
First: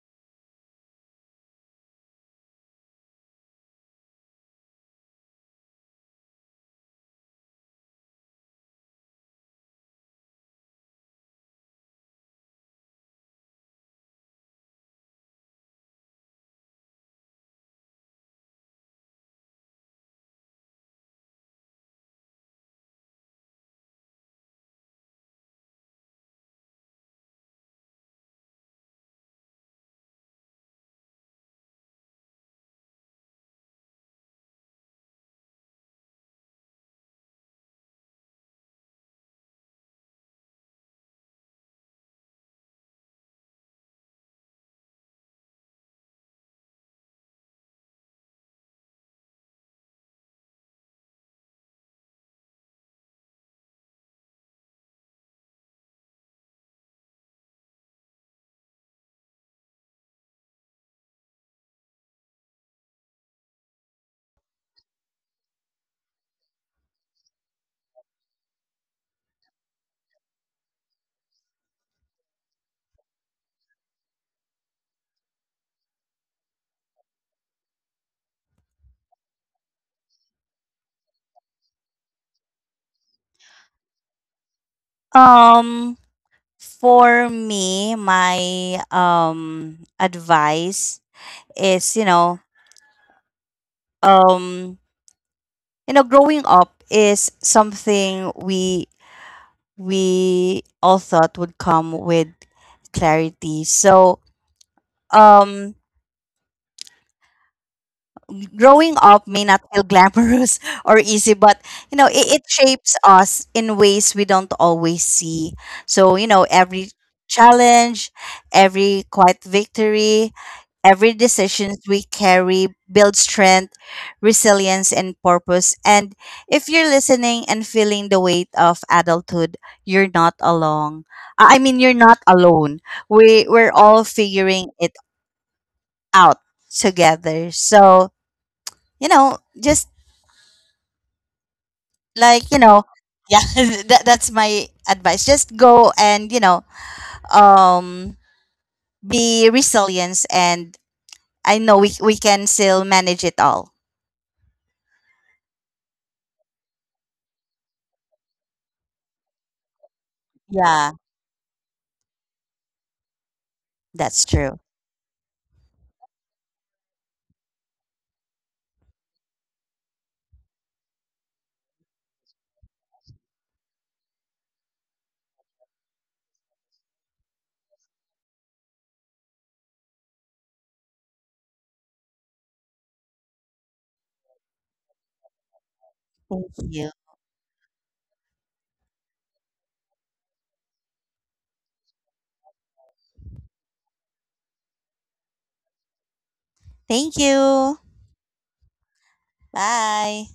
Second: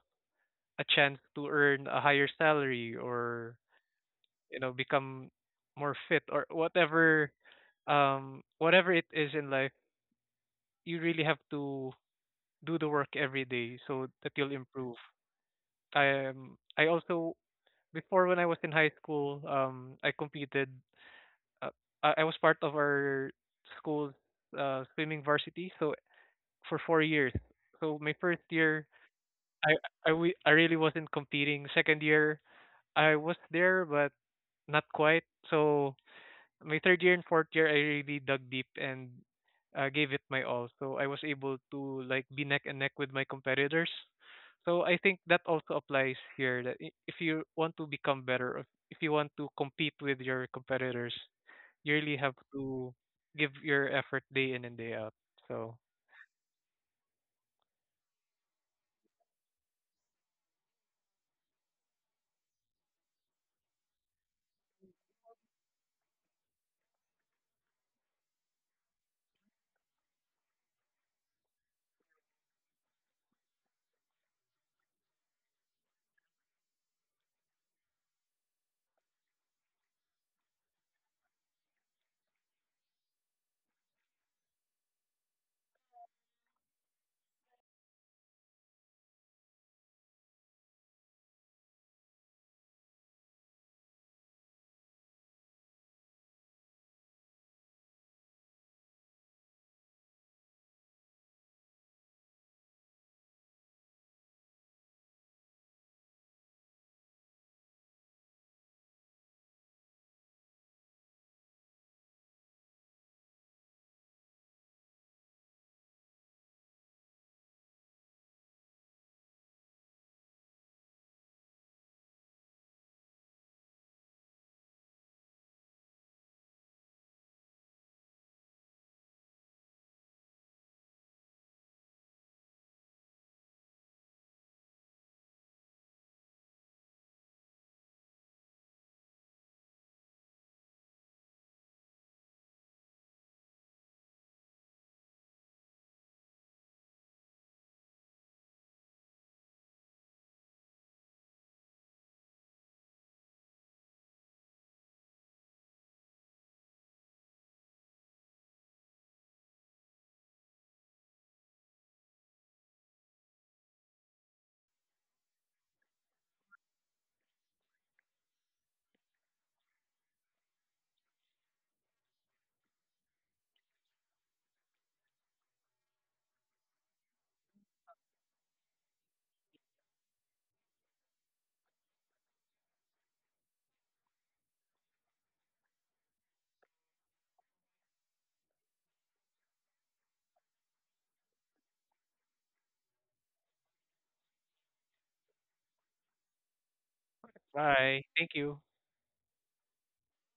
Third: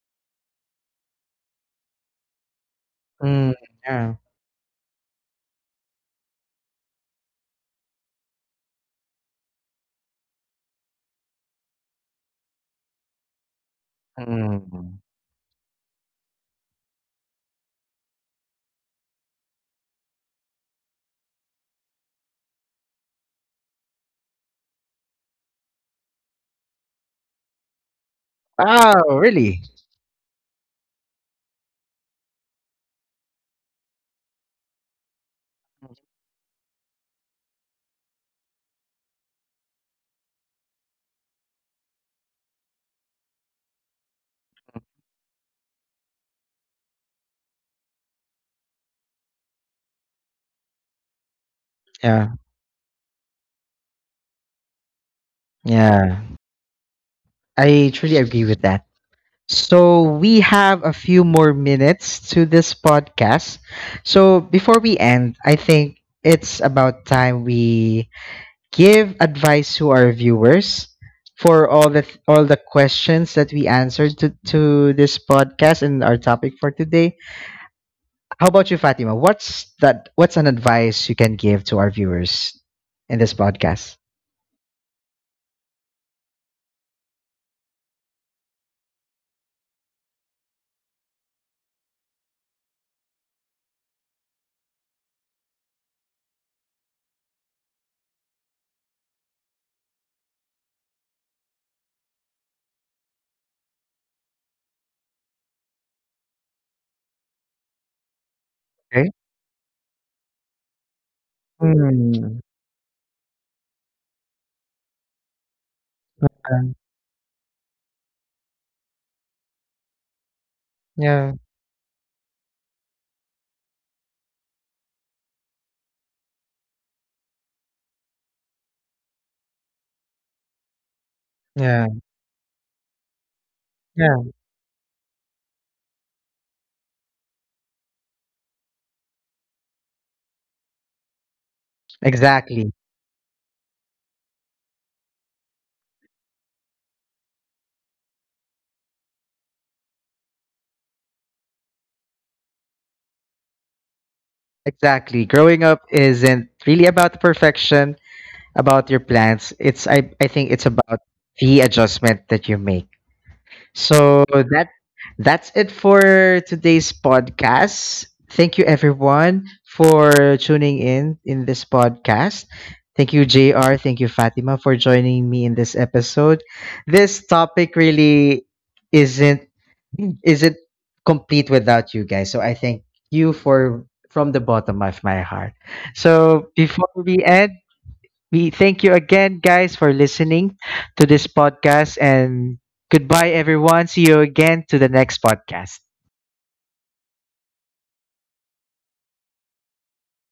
S3: a chance to earn a higher salary,
S1: Mm,
S3: or
S1: yeah.
S3: become more fit, or whatever it is in life, you really have to do the work every day so that you'll improve.
S1: Mm.
S3: I also, before when I was in high school, I competed. uh, I was part of our school's swimming varsity, so for 4 years. So my first year,
S1: Wow, really?
S3: i I really wasn't competing. Second year, I was there but not quite. So my third year and fourth year, I really dug deep and gave it my all. So I was able to like be neck and neck with my competitors. So I think that also applies here that, if you want to become better, if you want to compete with your competitors, you really
S1: Yeah.
S3: have to give your effort day in and day out. So
S1: Yeah. I truly agree with that. So we have a few more minutes to this podcast. So before we end, I think it's about time we give advice to our viewers for all the questions that we answered to this podcast and our topic for today. How about you, Fatima? What's that? What's an advice you can give to our viewers in this podcast?
S2: Um, for me, my advice is, um, you know, growing up is something we all thought would come with clarity. So, um, growing
S1: Okay.
S2: up may not feel glamorous [laughs] or easy, but you know, it
S1: Mm,
S2: shapes us in ways we don't always see. So, you know,
S1: um,
S2: every challenge, every quiet victory, every
S1: yeah.
S2: decisions we carry builds strength, resilience, and purpose. And if you're listening and feeling the weight of adulthood, you're not alone. I mean,
S1: Yeah.
S2: you're not alone. We're all
S1: Yeah.
S2: figuring it out together. So, you know, just like you
S1: Exactly.
S2: know yeah [laughs] that, that's my advice. Just go and you know um be resilient, and I know we can still manage it all.
S1: Exactly. Growing up isn't really about perfection, about your plans. It's I. I think it's
S2: Yeah,
S1: about the adjustment that you make.
S2: that's
S1: So
S2: true.
S1: that that's it for today's podcast. Thank you everyone for tuning in this podcast. Thank you JR, thank you Fatima for joining me in this episode. This topic really isn't isn't complete without you guys. So I thank you for from the bottom of my heart.
S2: Thank
S1: So
S2: you.
S1: before we end, we thank you again, guys, for listening to this podcast. And goodbye, everyone. See you again to the next podcast.
S2: Thank you.
S3: bye. Thank you.
S2: Bye.